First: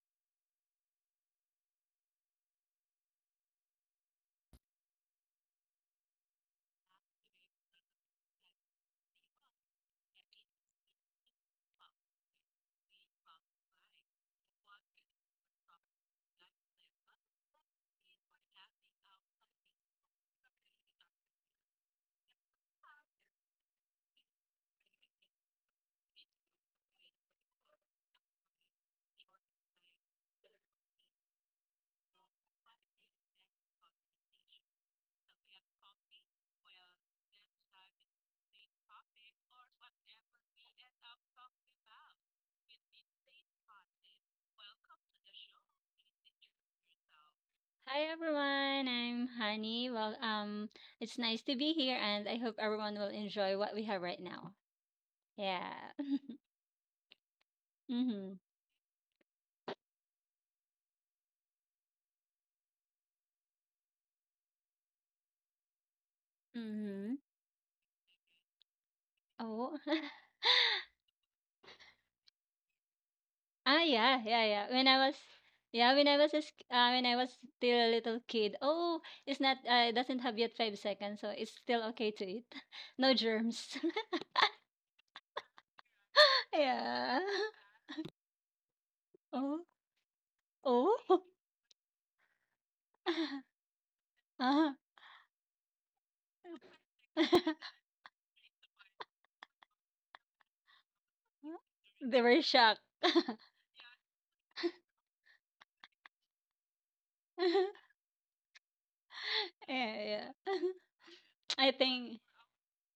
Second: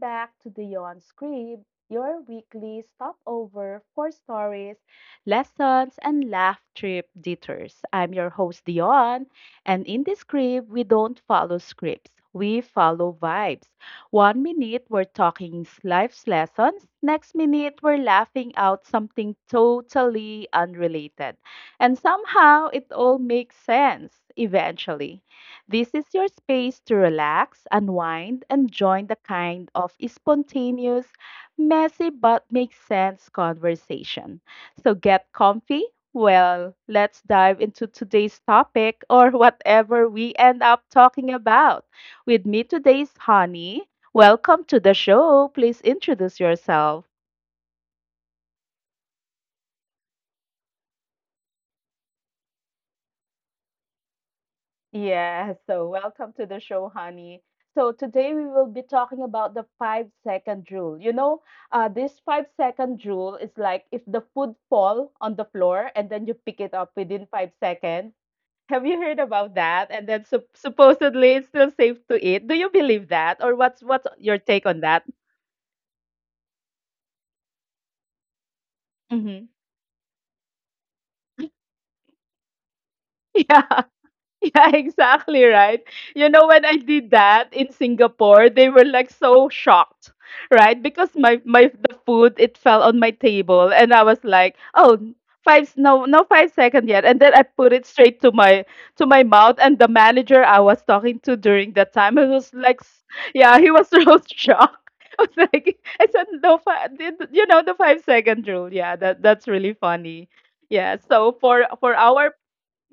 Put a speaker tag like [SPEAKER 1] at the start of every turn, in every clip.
[SPEAKER 1] back to the Beyond Script, your weekly stopover for stories, lessons, and laugh trip detours. I'm your host, Dion, and in this script, we don't follow scripts, we follow vibes. One minute, we're talking life's lessons, next minute, we're laughing out something totally unrelated. And somehow, it all makes sense eventually. This is your space to relax, unwind, and join the kind of spontaneous, messy but makes sense conversation. So get comfy. Well, let's dive into today's topic or whatever we end up talking about. With me today's honey. Welcome to the show. Please introduce yourself.
[SPEAKER 2] Hi everyone, I'm Honey. It's nice to be here, and I hope everyone will enjoy what we have right now.
[SPEAKER 1] Yeah,
[SPEAKER 2] Yeah.
[SPEAKER 1] so welcome to the show, honey. So
[SPEAKER 2] Mhm.
[SPEAKER 1] today we will be talking about the 5-second rule. This 5-second rule is like if the food fall on the floor and then you pick it up
[SPEAKER 2] Mm-hmm.
[SPEAKER 1] within 5 seconds. Have you heard about
[SPEAKER 2] Oh.
[SPEAKER 1] that? And then supposedly it's still safe to eat. Do you believe that, or what's
[SPEAKER 2] Yeah,
[SPEAKER 1] your
[SPEAKER 2] yeah,
[SPEAKER 1] take
[SPEAKER 2] yeah.
[SPEAKER 1] on
[SPEAKER 2] When I
[SPEAKER 1] that?
[SPEAKER 2] was, yeah, when I was, a sk- when I was still a little kid. Oh, it's
[SPEAKER 1] Mm-hmm.
[SPEAKER 2] not, it doesn't have yet 5 seconds, so it's still okay to eat. No germs.
[SPEAKER 1] Yeah. Yeah, exactly right. You know, when I did
[SPEAKER 2] Yeah.
[SPEAKER 1] that in Singapore, they were like so
[SPEAKER 2] Oh,
[SPEAKER 1] shocked, right? Because
[SPEAKER 2] oh.
[SPEAKER 1] my the food it fell on my table, and I was like,
[SPEAKER 2] Ah.
[SPEAKER 1] oh, five no no 5 second yet, and then I put it straight to my mouth, and the manager I was talking to during that time,
[SPEAKER 2] They
[SPEAKER 1] he
[SPEAKER 2] were
[SPEAKER 1] was
[SPEAKER 2] shocked.
[SPEAKER 1] like, yeah, he was so shocked. I was like, I said no five, you know the 5-second rule. Yeah, that's really
[SPEAKER 2] yeah,
[SPEAKER 1] funny.
[SPEAKER 2] yeah.
[SPEAKER 1] Yeah, so for
[SPEAKER 2] I
[SPEAKER 1] for
[SPEAKER 2] think.
[SPEAKER 1] our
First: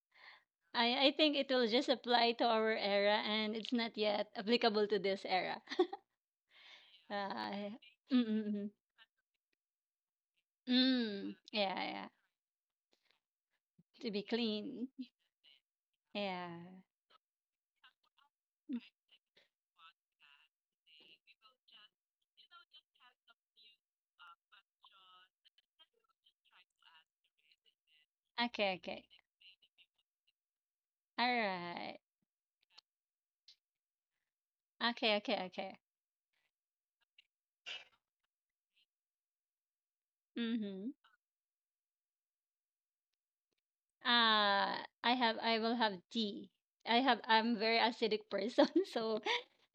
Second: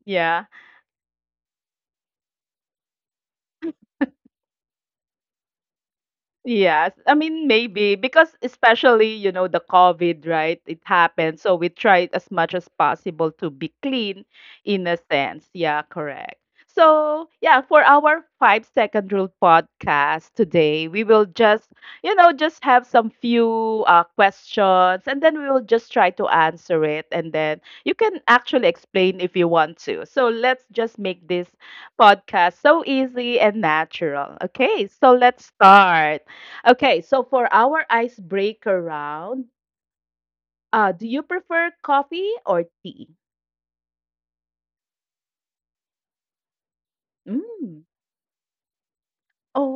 [SPEAKER 1] yeah.
[SPEAKER 2] I think it will just apply to our era and it's not yet applicable to this era.
[SPEAKER 1] Yes. I mean,
[SPEAKER 2] Uh,
[SPEAKER 1] maybe
[SPEAKER 2] mm,
[SPEAKER 1] because
[SPEAKER 2] mm, mm.
[SPEAKER 1] especially, you know, the COVID, right? It happened. So we
[SPEAKER 2] Yeah,
[SPEAKER 1] tried
[SPEAKER 2] yeah.
[SPEAKER 1] as much as possible to be
[SPEAKER 2] To be
[SPEAKER 1] clean in
[SPEAKER 2] clean.
[SPEAKER 1] a sense. Yeah, correct.
[SPEAKER 2] Yeah.
[SPEAKER 1] So, yeah, for our 5-second rule podcast today, we will just, you know, just have some few questions and then we will just try to answer it. And then you can actually
[SPEAKER 2] Okay, okay.
[SPEAKER 1] explain if you want to. So let's just make
[SPEAKER 2] All
[SPEAKER 1] this
[SPEAKER 2] right.
[SPEAKER 1] podcast so easy and natural. Okay, so
[SPEAKER 2] Okay, okay,
[SPEAKER 1] let's
[SPEAKER 2] okay.
[SPEAKER 1] start. Okay, so for our icebreaker round,
[SPEAKER 2] Mm-hmm.
[SPEAKER 1] do you prefer coffee or tea?
[SPEAKER 2] Uh, I will have tea. I'm very
[SPEAKER 1] Mm.
[SPEAKER 2] acidic person, so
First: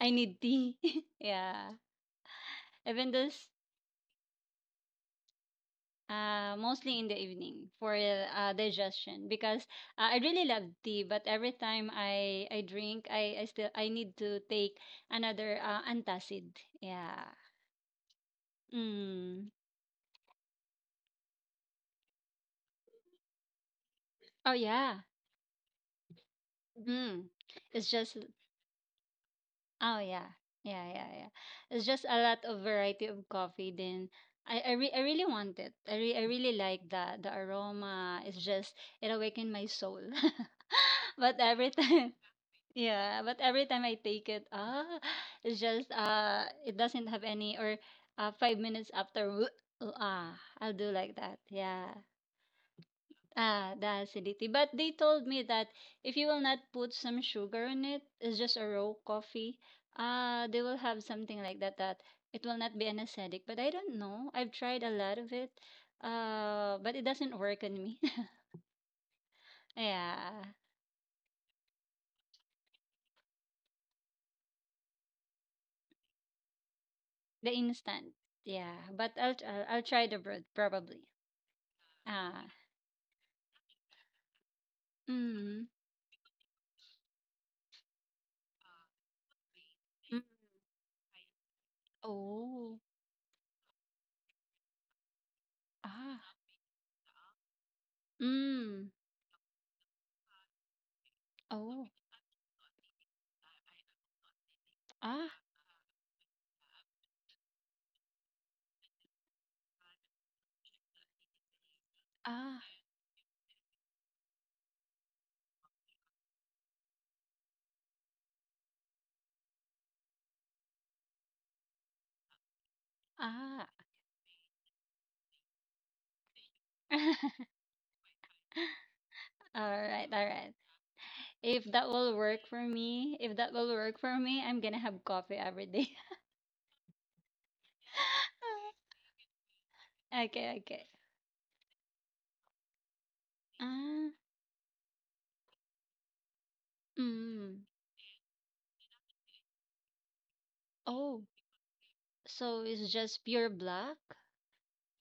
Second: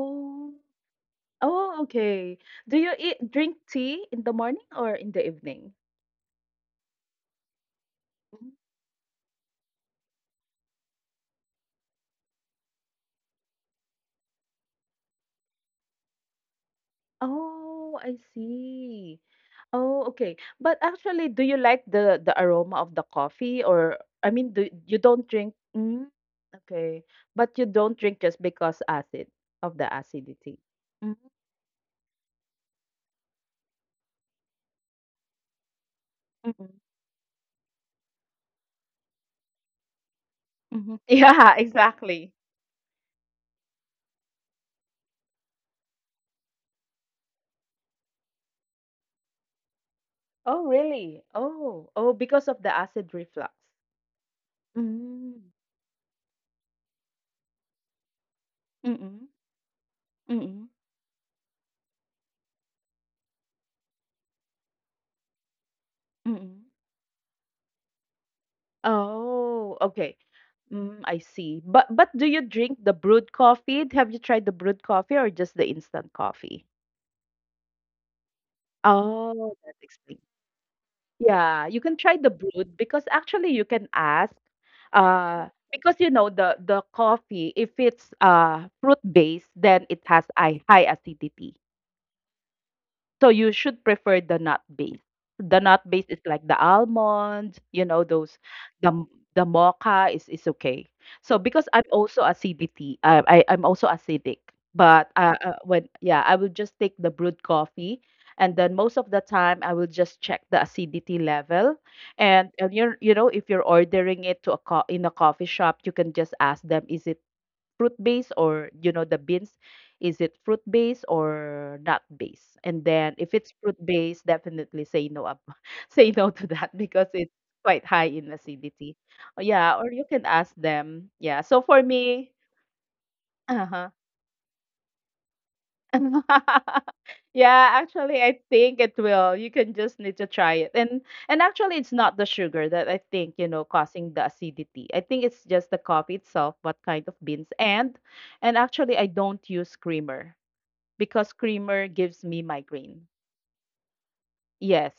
[SPEAKER 2] I need tea. Yeah.
[SPEAKER 1] oh, okay. Do you
[SPEAKER 2] Even
[SPEAKER 1] eat,
[SPEAKER 2] this
[SPEAKER 1] drink tea in the morning or in the evening?
[SPEAKER 2] mostly in the evening for
[SPEAKER 1] Mm.
[SPEAKER 2] digestion because I really love tea, but every time I drink, I still I need to take another antacid. Yeah.
[SPEAKER 1] Oh, I see.
[SPEAKER 2] Mm.
[SPEAKER 1] Oh, okay. But actually, do you like the aroma of the coffee or I
[SPEAKER 2] Oh
[SPEAKER 1] mean, do you
[SPEAKER 2] yeah.
[SPEAKER 1] don't drink? Mm, okay,
[SPEAKER 2] Mm.
[SPEAKER 1] but you
[SPEAKER 2] It's
[SPEAKER 1] don't
[SPEAKER 2] just
[SPEAKER 1] drink just because acid of the
[SPEAKER 2] Oh yeah,
[SPEAKER 1] acidity.
[SPEAKER 2] yeah, yeah, yeah
[SPEAKER 1] Mm-hmm.
[SPEAKER 2] It's just a lot of variety of coffee. Then I really want it. I really
[SPEAKER 1] Mm-hmm.
[SPEAKER 2] like the aroma. It's just it awakened my soul. but
[SPEAKER 1] Yeah,
[SPEAKER 2] every time,
[SPEAKER 1] exactly.
[SPEAKER 2] yeah, but every time I take it, ah, it's just it doesn't have any or 5 minutes after, ah,
[SPEAKER 1] Oh,
[SPEAKER 2] I'll do like
[SPEAKER 1] really?
[SPEAKER 2] that. Yeah,
[SPEAKER 1] Oh, oh, because of the acid reflux.
[SPEAKER 2] ah, the acidity. But they told me
[SPEAKER 1] Mm.
[SPEAKER 2] that if you will not put some sugar in it, it's just a raw
[SPEAKER 1] Mm-mm.
[SPEAKER 2] coffee. Ah, they will
[SPEAKER 1] Mm-mm.
[SPEAKER 2] have something like that that it will not be an acidic. But I don't know. I've tried a lot of it.
[SPEAKER 1] Mm-mm.
[SPEAKER 2] But it doesn't work on me.
[SPEAKER 1] Oh, okay.
[SPEAKER 2] yeah,
[SPEAKER 1] Mm, I see. But do you drink the brewed coffee? Have you tried the brewed coffee or just the instant coffee?
[SPEAKER 2] the instant. Yeah, but
[SPEAKER 1] Oh,
[SPEAKER 2] I'll
[SPEAKER 1] that
[SPEAKER 2] try the
[SPEAKER 1] explains.
[SPEAKER 2] bread probably.
[SPEAKER 1] Yeah, you can try the
[SPEAKER 2] Ah.
[SPEAKER 1] brewed because actually you can ask
[SPEAKER 2] Mm.
[SPEAKER 1] because you know the coffee if it's fruit based then it
[SPEAKER 2] Mm.
[SPEAKER 1] has a high acidity.
[SPEAKER 2] Oh.
[SPEAKER 1] So you should prefer the nut base. The nut base
[SPEAKER 2] Ah.
[SPEAKER 1] is like the almonds, you know, those
[SPEAKER 2] Mm.
[SPEAKER 1] the mocha is okay. So because
[SPEAKER 2] Oh.
[SPEAKER 1] I'm also acidity, uh, I'm also acidic. But
[SPEAKER 2] Ah.
[SPEAKER 1] when yeah, I will just take the brewed coffee, and then most of the time I will just check the acidity level. And
[SPEAKER 2] Ah.
[SPEAKER 1] you know if you're ordering it to a in a coffee shop, you can just ask them, is it fruit based or you know the beans is it fruit based or nut based, and then if it's
[SPEAKER 2] Ah.
[SPEAKER 1] fruit based definitely say no up say no to that because it's quite high in acidity. Oh,
[SPEAKER 2] all
[SPEAKER 1] yeah, or
[SPEAKER 2] right.
[SPEAKER 1] you
[SPEAKER 2] All
[SPEAKER 1] can
[SPEAKER 2] right.
[SPEAKER 1] ask them. Yeah, so
[SPEAKER 2] If that
[SPEAKER 1] for
[SPEAKER 2] will
[SPEAKER 1] me,
[SPEAKER 2] work for me, If that will
[SPEAKER 1] uh-huh.
[SPEAKER 2] work for me, I'm gonna have coffee every day.
[SPEAKER 1] Yeah, actually I think it will, you can just need to
[SPEAKER 2] Okay,
[SPEAKER 1] try it.
[SPEAKER 2] okay.
[SPEAKER 1] And actually it's not the sugar that I think, you know,
[SPEAKER 2] Ah,
[SPEAKER 1] causing the acidity, I think it's just the coffee itself, what kind of beans.
[SPEAKER 2] mm.
[SPEAKER 1] And actually I don't use creamer
[SPEAKER 2] Oh,
[SPEAKER 1] because creamer gives me
[SPEAKER 2] so it's
[SPEAKER 1] migraine.
[SPEAKER 2] just pure black?
[SPEAKER 1] Yes,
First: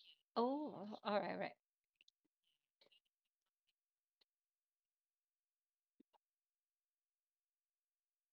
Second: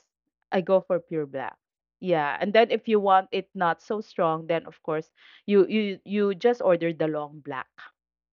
[SPEAKER 1] I go
[SPEAKER 2] Oh,
[SPEAKER 1] for
[SPEAKER 2] all
[SPEAKER 1] pure
[SPEAKER 2] right,
[SPEAKER 1] black. Yeah, and then if you want it not so strong, then of course you just order the long black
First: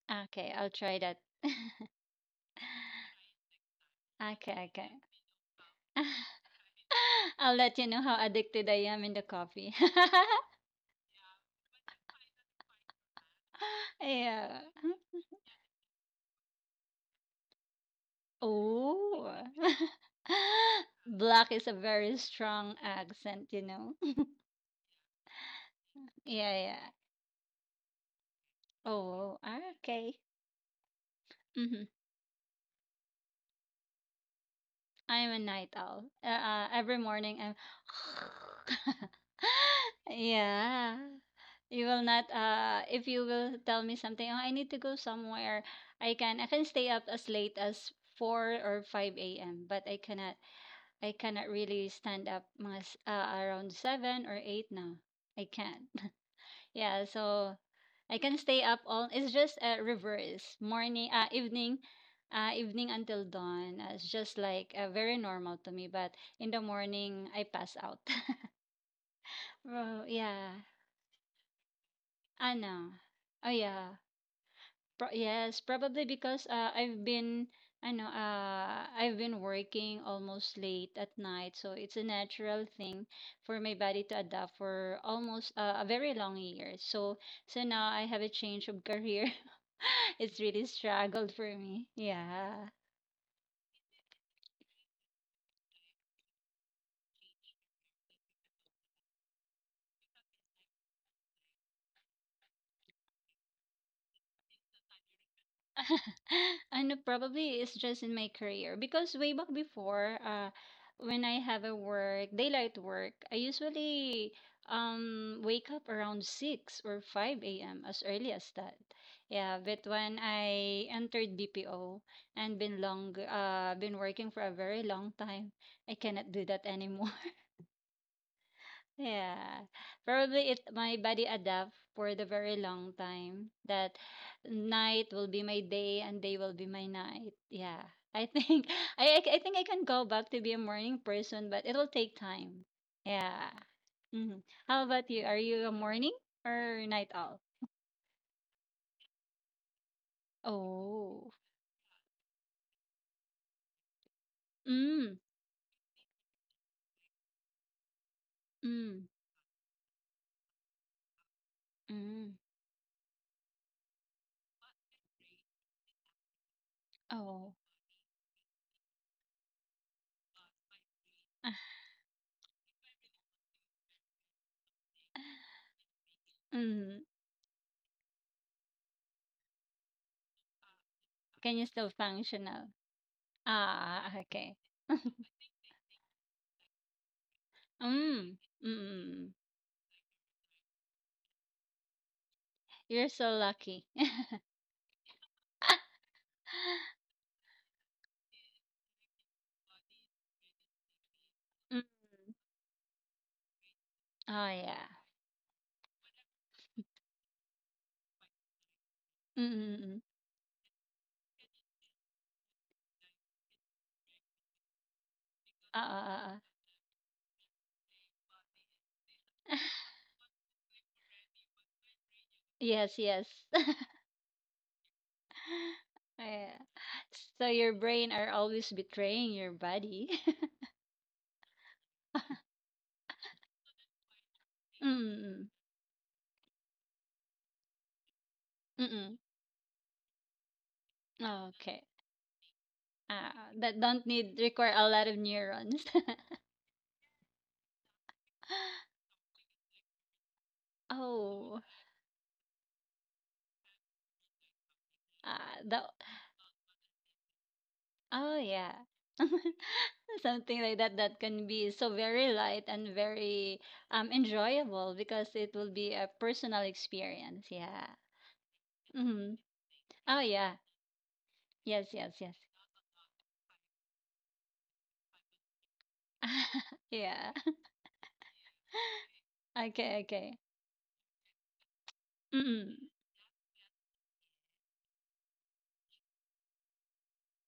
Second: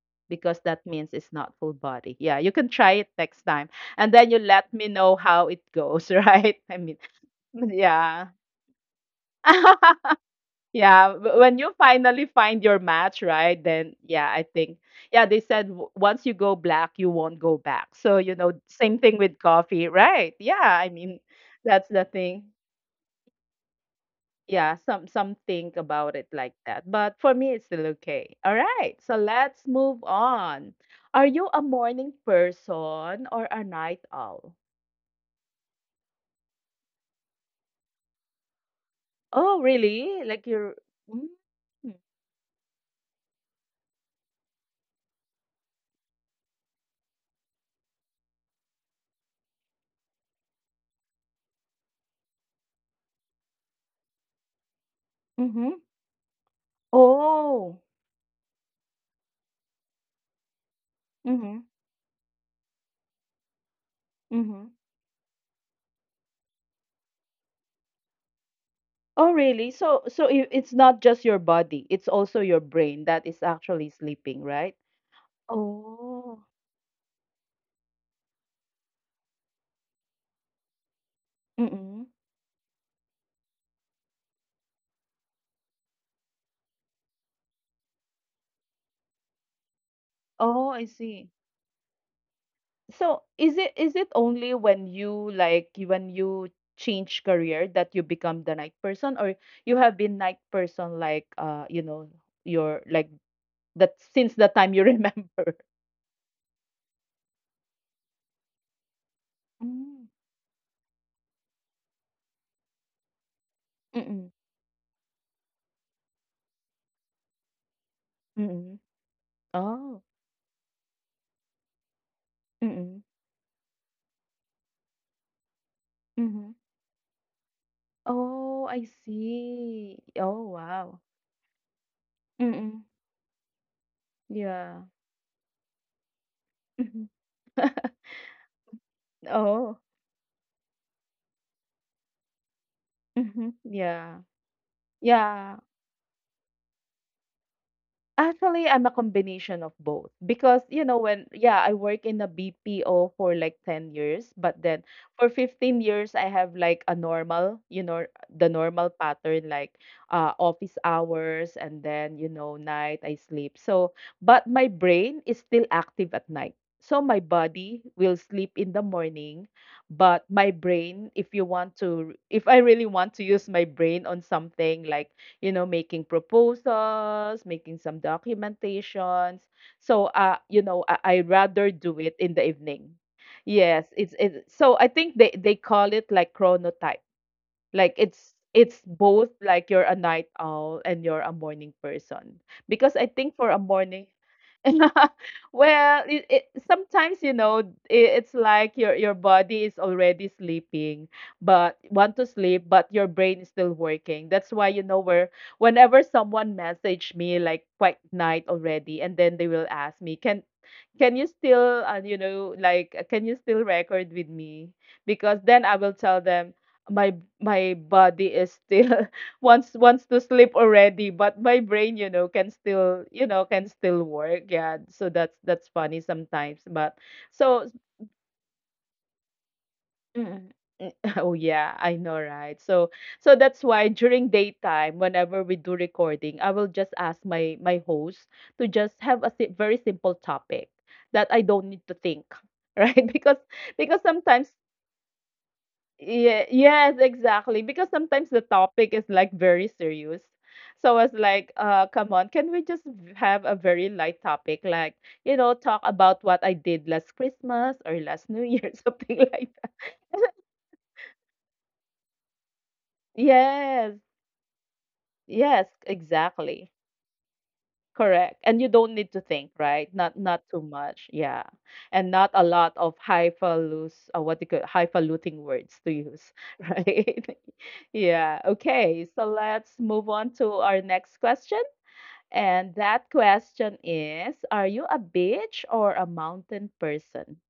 [SPEAKER 2] right. Okay,
[SPEAKER 1] because
[SPEAKER 2] I'll
[SPEAKER 1] that
[SPEAKER 2] try
[SPEAKER 1] means
[SPEAKER 2] that.
[SPEAKER 1] it's not full body. Yeah, you can try it next time, and then you
[SPEAKER 2] Okay,
[SPEAKER 1] let me
[SPEAKER 2] okay.
[SPEAKER 1] know how it goes, right? I mean,
[SPEAKER 2] I'll let you know how
[SPEAKER 1] yeah.
[SPEAKER 2] addicted I am in the coffee.
[SPEAKER 1] Yeah, when you finally find your match, right? Then yeah, I
[SPEAKER 2] Yeah.
[SPEAKER 1] think yeah, they said once you go black, you won't go back. So, you know, same thing
[SPEAKER 2] Oh.
[SPEAKER 1] with coffee, right? Yeah, I mean,
[SPEAKER 2] black is a
[SPEAKER 1] that's the
[SPEAKER 2] very
[SPEAKER 1] thing.
[SPEAKER 2] strong accent, you know.
[SPEAKER 1] Yeah, some think about it like
[SPEAKER 2] Yeah, yeah.
[SPEAKER 1] that. But for me it's still okay. All right. So,
[SPEAKER 2] Oh,
[SPEAKER 1] let's move
[SPEAKER 2] okay.
[SPEAKER 1] on. Are you a
[SPEAKER 2] Mhm.
[SPEAKER 1] morning person or a night owl?
[SPEAKER 2] I'm a night owl. Every morning I'm
[SPEAKER 1] Oh, really? Like you're
[SPEAKER 2] Yeah.
[SPEAKER 1] mm,
[SPEAKER 2] You will not if you will tell me something, oh, I need to go somewhere. I can stay up as late as 4 or 5 a.m. But I cannot really stand up mga around 7 or 8 now. I
[SPEAKER 1] mm-hmm.
[SPEAKER 2] can't. Yeah, so
[SPEAKER 1] Oh.
[SPEAKER 2] I can stay up all. It's just a reverse morning,
[SPEAKER 1] Mm-hmm.
[SPEAKER 2] evening until dawn. It's just
[SPEAKER 1] Mm-hmm.
[SPEAKER 2] like very normal to me. But in the morning, I pass out.
[SPEAKER 1] Oh, really? So,
[SPEAKER 2] oh yeah,
[SPEAKER 1] it's not just your body, it's also
[SPEAKER 2] I
[SPEAKER 1] your
[SPEAKER 2] know.
[SPEAKER 1] brain that is
[SPEAKER 2] Oh
[SPEAKER 1] actually
[SPEAKER 2] yeah.
[SPEAKER 1] sleeping, right?
[SPEAKER 2] Yes, probably
[SPEAKER 1] Oh,
[SPEAKER 2] because I've been working almost late at night, so it's
[SPEAKER 1] mm-mm.
[SPEAKER 2] a natural thing for my body to adapt for almost a very long year. So so now I have a change of career. it's really
[SPEAKER 1] Oh, I see.
[SPEAKER 2] struggled for me. Yeah.
[SPEAKER 1] So, is it only when when you change career that you become the night person, or you have been night person like you know your like that since the time you remember?
[SPEAKER 2] Ano, probably it's just in my career because way back
[SPEAKER 1] Mm.
[SPEAKER 2] before, when I have a work, daylight work, I
[SPEAKER 1] Mm-mm.
[SPEAKER 2] usually wake up around 6 or 5 a.m. as early as
[SPEAKER 1] Mm-mm.
[SPEAKER 2] that. Yeah, but
[SPEAKER 1] Oh.
[SPEAKER 2] when I entered BPO and been
[SPEAKER 1] Mm-mm.
[SPEAKER 2] long been working for a very long time, I cannot do
[SPEAKER 1] Mm-hmm.
[SPEAKER 2] that anymore.
[SPEAKER 1] Oh, I
[SPEAKER 2] Yeah,
[SPEAKER 1] see. Oh,
[SPEAKER 2] probably it
[SPEAKER 1] wow.
[SPEAKER 2] my body adapt for the very
[SPEAKER 1] Mm-mm.
[SPEAKER 2] long time that
[SPEAKER 1] Yeah.
[SPEAKER 2] night will be my day and day will be my
[SPEAKER 1] Mhm.
[SPEAKER 2] night. Yeah, I think I think I
[SPEAKER 1] Oh.
[SPEAKER 2] can go back to be a morning person, but it'll take time.
[SPEAKER 1] Mhm.
[SPEAKER 2] Yeah.
[SPEAKER 1] Yeah.
[SPEAKER 2] hmm How about you? Are
[SPEAKER 1] Yeah.
[SPEAKER 2] you a morning or night owl?
[SPEAKER 1] Actually, I'm a combination of both because, you know, when,
[SPEAKER 2] Oh.
[SPEAKER 1] yeah, I work in a BPO for like 10 years, but then
[SPEAKER 2] Mm.
[SPEAKER 1] for 15 years, I have like a normal, you know, the normal
[SPEAKER 2] Mm.
[SPEAKER 1] pattern, like office hours and then, you
[SPEAKER 2] Mm.
[SPEAKER 1] know, night I sleep. So, but my brain is still active at night. So my
[SPEAKER 2] Oh.
[SPEAKER 1] body will sleep in the morning, but my brain, if you want to, if I really want to use my brain on something like you know, making
[SPEAKER 2] Mm.
[SPEAKER 1] proposals, making some documentations. So, you know, I
[SPEAKER 2] Can you
[SPEAKER 1] rather
[SPEAKER 2] still
[SPEAKER 1] do it in the
[SPEAKER 2] functional?
[SPEAKER 1] evening. Yes,
[SPEAKER 2] Ah.
[SPEAKER 1] it's it.
[SPEAKER 2] Okay.
[SPEAKER 1] So I think they call it like chronotype. Like
[SPEAKER 2] Mm.
[SPEAKER 1] it's
[SPEAKER 2] Mm.
[SPEAKER 1] it's
[SPEAKER 2] mm.
[SPEAKER 1] both, like you're a night owl and you're a morning person. Because
[SPEAKER 2] You're
[SPEAKER 1] I
[SPEAKER 2] so
[SPEAKER 1] think for a
[SPEAKER 2] lucky.
[SPEAKER 1] morning well, sometimes you know it's like your body is already sleeping, but want to sleep, but your brain is still working.
[SPEAKER 2] Oh,
[SPEAKER 1] That's why
[SPEAKER 2] yeah.
[SPEAKER 1] you know where whenever someone message me like quite night already, and then
[SPEAKER 2] mm
[SPEAKER 1] they will
[SPEAKER 2] mm
[SPEAKER 1] ask me, can you still can you still record with me? Because then I will tell
[SPEAKER 2] Oo, oo,
[SPEAKER 1] them my my body is still wants to sleep already but my brain, you know, can
[SPEAKER 2] yes,
[SPEAKER 1] still,
[SPEAKER 2] yes.
[SPEAKER 1] you know, can still work. Yeah, so that's funny
[SPEAKER 2] Yeah.
[SPEAKER 1] sometimes. But
[SPEAKER 2] So your
[SPEAKER 1] so
[SPEAKER 2] brain are always betraying your body.
[SPEAKER 1] mm, mm, oh yeah I know right. So so that's why during daytime whenever
[SPEAKER 2] Mm-mm.
[SPEAKER 1] we do recording I will just ask my host to just
[SPEAKER 2] Mm-mm.
[SPEAKER 1] have a very simple topic that I don't
[SPEAKER 2] Okay.
[SPEAKER 1] need to think right,
[SPEAKER 2] Uh,
[SPEAKER 1] because
[SPEAKER 2] that don't need
[SPEAKER 1] sometimes
[SPEAKER 2] require a lot of neurons.
[SPEAKER 1] yeah. Yes, exactly. Because sometimes the topic is like very serious. So I was like,
[SPEAKER 2] Oh,
[SPEAKER 1] come on, can we just have a very light topic? Like, you know,
[SPEAKER 2] the
[SPEAKER 1] talk about what I did last Christmas or last
[SPEAKER 2] oh
[SPEAKER 1] New
[SPEAKER 2] yeah,
[SPEAKER 1] Year, something like that.
[SPEAKER 2] something like that that can be so very light and very
[SPEAKER 1] Yes,
[SPEAKER 2] enjoyable because it
[SPEAKER 1] yes,
[SPEAKER 2] will be a personal
[SPEAKER 1] exactly.
[SPEAKER 2] experience. Yeah.
[SPEAKER 1] Correct. And you don't need to
[SPEAKER 2] Mm-hmm.
[SPEAKER 1] think, right?
[SPEAKER 2] Oh
[SPEAKER 1] Not not
[SPEAKER 2] yeah.
[SPEAKER 1] too much. Yeah.
[SPEAKER 2] Yes. Yes.
[SPEAKER 1] And not
[SPEAKER 2] Yes.
[SPEAKER 1] a lot of highfalus what do you call highfalutin words to use, right?
[SPEAKER 2] Yeah.
[SPEAKER 1] Yeah. Okay. So let's
[SPEAKER 2] Okay,
[SPEAKER 1] move on
[SPEAKER 2] okay.
[SPEAKER 1] to our next question. And
[SPEAKER 2] Mm-mm.
[SPEAKER 1] that question is, are you a beach or a mountain person?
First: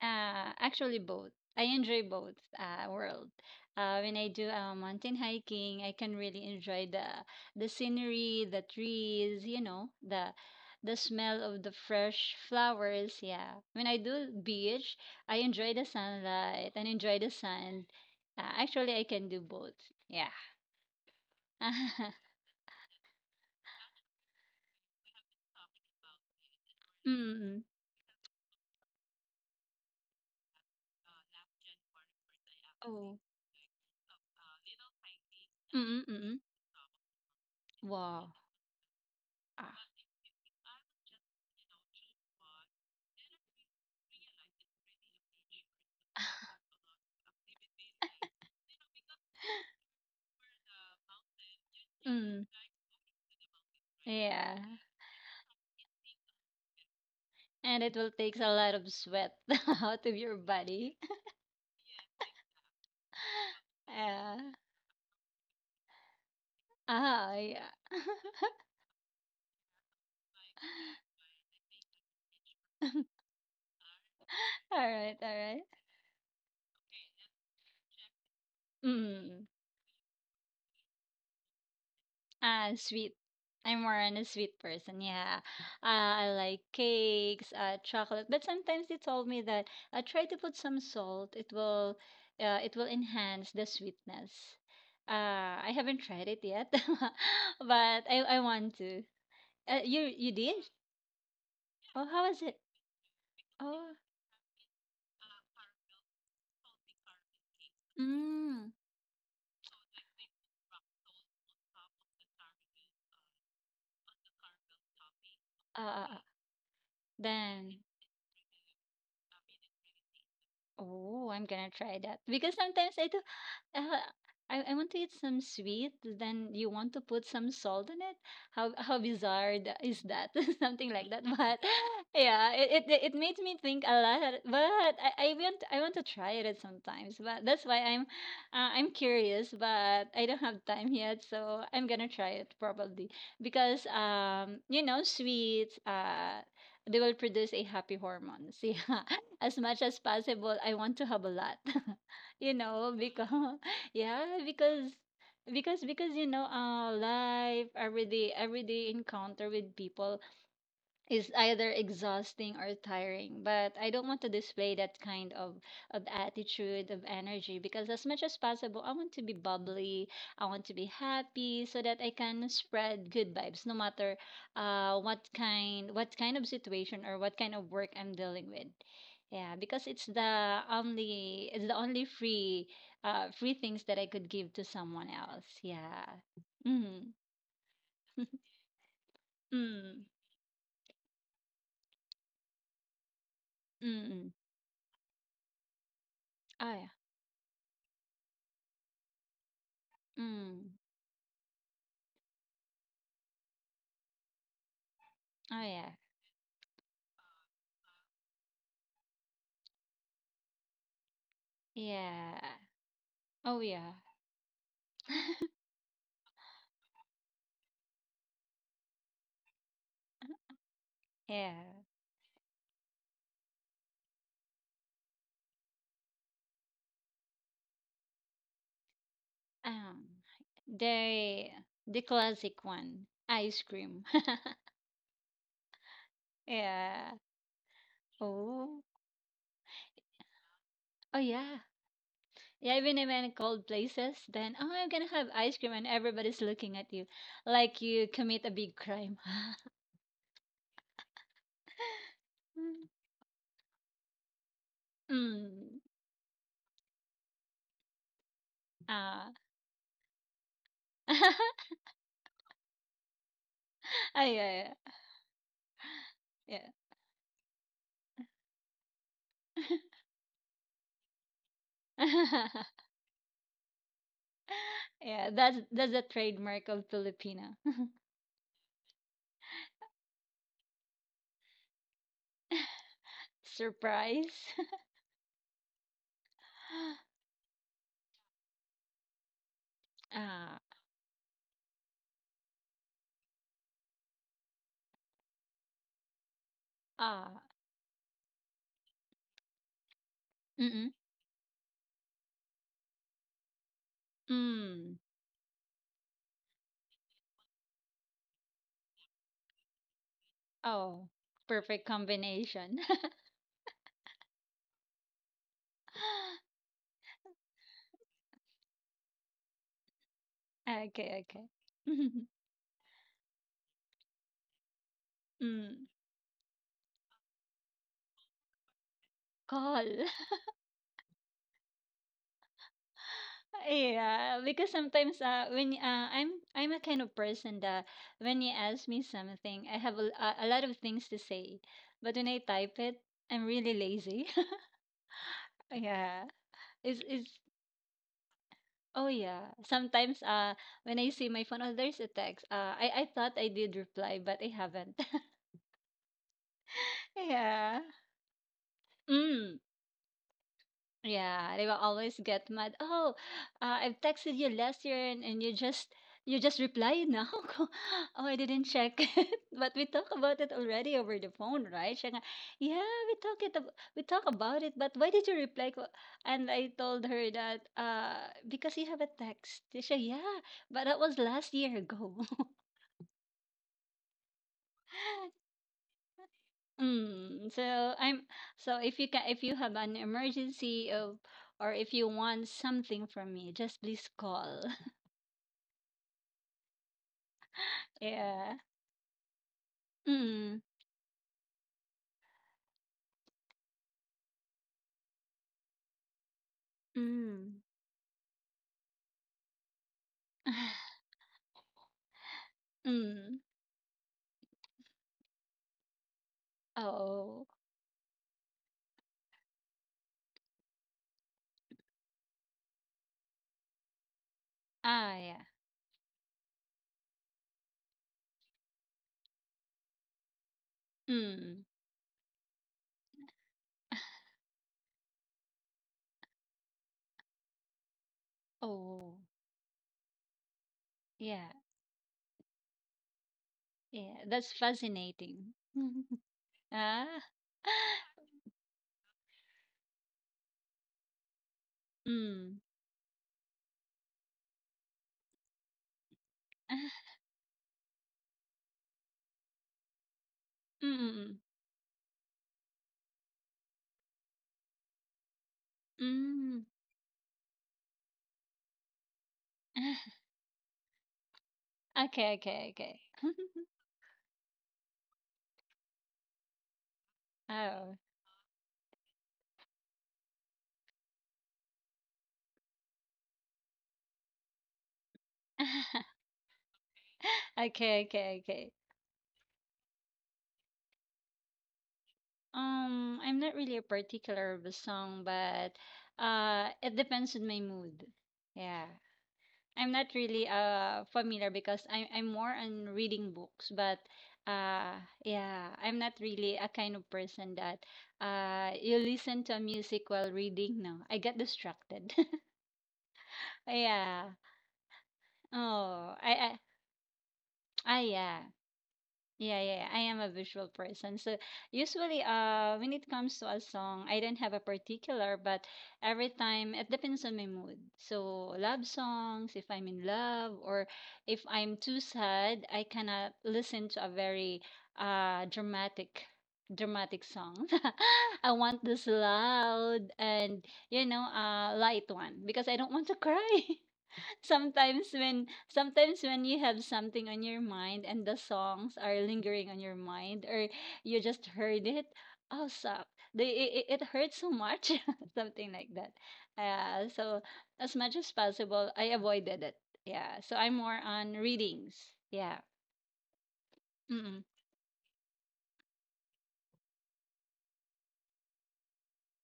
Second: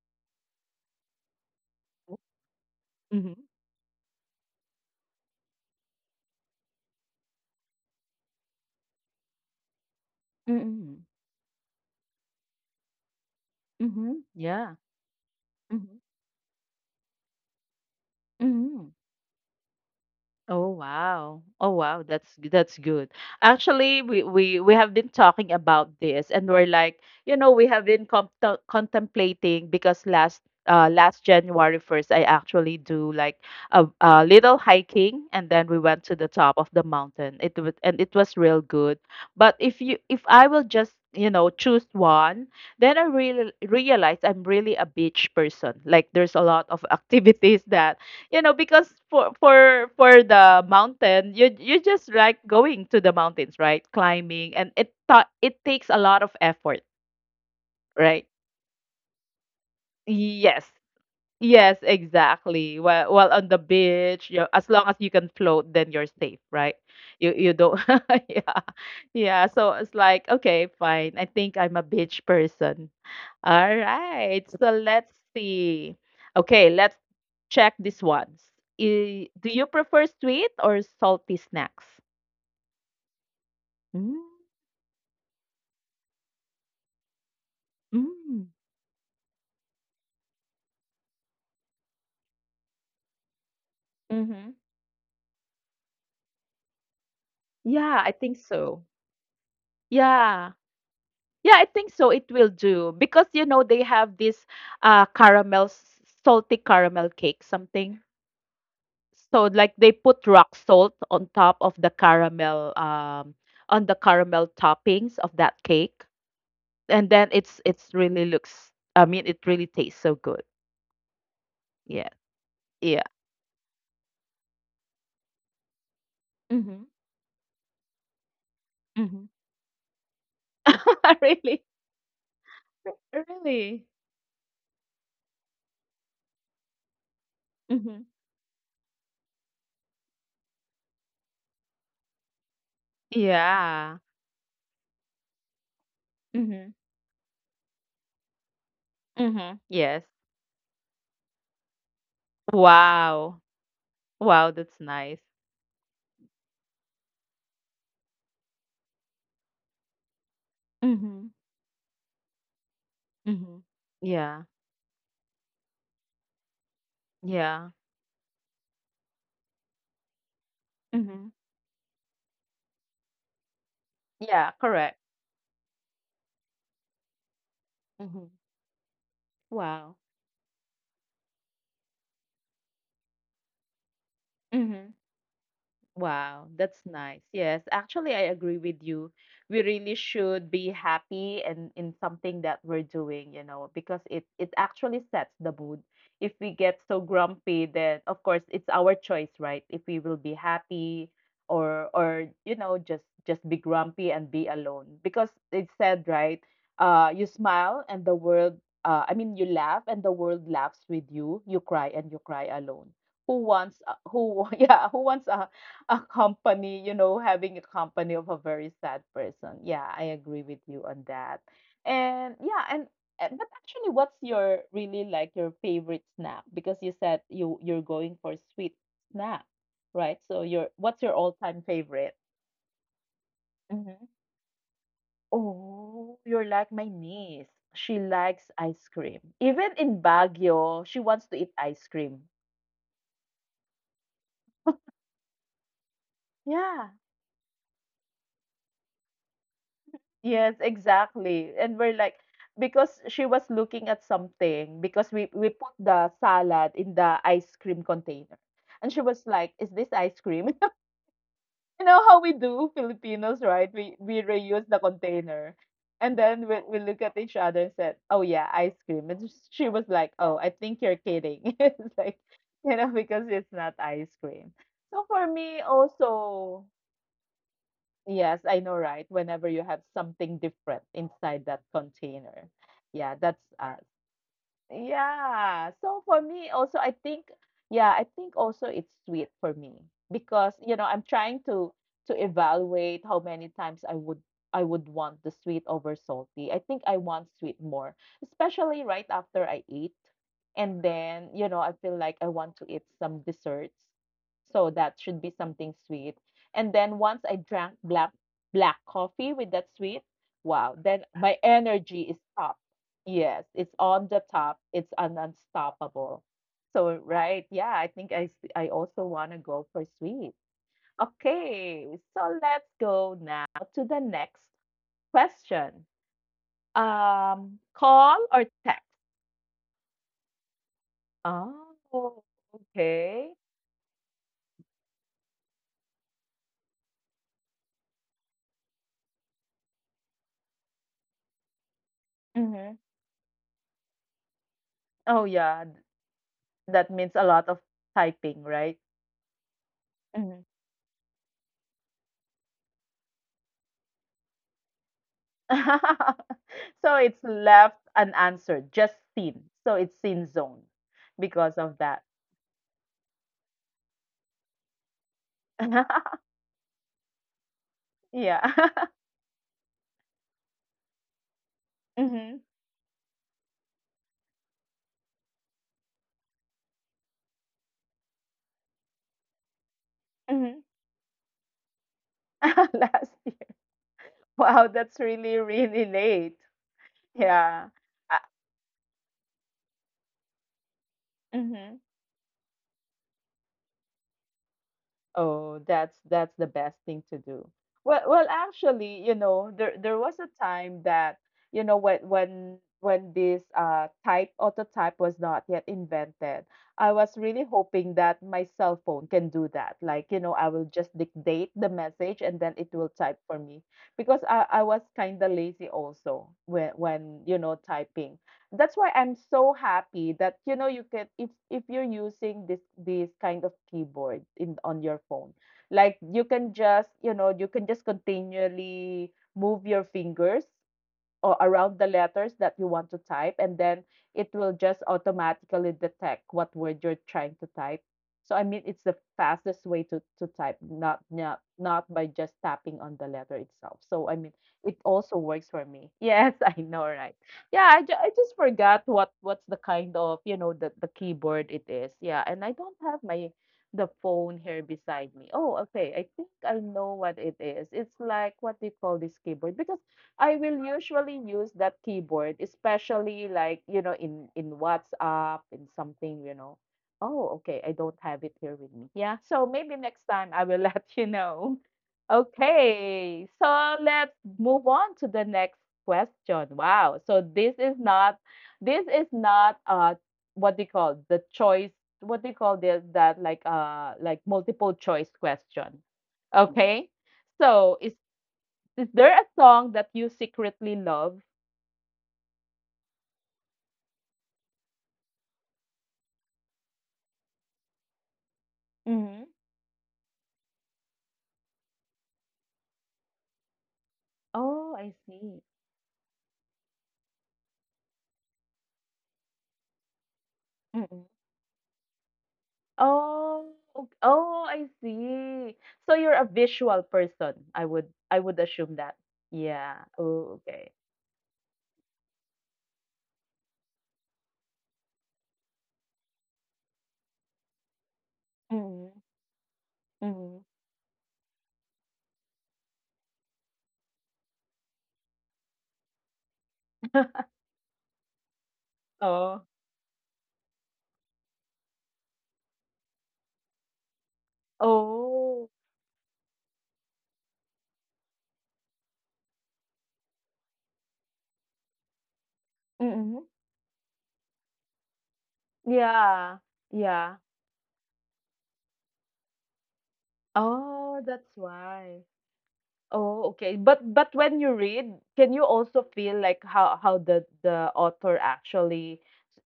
[SPEAKER 2] Actually, both. I enjoy both world.
[SPEAKER 1] Mm-hmm.
[SPEAKER 2] When I do mountain hiking, I can really enjoy the scenery, the trees, you know, the
[SPEAKER 1] Mm-hmm.
[SPEAKER 2] smell of the fresh flowers. Yeah. When I
[SPEAKER 1] Mm-hmm.
[SPEAKER 2] do
[SPEAKER 1] Yeah.
[SPEAKER 2] beach, I enjoy the sunlight and enjoy the sand.
[SPEAKER 1] Mm-hmm.
[SPEAKER 2] Actually, I can do both. Yeah.
[SPEAKER 1] Oh wow. Oh wow, that's good. Actually, we have been talking about this and we're like, you know,
[SPEAKER 2] mm-mm.
[SPEAKER 1] we have been contemplating because last January 1st I actually do
[SPEAKER 2] Oh,
[SPEAKER 1] like a little hiking and then we went to the
[SPEAKER 2] mm-mm-mm.
[SPEAKER 1] top of the mountain. It was and it
[SPEAKER 2] Wow.
[SPEAKER 1] was real good. But
[SPEAKER 2] Ah.
[SPEAKER 1] if I will just, you know, choose one, then I really realized I'm really a beach person. Like there's a lot of activities that you know because for the mountain you just like
[SPEAKER 2] Mm.
[SPEAKER 1] going to the mountains right climbing
[SPEAKER 2] Yeah.
[SPEAKER 1] and it takes a lot of effort
[SPEAKER 2] And it will
[SPEAKER 1] right.
[SPEAKER 2] takes a lot of sweat out of your
[SPEAKER 1] Yes,
[SPEAKER 2] body.
[SPEAKER 1] yes, exactly. Well, well, on the beach you,
[SPEAKER 2] Yeah.
[SPEAKER 1] as long as you can float, then you're safe right. You
[SPEAKER 2] Yeah.
[SPEAKER 1] don't yeah, yeah, so it's like okay fine I think I'm a beach person. All right. So
[SPEAKER 2] all right,
[SPEAKER 1] let's
[SPEAKER 2] all right.
[SPEAKER 1] see. Okay, let's check these ones.
[SPEAKER 2] Mm.
[SPEAKER 1] Do you prefer sweet or salty snacks?
[SPEAKER 2] Sweet. I'm more on
[SPEAKER 1] Mm,
[SPEAKER 2] a sweet person. Yeah. Uh, I like cakes, chocolate.
[SPEAKER 1] mm.
[SPEAKER 2] But sometimes they told me that try to put some salt. It will enhance the sweetness.
[SPEAKER 1] Mm-hmm.
[SPEAKER 2] Uh, I haven't tried it yet,
[SPEAKER 1] Yeah,
[SPEAKER 2] but
[SPEAKER 1] I think
[SPEAKER 2] I want
[SPEAKER 1] so,
[SPEAKER 2] to. You
[SPEAKER 1] yeah.
[SPEAKER 2] did?
[SPEAKER 1] Yeah, I think
[SPEAKER 2] Oh,
[SPEAKER 1] so.
[SPEAKER 2] how
[SPEAKER 1] It
[SPEAKER 2] was
[SPEAKER 1] will
[SPEAKER 2] it?
[SPEAKER 1] do because you know they
[SPEAKER 2] Oh,
[SPEAKER 1] have this caramel salty caramel cake something.
[SPEAKER 2] mm.
[SPEAKER 1] So like they put rock salt on top of the caramel on the caramel toppings of that cake.
[SPEAKER 2] Uh,
[SPEAKER 1] And then
[SPEAKER 2] Then
[SPEAKER 1] it's really looks, I mean it really tastes so good.
[SPEAKER 2] oh, I'm gonna try
[SPEAKER 1] Yeah.
[SPEAKER 2] that because sometimes
[SPEAKER 1] Yeah.
[SPEAKER 2] I do. Uh, I want to eat some sweet. Then you
[SPEAKER 1] Mhm.
[SPEAKER 2] want to put some salt in it. How
[SPEAKER 1] Mhm.
[SPEAKER 2] bizarre is that? Something like that. But
[SPEAKER 1] Really?
[SPEAKER 2] yeah, it made me
[SPEAKER 1] Really?
[SPEAKER 2] think a lot. But I want to try it sometimes. But that's why
[SPEAKER 1] Mhm.
[SPEAKER 2] I'm curious. But I don't have time yet, so I'm gonna try it probably because
[SPEAKER 1] Yeah.
[SPEAKER 2] you know sweets
[SPEAKER 1] Mhm.
[SPEAKER 2] they will produce a happy hormones. Yeah,
[SPEAKER 1] Mhm.
[SPEAKER 2] as much as
[SPEAKER 1] Yes.
[SPEAKER 2] possible I want to have a lot, you know, because
[SPEAKER 1] Wow.
[SPEAKER 2] yeah
[SPEAKER 1] Wow, that's
[SPEAKER 2] because
[SPEAKER 1] nice.
[SPEAKER 2] because you know life every day encounter with people is
[SPEAKER 1] Mhm.
[SPEAKER 2] either exhausting or tiring
[SPEAKER 1] Mhm.
[SPEAKER 2] but I don't want to
[SPEAKER 1] Yeah.
[SPEAKER 2] display that kind of attitude of energy
[SPEAKER 1] Yeah.
[SPEAKER 2] because as much as possible I want to be bubbly I want to be
[SPEAKER 1] Mhm.
[SPEAKER 2] happy so that I can spread good vibes no matter
[SPEAKER 1] Yeah, correct.
[SPEAKER 2] what kind of situation or what kind of work I'm
[SPEAKER 1] Hmm.
[SPEAKER 2] dealing with yeah because
[SPEAKER 1] Wow.
[SPEAKER 2] it's the only free free things that I could give to
[SPEAKER 1] Mhm.
[SPEAKER 2] someone else yeah
[SPEAKER 1] Wow, that's
[SPEAKER 2] mm
[SPEAKER 1] nice. Yes, actually, I agree with you. We really
[SPEAKER 2] mm
[SPEAKER 1] should be happy and in something that we're doing, you know,
[SPEAKER 2] mm
[SPEAKER 1] because it
[SPEAKER 2] mm
[SPEAKER 1] it actually sets the mood. If we
[SPEAKER 2] oh
[SPEAKER 1] get
[SPEAKER 2] yeah
[SPEAKER 1] so grumpy, then of course it's our choice, right? If we will be
[SPEAKER 2] mm
[SPEAKER 1] happy or you know just be grumpy and be alone, because
[SPEAKER 2] oh
[SPEAKER 1] it
[SPEAKER 2] yeah.
[SPEAKER 1] said right, you smile and the world, I mean you laugh and the world laughs with you. You cry and you
[SPEAKER 2] Yeah.
[SPEAKER 1] cry alone. Who
[SPEAKER 2] Oh
[SPEAKER 1] wants uh,
[SPEAKER 2] yeah.
[SPEAKER 1] who yeah who wants a company, you know, having a company of a very sad person. Yeah, I agree with you on that.
[SPEAKER 2] Yeah.
[SPEAKER 1] And yeah, and but actually what's your really like your favorite snack? Because you said you're going for sweet snack,
[SPEAKER 2] Um,
[SPEAKER 1] right? So your what's your
[SPEAKER 2] the
[SPEAKER 1] all-time
[SPEAKER 2] the
[SPEAKER 1] favorite?
[SPEAKER 2] classic one. Ice
[SPEAKER 1] Hmm.
[SPEAKER 2] cream.
[SPEAKER 1] Oh, you're like my
[SPEAKER 2] Yeah.
[SPEAKER 1] niece. She likes
[SPEAKER 2] Oh.
[SPEAKER 1] ice cream. Even in Baguio, she
[SPEAKER 2] Oh
[SPEAKER 1] wants to eat
[SPEAKER 2] yeah.
[SPEAKER 1] ice cream.
[SPEAKER 2] Yeah, even if in cold places, then oh I'm gonna have ice cream and everybody's looking
[SPEAKER 1] Yeah.
[SPEAKER 2] at you like you commit a big crime.
[SPEAKER 1] Yes, exactly. And we're like because she was looking at something because we put
[SPEAKER 2] mm.
[SPEAKER 1] the salad in the ice cream container. And she was
[SPEAKER 2] Ah.
[SPEAKER 1] like, "Is this ice cream?" You know how we do Filipinos, right? We reuse
[SPEAKER 2] Yeah,
[SPEAKER 1] the container. And then we
[SPEAKER 2] yeah.
[SPEAKER 1] we look at each other and said, "Oh yeah, ice cream." And she
[SPEAKER 2] Yeah.
[SPEAKER 1] was like, "Oh, I think you're kidding." It's like, you know, because it's not ice cream. So for
[SPEAKER 2] Yeah,
[SPEAKER 1] me
[SPEAKER 2] that's a
[SPEAKER 1] also,
[SPEAKER 2] trademark of Filipino.
[SPEAKER 1] yes, I know, right? Whenever you have something different inside that container. Yeah, that's
[SPEAKER 2] Surprise.
[SPEAKER 1] yeah. So for me also I think yeah, I think also it's sweet for me because
[SPEAKER 2] ah.
[SPEAKER 1] you know, I'm trying to evaluate how many times I would want the sweet over salty. I think I want
[SPEAKER 2] Ah.
[SPEAKER 1] sweet more, especially right after I eat. And
[SPEAKER 2] Mm-mm.
[SPEAKER 1] then, you know, I feel like I want to eat some desserts. So
[SPEAKER 2] Mm.
[SPEAKER 1] that should be something sweet. And then once I drank black coffee with that sweet, wow, then
[SPEAKER 2] Oh,
[SPEAKER 1] my
[SPEAKER 2] perfect
[SPEAKER 1] energy is up.
[SPEAKER 2] combination.
[SPEAKER 1] Yes, it's on the top. It's an unstoppable. So, right, yeah, I think I also want to go for sweet.
[SPEAKER 2] Okay, okay.
[SPEAKER 1] Okay, so let's go now to the next
[SPEAKER 2] Mm.
[SPEAKER 1] question. Call or text?
[SPEAKER 2] Call.
[SPEAKER 1] Oh, okay.
[SPEAKER 2] Yeah, because sometimes when I'm a kind of person that when you ask me something, I have a lot of things to say, but when I
[SPEAKER 1] Mm-hmm.
[SPEAKER 2] type it, I'm really lazy.
[SPEAKER 1] Oh, yeah,
[SPEAKER 2] Yeah.
[SPEAKER 1] that means a
[SPEAKER 2] It's
[SPEAKER 1] lot of typing, right?
[SPEAKER 2] oh yeah. Sometimes
[SPEAKER 1] Hmm.
[SPEAKER 2] when I see my phone, oh there's a text. I thought I did reply, but I haven't.
[SPEAKER 1] So it's left
[SPEAKER 2] Yeah.
[SPEAKER 1] unanswered, just seen.
[SPEAKER 2] Mm.
[SPEAKER 1] So it's seen zone because
[SPEAKER 2] Yeah, they
[SPEAKER 1] of
[SPEAKER 2] will
[SPEAKER 1] that.
[SPEAKER 2] always get mad. Oh, I've texted you last year and you just reply now. oh, I
[SPEAKER 1] Yeah.
[SPEAKER 2] didn't check it. But we talk about it already over the phone, right? Siya nga,
[SPEAKER 1] Mhm,
[SPEAKER 2] yeah, we talk about it, but why did you reply? Ko?" And I told her that because you have a text. Siya, yeah,
[SPEAKER 1] mhm.
[SPEAKER 2] but that was last year ago.
[SPEAKER 1] Last year. Wow, that's really, really late.
[SPEAKER 2] Mm,
[SPEAKER 1] Yeah.
[SPEAKER 2] so
[SPEAKER 1] Uh,
[SPEAKER 2] I'm so if you can if you have an emergency of or
[SPEAKER 1] mhm.
[SPEAKER 2] if you want something from me, just please call.
[SPEAKER 1] Oh, that's the best thing to do. Well, well,
[SPEAKER 2] Yeah.
[SPEAKER 1] actually, you know, there was a
[SPEAKER 2] Mm.
[SPEAKER 1] time that you know when when this type autotype was not yet invented, I was really
[SPEAKER 2] Mm.
[SPEAKER 1] hoping that my cell phone can do that. Like, you know, I will just dictate the message and then it will type for
[SPEAKER 2] Mm.
[SPEAKER 1] me because I was kind of lazy also when you
[SPEAKER 2] Oh.
[SPEAKER 1] know typing. That's why I'm so happy that you know you can if you're using this this kind of keyboard in on your phone
[SPEAKER 2] Yeah.
[SPEAKER 1] like you can just you know you can just continually move your fingers or
[SPEAKER 2] Mm.
[SPEAKER 1] around the letters that you want to type, and then it will just automatically detect what word you're trying to type. So I mean, it's the
[SPEAKER 2] Oh.
[SPEAKER 1] fastest way to type, not not
[SPEAKER 2] Yeah.
[SPEAKER 1] not by just tapping on the letter itself. So I
[SPEAKER 2] Yeah.
[SPEAKER 1] mean,
[SPEAKER 2] That's
[SPEAKER 1] it also works
[SPEAKER 2] fascinating.
[SPEAKER 1] for me. Yes, I know,
[SPEAKER 2] Ah.
[SPEAKER 1] right? Yeah, I just forgot what what's the kind of you know the keyboard it is. Yeah, and I
[SPEAKER 2] Mm.
[SPEAKER 1] don't have my the phone here beside me. Oh, okay. I think I know what it is. It's like what do you call this keyboard? Because I will usually
[SPEAKER 2] Mm.
[SPEAKER 1] use that keyboard, especially like, you know, in WhatsApp in something, you know.
[SPEAKER 2] Mm.
[SPEAKER 1] Oh, okay, I don't have it here with me. Yeah, so maybe next time I will let you know.
[SPEAKER 2] Okay, okay, okay.
[SPEAKER 1] Okay, so let's move on to the next question. Wow, so
[SPEAKER 2] Oh.
[SPEAKER 1] this is not what do you call the choice what do you call this that like multiple choice question. Okay. So is
[SPEAKER 2] Okay, okay, okay.
[SPEAKER 1] there a song that you secretly love?
[SPEAKER 2] I'm not really a particular of a song, but it depends on my mood. Yeah,
[SPEAKER 1] Mhm.
[SPEAKER 2] I'm not really familiar because I'm more on reading books, but
[SPEAKER 1] Oh, I
[SPEAKER 2] uh,
[SPEAKER 1] see.
[SPEAKER 2] yeah, I'm not really a kind of person that you listen to music while reading. No,
[SPEAKER 1] Mm.
[SPEAKER 2] I get distracted.
[SPEAKER 1] Oh,
[SPEAKER 2] Yeah.
[SPEAKER 1] oh, I see. So you're
[SPEAKER 2] Oh,
[SPEAKER 1] a visual person,
[SPEAKER 2] I
[SPEAKER 1] I would
[SPEAKER 2] yeah.
[SPEAKER 1] assume that.
[SPEAKER 2] Yeah,
[SPEAKER 1] Yeah.
[SPEAKER 2] yeah, yeah, I am a
[SPEAKER 1] Oh,
[SPEAKER 2] visual
[SPEAKER 1] okay.
[SPEAKER 2] person. So usually, when it comes to a song, I don't have a particular, but every time it depends on my mood. So love
[SPEAKER 1] Mm.
[SPEAKER 2] songs, if I'm in
[SPEAKER 1] Mhm.
[SPEAKER 2] love, or if I'm too sad, I cannot listen to a very uh dramatic, dramatic song. I want this
[SPEAKER 1] Oh.
[SPEAKER 2] loud and you know, light one because I don't want to cry. sometimes
[SPEAKER 1] Oh.
[SPEAKER 2] when sometimes when you have something on your mind and the songs are lingering on your mind, or you just heard it, oh suck,
[SPEAKER 1] Mm.
[SPEAKER 2] it hurts so much. Something like that.
[SPEAKER 1] Yeah.
[SPEAKER 2] uh,
[SPEAKER 1] Yeah.
[SPEAKER 2] so as much as possible I avoided it. Yeah, so I'm
[SPEAKER 1] Oh,
[SPEAKER 2] more
[SPEAKER 1] that's
[SPEAKER 2] on
[SPEAKER 1] why.
[SPEAKER 2] readings. Yeah.
[SPEAKER 1] Oh, okay. But when
[SPEAKER 2] Mm-mm.
[SPEAKER 1] you read, can you also feel like how the author actually,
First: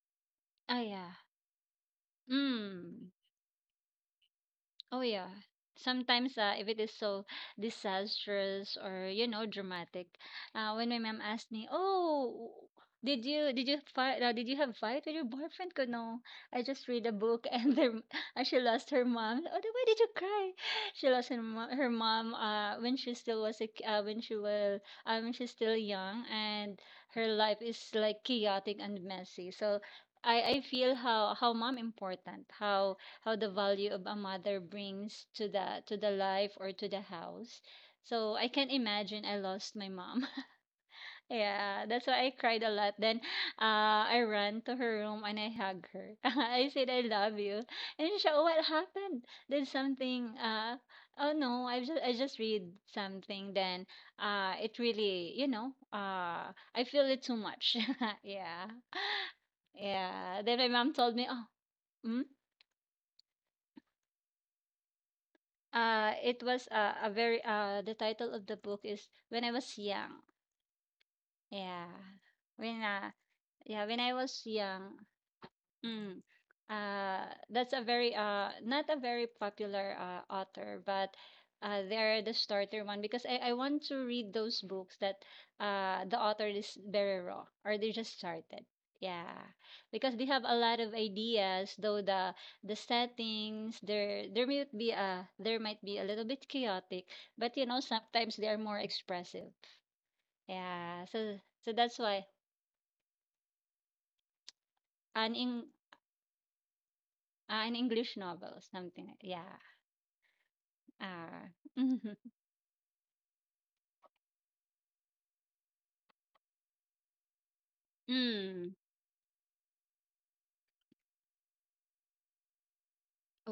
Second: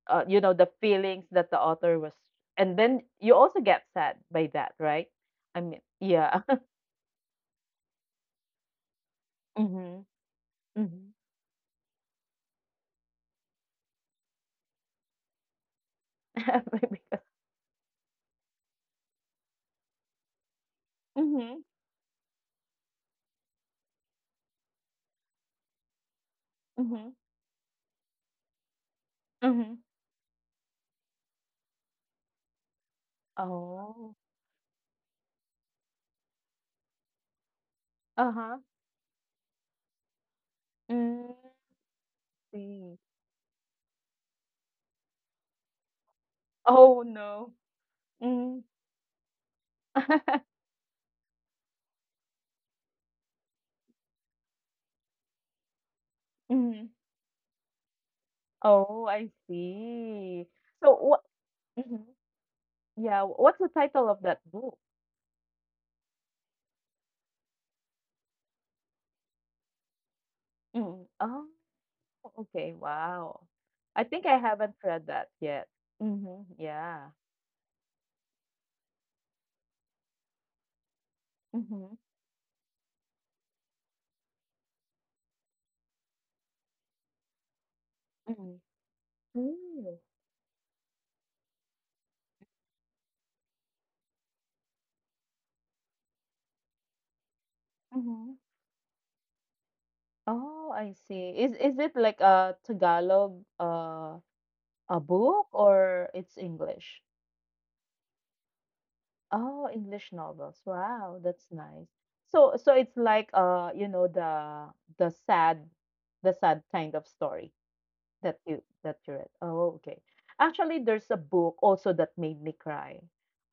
[SPEAKER 1] you know, the
[SPEAKER 2] Oh yeah.
[SPEAKER 1] feelings that the author was, and then
[SPEAKER 2] Mm.
[SPEAKER 1] you also get sad by that,
[SPEAKER 2] Oh
[SPEAKER 1] right?
[SPEAKER 2] yeah.
[SPEAKER 1] I mean,
[SPEAKER 2] Sometimes
[SPEAKER 1] yeah.
[SPEAKER 2] if it is so disastrous or you know
[SPEAKER 1] Mm-hmm.
[SPEAKER 2] dramatic, When my
[SPEAKER 1] Mm-hmm.
[SPEAKER 2] mom asked me, "Oh, did you fight? Did you have fight with your boyfriend?" Ko no, I just read a
[SPEAKER 1] Because,
[SPEAKER 2] book, and she lost her mom. Oh, then why did you cry? She lost her
[SPEAKER 1] mm-hmm.
[SPEAKER 2] mom, when she still was a, ki- when she was when she's still young and
[SPEAKER 1] Mm-hmm.
[SPEAKER 2] her life is like chaotic and messy.
[SPEAKER 1] Mm-hmm.
[SPEAKER 2] So I feel how mom important how the value of
[SPEAKER 1] Oh.
[SPEAKER 2] a mother brings to the life or to the house. So I
[SPEAKER 1] Uh-huh.
[SPEAKER 2] can imagine I lost my mom.
[SPEAKER 1] Mm.
[SPEAKER 2] Yeah, that's why I cried a lot.
[SPEAKER 1] See.
[SPEAKER 2] Then uh, I ran to her room and I hugged her. I said I
[SPEAKER 1] Oh
[SPEAKER 2] love
[SPEAKER 1] no.
[SPEAKER 2] you. And she, oh,
[SPEAKER 1] Mm.
[SPEAKER 2] what happened? Did something? Oh no, I just read something. Then it really, you know, I
[SPEAKER 1] Mm.
[SPEAKER 2] feel it too much. Yeah.
[SPEAKER 1] Oh, I
[SPEAKER 2] Yeah.
[SPEAKER 1] see.
[SPEAKER 2] Then my mom
[SPEAKER 1] So
[SPEAKER 2] told
[SPEAKER 1] what?
[SPEAKER 2] me, oh,
[SPEAKER 1] Hmm.
[SPEAKER 2] mm?
[SPEAKER 1] Yeah. What's the title of that book?
[SPEAKER 2] It was a very the title of the book is When I Was Young.
[SPEAKER 1] Mm. Oh,
[SPEAKER 2] Yeah.
[SPEAKER 1] okay.
[SPEAKER 2] When uh
[SPEAKER 1] Wow.
[SPEAKER 2] yeah, when
[SPEAKER 1] I
[SPEAKER 2] I
[SPEAKER 1] think I
[SPEAKER 2] was
[SPEAKER 1] haven't
[SPEAKER 2] young.
[SPEAKER 1] read that yet.
[SPEAKER 2] Mm.
[SPEAKER 1] Mm-hmm. Yeah.
[SPEAKER 2] Uh, that's a very Not a very popular author, but
[SPEAKER 1] Mm-hmm.
[SPEAKER 2] they're the starter one because I want to read those books that the author is very raw or they just
[SPEAKER 1] Mm.
[SPEAKER 2] started. Yeah.
[SPEAKER 1] Ooh.
[SPEAKER 2] Because they have a lot of ideas, though the settings there there might be a there might be a little bit chaotic, but
[SPEAKER 1] Mm-hmm.
[SPEAKER 2] sometimes they are more expressive.
[SPEAKER 1] Oh, I
[SPEAKER 2] Yeah.
[SPEAKER 1] see.
[SPEAKER 2] So so
[SPEAKER 1] Is it
[SPEAKER 2] that's
[SPEAKER 1] like
[SPEAKER 2] why
[SPEAKER 1] a Tagalog a
[SPEAKER 2] an
[SPEAKER 1] book
[SPEAKER 2] in
[SPEAKER 1] or it's English?
[SPEAKER 2] an English novel, something like yeah.
[SPEAKER 1] Oh, English novels. Wow, that's
[SPEAKER 2] Uh,
[SPEAKER 1] nice. So so it's like you know the sad the sad kind of story.
[SPEAKER 2] Mm.
[SPEAKER 1] That you read. Oh, okay. Actually, there's a book also that made me cry.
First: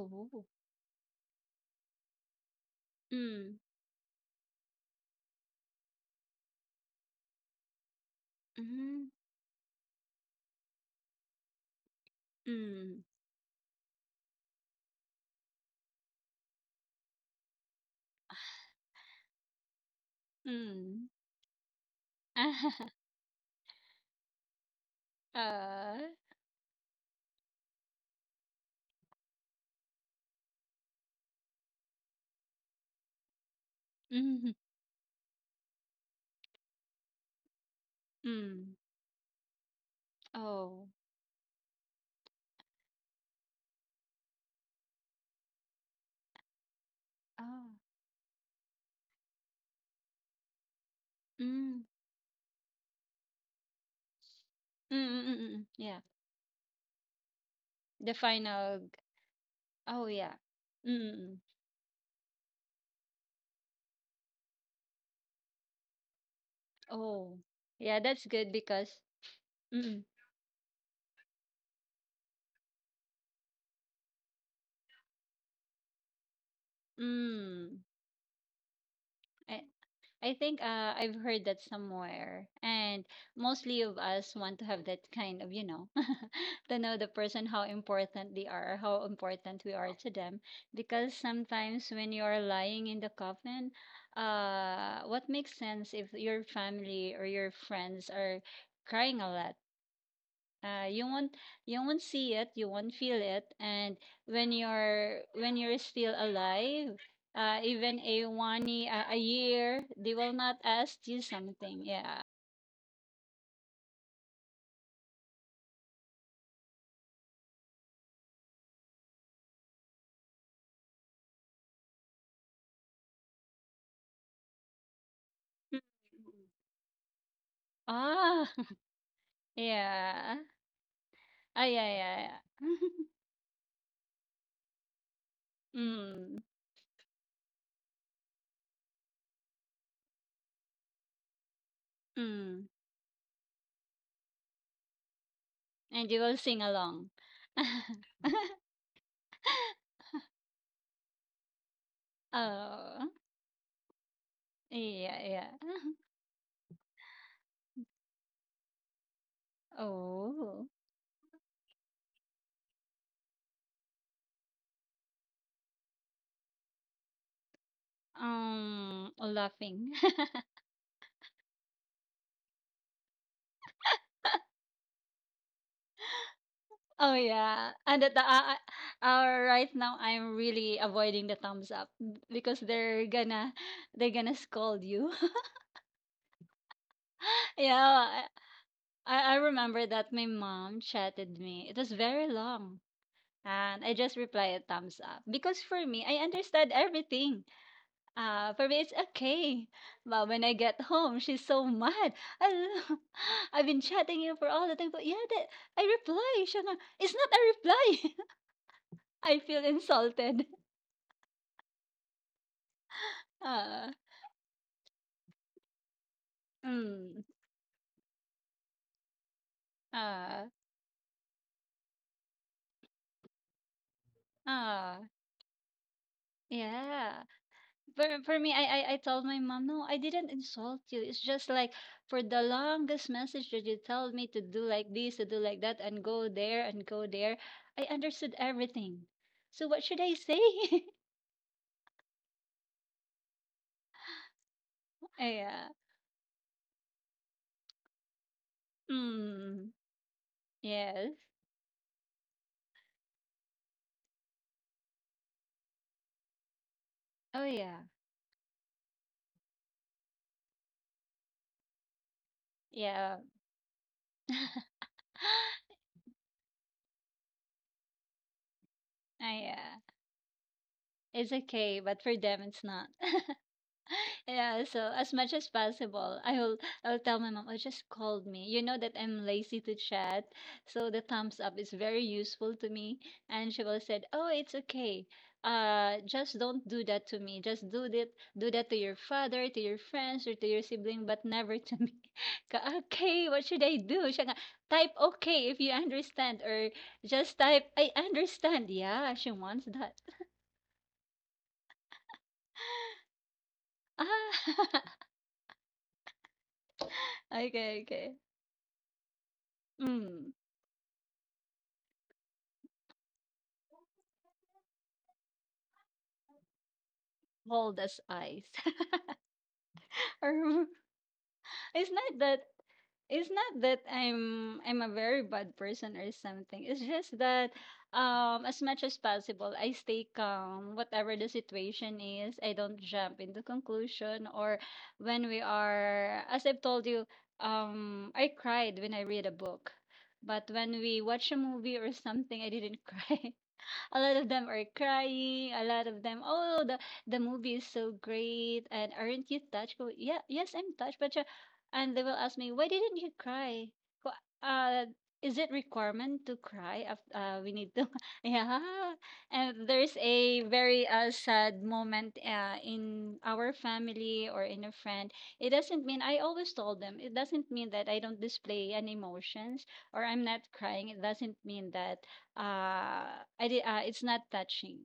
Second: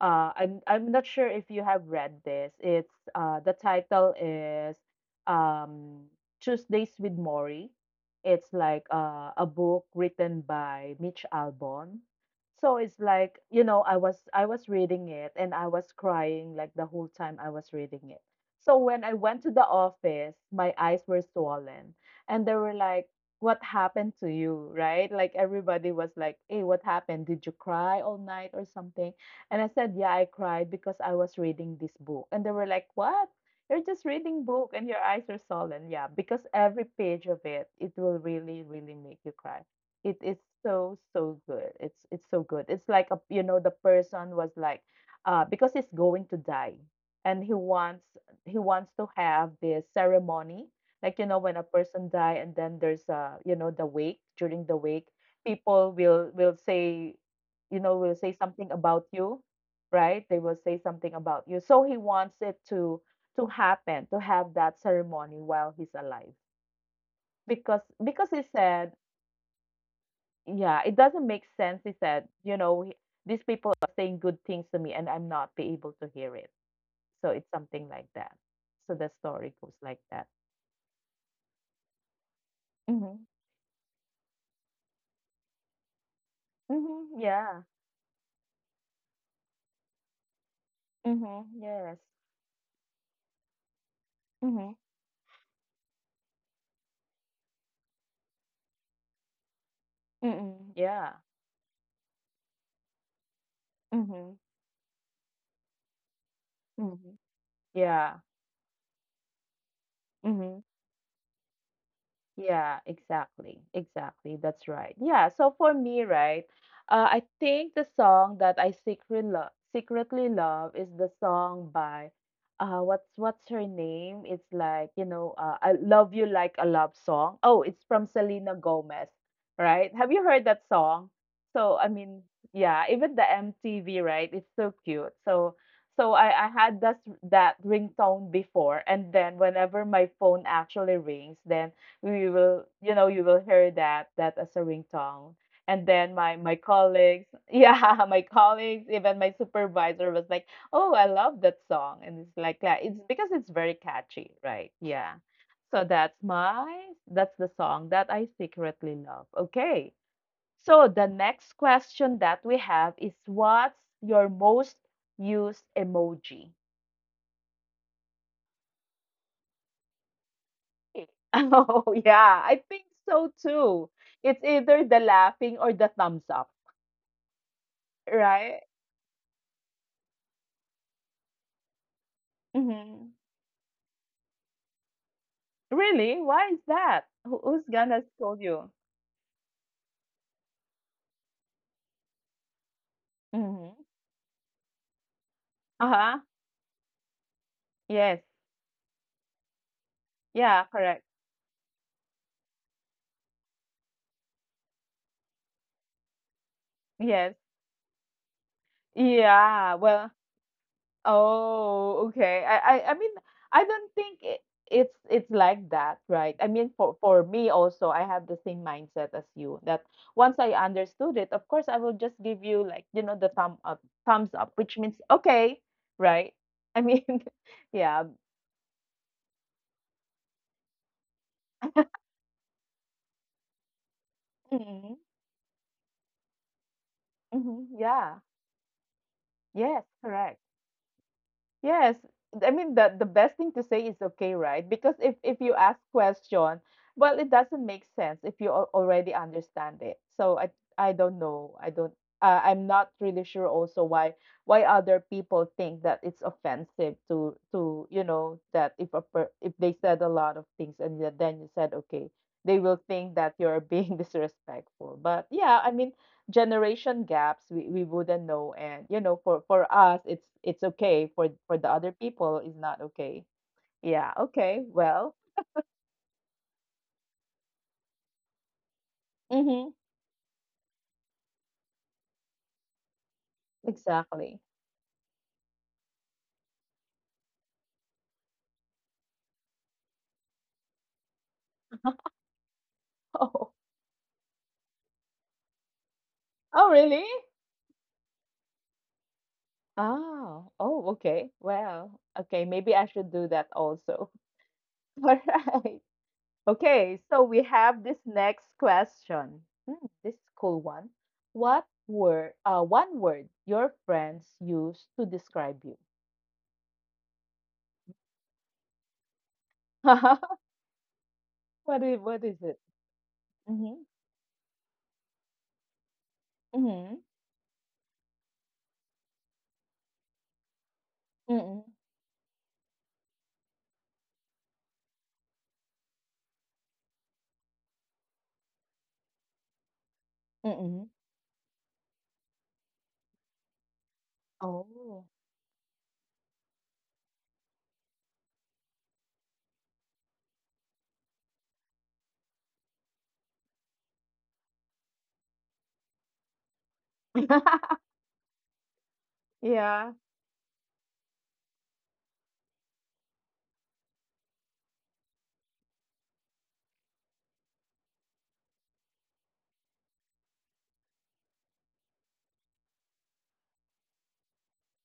[SPEAKER 1] I'm not sure if you have read this. It's the
[SPEAKER 2] Mm.
[SPEAKER 1] title is um, Tuesdays with Maury. It's like
[SPEAKER 2] Mm.
[SPEAKER 1] a book written by Mitch Albom. So it's
[SPEAKER 2] Mm.
[SPEAKER 1] like, you know, I was reading it and I was crying like the whole time I was reading it. So when I went to the office, my eyes
[SPEAKER 2] Mm.
[SPEAKER 1] were swollen and they were like what happened to you, right? Like everybody was
[SPEAKER 2] Uh.
[SPEAKER 1] like, "Hey, what happened? Did you cry all night or something?" And I said, "Yeah, I cried because I was reading this book." And they were like, "What? You're just reading
[SPEAKER 2] Mm.
[SPEAKER 1] book and your eyes are swollen." Yeah, because every page of it, it will really,
[SPEAKER 2] Mm.
[SPEAKER 1] really make you cry. It is
[SPEAKER 2] Oh.
[SPEAKER 1] so, so good. It's so good. It's like a, you know, the person was like, because he's going to die, and
[SPEAKER 2] Oh.
[SPEAKER 1] he wants to have this ceremony like, you know, when a
[SPEAKER 2] Mm.
[SPEAKER 1] person die and then there's you know, the wake, during the
[SPEAKER 2] Mm.
[SPEAKER 1] wake,
[SPEAKER 2] Mm. Mm, mm.
[SPEAKER 1] people
[SPEAKER 2] Yeah.
[SPEAKER 1] will say, you know,
[SPEAKER 2] The
[SPEAKER 1] will say something
[SPEAKER 2] final.
[SPEAKER 1] about you,
[SPEAKER 2] Oh
[SPEAKER 1] right?
[SPEAKER 2] yeah.
[SPEAKER 1] They will say something
[SPEAKER 2] Mm. Mm.
[SPEAKER 1] about you. So he wants it to happen, to have that ceremony while he's alive.
[SPEAKER 2] Oh. Yeah, that's
[SPEAKER 1] Because he
[SPEAKER 2] good because.
[SPEAKER 1] said,
[SPEAKER 2] Mm.
[SPEAKER 1] yeah, it doesn't make sense. He said, you know, these people are saying good things to me and I'm not be able to hear it. So it's
[SPEAKER 2] Mm.
[SPEAKER 1] something like that. So the story
[SPEAKER 2] I,
[SPEAKER 1] goes like that.
[SPEAKER 2] I think I've heard that somewhere, and
[SPEAKER 1] Mm-hmm.
[SPEAKER 2] mostly of us want to have that kind of, to know the
[SPEAKER 1] Mm-hmm.
[SPEAKER 2] person how
[SPEAKER 1] Yeah.
[SPEAKER 2] important they are, how important we are to them. Because
[SPEAKER 1] Mhm,
[SPEAKER 2] sometimes
[SPEAKER 1] yes.
[SPEAKER 2] when you are lying in the coffin,
[SPEAKER 1] Mhm,
[SPEAKER 2] what makes sense if your family or your friends are crying a lot?
[SPEAKER 1] mm,
[SPEAKER 2] Uh, you
[SPEAKER 1] yeah.
[SPEAKER 2] won't you won't see it, you won't feel it, and
[SPEAKER 1] Mhm,
[SPEAKER 2] when you're still alive,
[SPEAKER 1] mhm,
[SPEAKER 2] even
[SPEAKER 1] yeah.
[SPEAKER 2] a one ye- a year, they will not
[SPEAKER 1] Mhm.
[SPEAKER 2] ask you something. Yeah.
[SPEAKER 1] Yeah, exactly. Exactly. That's right. Yeah, so for me, right, I think the song that I secretly love is the song by what's her name? It's like, you know, I
[SPEAKER 2] Mm.
[SPEAKER 1] love you like a love song. Oh, it's from
[SPEAKER 2] Ah,
[SPEAKER 1] Selena Gomez, right? Have you
[SPEAKER 2] yeah.
[SPEAKER 1] heard that song?
[SPEAKER 2] Ah,
[SPEAKER 1] So,
[SPEAKER 2] yeah,
[SPEAKER 1] I
[SPEAKER 2] yeah,
[SPEAKER 1] mean,
[SPEAKER 2] yeah.
[SPEAKER 1] yeah, even the MTV, right? It's so cute. So, so
[SPEAKER 2] Mm,
[SPEAKER 1] I had that that ringtone before, and then whenever my phone actually rings, then we will
[SPEAKER 2] mm.
[SPEAKER 1] you know you will hear that that as a ringtone and
[SPEAKER 2] And
[SPEAKER 1] then
[SPEAKER 2] you
[SPEAKER 1] my
[SPEAKER 2] will
[SPEAKER 1] my
[SPEAKER 2] sing along.
[SPEAKER 1] colleagues yeah my colleagues even my supervisor was like oh I love that song and it's like yeah, it's
[SPEAKER 2] Oh,
[SPEAKER 1] because it's very catchy right
[SPEAKER 2] yeah,
[SPEAKER 1] yeah
[SPEAKER 2] yeah.
[SPEAKER 1] so that's my that's the song that I secretly love. Okay,
[SPEAKER 2] Oh,
[SPEAKER 1] so the next question that we have is what's your most used emoji?
[SPEAKER 2] laughing.
[SPEAKER 1] Oh, yeah, I think so too. It's either the laughing or the thumbs up,
[SPEAKER 2] Oh yeah, and that the
[SPEAKER 1] right?
[SPEAKER 2] right now I'm really avoiding the thumbs up because they're
[SPEAKER 1] Hmm.
[SPEAKER 2] gonna they're gonna scold you.
[SPEAKER 1] Really? Why is that? Who, who's gonna
[SPEAKER 2] Yeah,
[SPEAKER 1] scold you?
[SPEAKER 2] I remember that my mom chatted me. It was very long,
[SPEAKER 1] Hmm.
[SPEAKER 2] and I just replied thumbs up because for me I
[SPEAKER 1] Uh-huh.
[SPEAKER 2] understand everything.
[SPEAKER 1] Yes.
[SPEAKER 2] For me it's okay, but when I
[SPEAKER 1] Yeah,
[SPEAKER 2] get
[SPEAKER 1] correct.
[SPEAKER 2] home she's so mad. I have been chatting you for all the time, but yeah, that, I reply. Siya nga, it's not a
[SPEAKER 1] Yes.
[SPEAKER 2] reply. I feel
[SPEAKER 1] Yeah. Well,
[SPEAKER 2] insulted.
[SPEAKER 1] oh, okay. I mean, I
[SPEAKER 2] Ah,
[SPEAKER 1] don't think it's like that, right? I mean,
[SPEAKER 2] mm,
[SPEAKER 1] for me also, I have the same mindset as you that once
[SPEAKER 2] ah,
[SPEAKER 1] I understood it, of course, I will just give you like, you know, the thumb up, thumbs up, which means
[SPEAKER 2] ah,
[SPEAKER 1] okay, right? I mean,
[SPEAKER 2] yeah.
[SPEAKER 1] yeah.
[SPEAKER 2] For me, I told my mom, no, I didn't insult you. It's just like for the longest message that you told me to do like
[SPEAKER 1] Mm-hmm.
[SPEAKER 2] this, to do like that, and go there and go there.
[SPEAKER 1] Mm-hmm.
[SPEAKER 2] I
[SPEAKER 1] Yeah.
[SPEAKER 2] understood everything. So what
[SPEAKER 1] Yes,
[SPEAKER 2] should I say?
[SPEAKER 1] correct. Yes, I mean the best thing to say is okay, right? Because if you
[SPEAKER 2] Yeah.
[SPEAKER 1] ask question, well, it doesn't make sense if you already
[SPEAKER 2] Mm,
[SPEAKER 1] understand it. So I
[SPEAKER 2] yes.
[SPEAKER 1] don't know. I don't. I'm not really sure also why other people think that it's offensive
[SPEAKER 2] Oh yeah.
[SPEAKER 1] to you know that if a if they said a lot of things and yet then you said okay, they will
[SPEAKER 2] Yeah.
[SPEAKER 1] think that you're being disrespectful. But yeah, I mean generation gaps we wouldn't know. And you know,
[SPEAKER 2] Ah,
[SPEAKER 1] for
[SPEAKER 2] yeah.
[SPEAKER 1] for us it's okay,
[SPEAKER 2] It's
[SPEAKER 1] for the
[SPEAKER 2] okay,
[SPEAKER 1] other
[SPEAKER 2] but for them,
[SPEAKER 1] people is
[SPEAKER 2] it's
[SPEAKER 1] not
[SPEAKER 2] not.
[SPEAKER 1] okay. Yeah,
[SPEAKER 2] Yeah,
[SPEAKER 1] okay,
[SPEAKER 2] so as
[SPEAKER 1] well,
[SPEAKER 2] much as possible, I'll tell my mom, oh, just called me. You know that I'm lazy
[SPEAKER 1] mm-hmm,
[SPEAKER 2] to chat. So the thumbs up is very useful to me. And she will said, oh,
[SPEAKER 1] exactly.
[SPEAKER 2] it's okay. Just don't do that to me. Just do that to your father, to your friends, or to your sibling, but never to me. Ka- okay, what
[SPEAKER 1] Oh,
[SPEAKER 2] should I do? Siya nga, type okay if you understand, or
[SPEAKER 1] oh really,
[SPEAKER 2] just type I understand. Yeah, she wants that.
[SPEAKER 1] oh oh okay, well okay, maybe I should do that also.
[SPEAKER 2] Ah.
[SPEAKER 1] All right. Okay, so we
[SPEAKER 2] Okay,
[SPEAKER 1] have this
[SPEAKER 2] okay.
[SPEAKER 1] next question. Hmm, this is
[SPEAKER 2] Mm.
[SPEAKER 1] cool one. What were one word your friends used to describe you?
[SPEAKER 2] Cold as ice.
[SPEAKER 1] What
[SPEAKER 2] Or it's not
[SPEAKER 1] is
[SPEAKER 2] that
[SPEAKER 1] it?
[SPEAKER 2] it's not that
[SPEAKER 1] Mm-hmm.
[SPEAKER 2] I'm a very bad person or something. It's
[SPEAKER 1] Mhm,
[SPEAKER 2] just that as much as possible I stay calm whatever the
[SPEAKER 1] mm,
[SPEAKER 2] situation is. I don't jump into conclusion, or when we are as I've told you, I cried when I read a book. But when
[SPEAKER 1] mm.
[SPEAKER 2] we watch a movie or something, I didn't cry. A lot of them are
[SPEAKER 1] Oh.
[SPEAKER 2] crying. A lot of them, oh, the movie is so great, and aren't you touched? Go, yeah, yes, I'm touched, but and they will ask me, why didn't you cry? Ko, Uh, is it requirement to cry? We need to, yeah. And
[SPEAKER 1] Yeah.
[SPEAKER 2] there's a very sad moment in our family or in a friend. It doesn't mean I always told them. It doesn't mean that I don't display any emotions or I'm not crying. It doesn't mean that uh I did it's not touching.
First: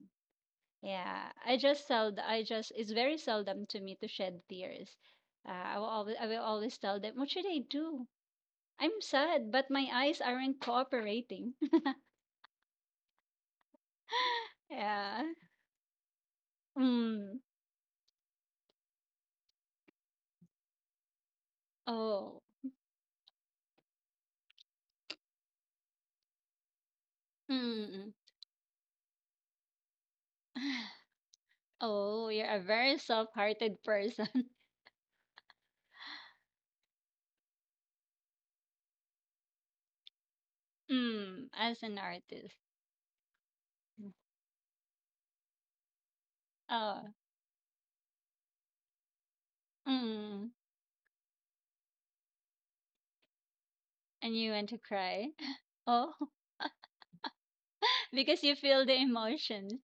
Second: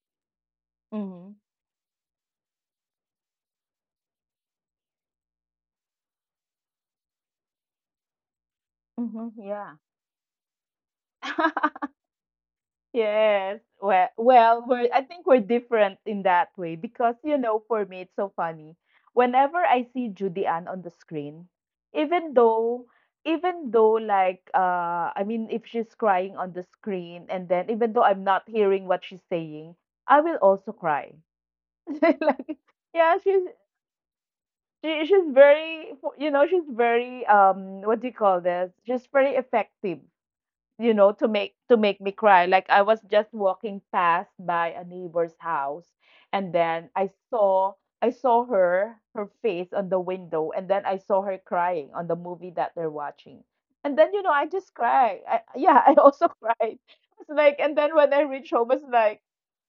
[SPEAKER 2] Yeah,
[SPEAKER 1] Mhm,
[SPEAKER 2] I just seld I just it's very seldom to me to shed tears. I will always tell them, what should I do? I'm
[SPEAKER 1] mhm,
[SPEAKER 2] sad, but
[SPEAKER 1] yeah.
[SPEAKER 2] my eyes aren't cooperating.
[SPEAKER 1] Yes. Well, well, we're, I
[SPEAKER 2] Yeah.
[SPEAKER 1] think we're different in that way because, you
[SPEAKER 2] Mm.
[SPEAKER 1] know, for me, it's so funny. Whenever I see Judy Ann on the screen, even
[SPEAKER 2] Oh.
[SPEAKER 1] though even though if she's crying on the screen and then even though
[SPEAKER 2] Mm.
[SPEAKER 1] I'm not hearing what she's saying, I will also cry.
[SPEAKER 2] Oh, you're
[SPEAKER 1] Like,
[SPEAKER 2] a very
[SPEAKER 1] yeah, she's.
[SPEAKER 2] soft-hearted person.
[SPEAKER 1] She's very, you know, she's very what do you call this? She's very effective, you know,
[SPEAKER 2] Mm. As an
[SPEAKER 1] to make me
[SPEAKER 2] artist.
[SPEAKER 1] cry. Like I was just walking past by a neighbor's house and
[SPEAKER 2] Oh.
[SPEAKER 1] then I saw, I saw her face on the
[SPEAKER 2] Mm.
[SPEAKER 1] window and then I saw her crying on the movie that they're watching. And then
[SPEAKER 2] And
[SPEAKER 1] you know
[SPEAKER 2] you
[SPEAKER 1] I
[SPEAKER 2] want to
[SPEAKER 1] just
[SPEAKER 2] cry.
[SPEAKER 1] cried, I, yeah, I
[SPEAKER 2] Oh.
[SPEAKER 1] also cried. It's like, and then when I
[SPEAKER 2] Because you
[SPEAKER 1] reached
[SPEAKER 2] feel
[SPEAKER 1] home
[SPEAKER 2] the
[SPEAKER 1] it's like,
[SPEAKER 2] emotion.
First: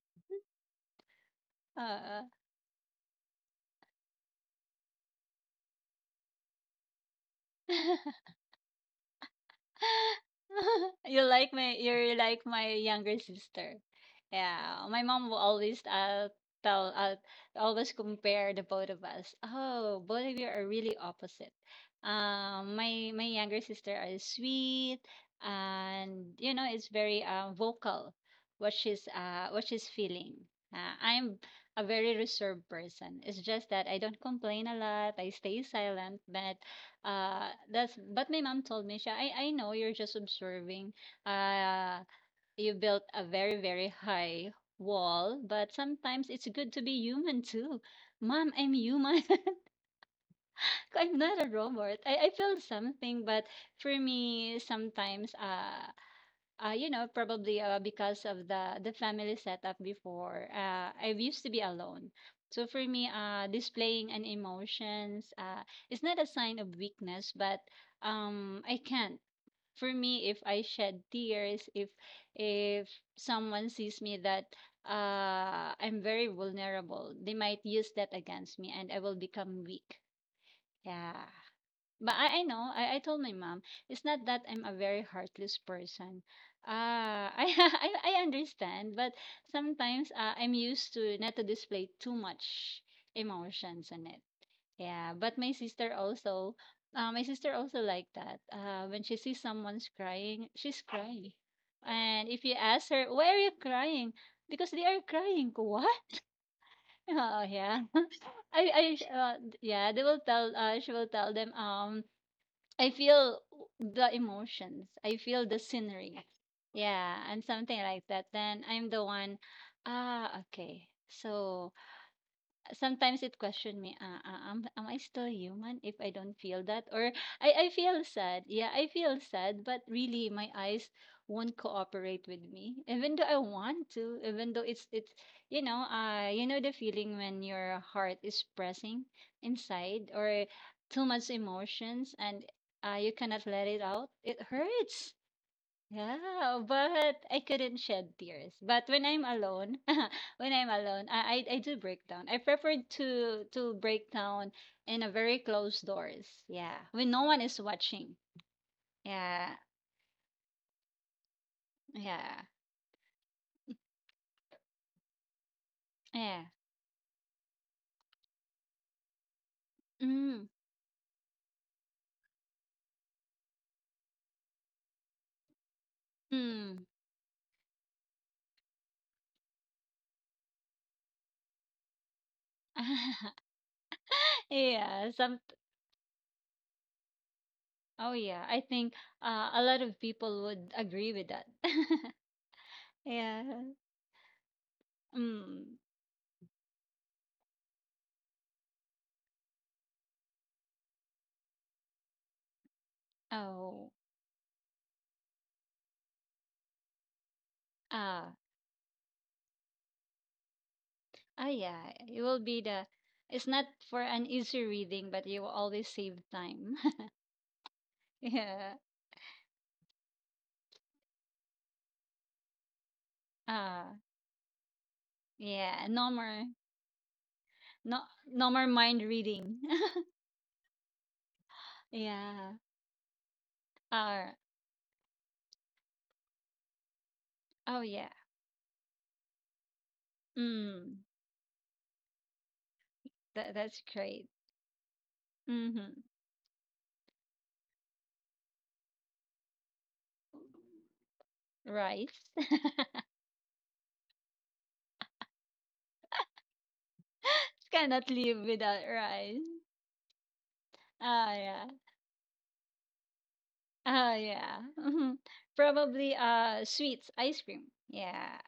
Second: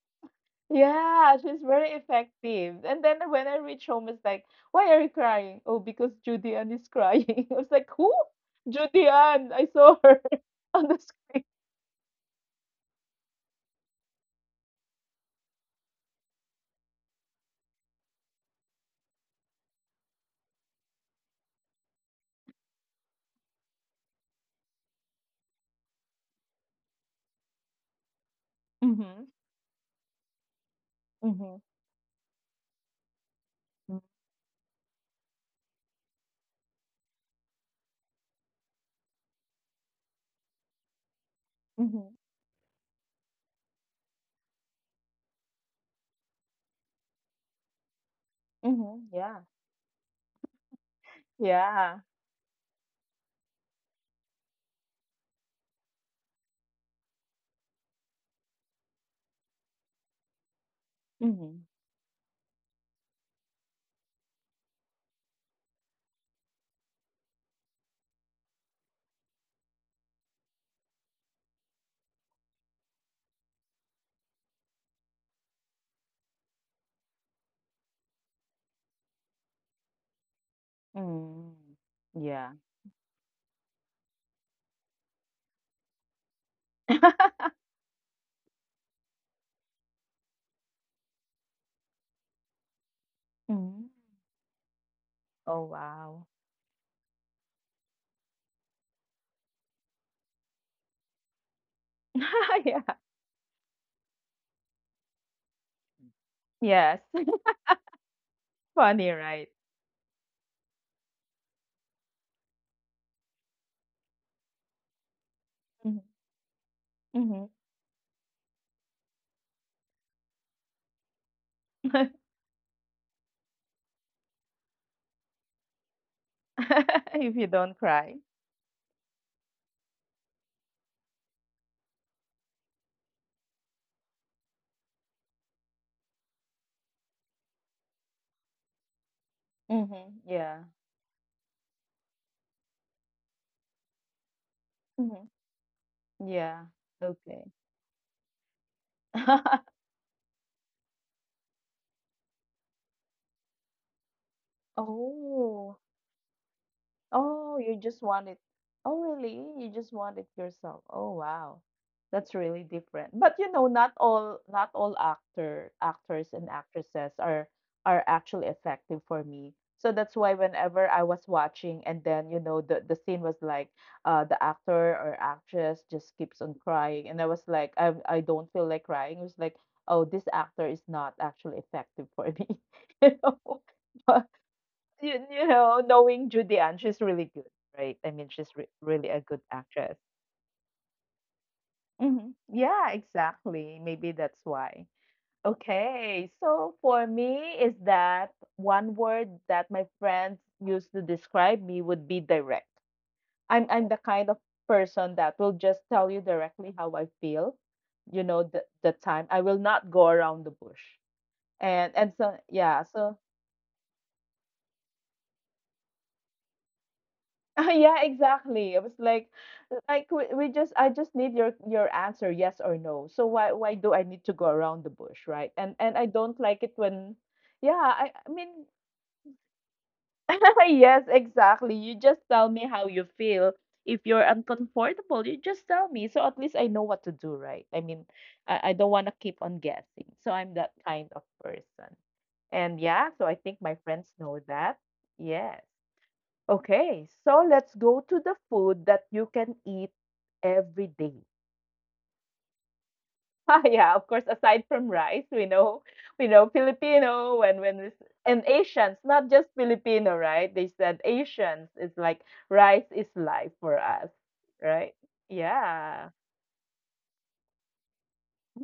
[SPEAKER 1] yeah, she's very
[SPEAKER 2] uh
[SPEAKER 1] effective. And then when I reach home, it's like, why are you crying? Oh, because Judy Ann is crying. I was like, who? Judy Ann. I saw her on the
[SPEAKER 2] you're like my younger sister. Yeah, my mom will always tell always compare the both of us. Oh, both of you are really opposite. My younger sister is sweet, and is very vocal what
[SPEAKER 1] screen.
[SPEAKER 2] she's
[SPEAKER 1] Mm-hmm.
[SPEAKER 2] uh what she's feeling. I'm
[SPEAKER 1] Mm-hmm.
[SPEAKER 2] a very reserved person. It's just that I don't complain a lot. I stay silent, but my mom told me, "Siya, I know you're just observing. Uh,
[SPEAKER 1] Mm-hmm.
[SPEAKER 2] you built a very very high wall, but sometimes it's good to be human too." Mom, I'm
[SPEAKER 1] Mm-hmm.
[SPEAKER 2] human.
[SPEAKER 1] Yeah.
[SPEAKER 2] I'm not a
[SPEAKER 1] Yeah.
[SPEAKER 2] robot. I feel something, but for me, sometimes probably because of the family setup before. I used to
[SPEAKER 1] Mm-hmm.
[SPEAKER 2] be alone. So for me, displaying an emotions is not a sign of weakness, but I can't. For me, if I shed tears, if someone sees me that I'm very vulnerable, they might use that against me, and I will become weak. Yeah.
[SPEAKER 1] Mm.
[SPEAKER 2] But
[SPEAKER 1] Yeah.
[SPEAKER 2] I know, I told my mom, it's not that I'm a very heartless person. Uh, I understand, but sometimes I'm used to not to display too much
[SPEAKER 1] Mm.
[SPEAKER 2] emotions in it. Yeah, but
[SPEAKER 1] Oh,
[SPEAKER 2] my sister
[SPEAKER 1] wow.
[SPEAKER 2] also, uh, my sister also like that. When she sees someone's crying, she's crying. And if you
[SPEAKER 1] Yeah.
[SPEAKER 2] ask her, why are you crying? Because they are crying. What?
[SPEAKER 1] Yes.
[SPEAKER 2] Oh, yeah.
[SPEAKER 1] Funny,
[SPEAKER 2] I, I,
[SPEAKER 1] right?
[SPEAKER 2] uh, yeah, she will tell them, I feel the emotions. I feel the scenery. Yeah,
[SPEAKER 1] Mm-hmm.
[SPEAKER 2] and something like that. Then I'm the one, ah, okay. So sometimes it questioned me, am I still human if I don't feel that, or
[SPEAKER 1] If you
[SPEAKER 2] I,
[SPEAKER 1] don't
[SPEAKER 2] I
[SPEAKER 1] cry.
[SPEAKER 2] feel sad. Yeah, I feel sad, but really my eyes won't cooperate with me, even though I want to, even though it's you know the feeling when your heart is pressing
[SPEAKER 1] Mm-hmm.
[SPEAKER 2] inside, or
[SPEAKER 1] Yeah.
[SPEAKER 2] too much emotions and you cannot let it out. It
[SPEAKER 1] Mm-hmm.
[SPEAKER 2] hurts.
[SPEAKER 1] Yeah.
[SPEAKER 2] Yeah, but
[SPEAKER 1] Okay.
[SPEAKER 2] I couldn't shed tears. But when I'm alone, when I'm alone, I do break down. I prefer to break down in a very
[SPEAKER 1] Oh.
[SPEAKER 2] closed doors. Yeah, when no
[SPEAKER 1] Oh,
[SPEAKER 2] one is
[SPEAKER 1] you just want
[SPEAKER 2] watching.
[SPEAKER 1] it. Oh, really? You
[SPEAKER 2] Yeah,
[SPEAKER 1] just want it yourself. Oh, wow. That's
[SPEAKER 2] yeah,
[SPEAKER 1] really different. But you know, not all actors and
[SPEAKER 2] yeah.
[SPEAKER 1] actresses are actually effective for me. So that's why
[SPEAKER 2] Mm,
[SPEAKER 1] whenever I was watching, and then you know the scene was like the actor or actress just keeps on
[SPEAKER 2] mm.
[SPEAKER 1] crying and I was like, I don't feel like crying. It was like, oh, this actor is not actually effective for me. You know? you,
[SPEAKER 2] Yeah.
[SPEAKER 1] you
[SPEAKER 2] Some.
[SPEAKER 1] know, knowing Judy Ann, she's really good, right? I mean,
[SPEAKER 2] Oh
[SPEAKER 1] she's
[SPEAKER 2] yeah. I
[SPEAKER 1] really
[SPEAKER 2] think
[SPEAKER 1] a good
[SPEAKER 2] a
[SPEAKER 1] actress.
[SPEAKER 2] lot of people would agree with that.
[SPEAKER 1] Hmm, yeah,
[SPEAKER 2] Yeah.
[SPEAKER 1] exactly. Maybe that's why.
[SPEAKER 2] Mm.
[SPEAKER 1] Okay, so for me, is that one word that my friends used to describe me would be direct. I'm the
[SPEAKER 2] Oh.
[SPEAKER 1] kind of person that will just tell you directly how I feel. You know,
[SPEAKER 2] Ah.
[SPEAKER 1] the time I will not go around the bush.
[SPEAKER 2] Ah,
[SPEAKER 1] And
[SPEAKER 2] yeah.
[SPEAKER 1] and so
[SPEAKER 2] It will be
[SPEAKER 1] yeah,
[SPEAKER 2] the.
[SPEAKER 1] so
[SPEAKER 2] It's not for an easy reading, but you will always save time.
[SPEAKER 1] yeah, exactly. I
[SPEAKER 2] Yeah.
[SPEAKER 1] was like we just I just need your answer, yes or no. So why do I
[SPEAKER 2] Ah.
[SPEAKER 1] need to go around the bush, right? And
[SPEAKER 2] Yeah.
[SPEAKER 1] I
[SPEAKER 2] No
[SPEAKER 1] don't
[SPEAKER 2] more.
[SPEAKER 1] like it when, yeah, I,
[SPEAKER 2] No.
[SPEAKER 1] I mean,
[SPEAKER 2] No more mind reading.
[SPEAKER 1] yes, exactly. You just tell me
[SPEAKER 2] Yeah.
[SPEAKER 1] how you feel. If you're
[SPEAKER 2] Ah.
[SPEAKER 1] uncomfortable, you just tell me. So at least I know what to do, right? I
[SPEAKER 2] Oh
[SPEAKER 1] mean,
[SPEAKER 2] yeah.
[SPEAKER 1] I don't want to keep on guessing. So I'm that kind
[SPEAKER 2] Mm.
[SPEAKER 1] of person. And yeah, so I think
[SPEAKER 2] That
[SPEAKER 1] my
[SPEAKER 2] that's
[SPEAKER 1] friends know
[SPEAKER 2] great.
[SPEAKER 1] that. Yes.
[SPEAKER 2] Mm-hmm.
[SPEAKER 1] Okay, so let's go to the food that you can eat every day.
[SPEAKER 2] Rice.
[SPEAKER 1] Yeah, of course. Aside from rice, we know Filipino and when this,
[SPEAKER 2] Cannot
[SPEAKER 1] and
[SPEAKER 2] live
[SPEAKER 1] Asians,
[SPEAKER 2] without
[SPEAKER 1] not just
[SPEAKER 2] rice.
[SPEAKER 1] Filipino, right? They said
[SPEAKER 2] Ah
[SPEAKER 1] Asians
[SPEAKER 2] yeah.
[SPEAKER 1] is like rice is life for us,
[SPEAKER 2] Ah yeah.
[SPEAKER 1] right?
[SPEAKER 2] Mhm.
[SPEAKER 1] Yeah.
[SPEAKER 2] Probably sweets, ice cream. Yeah.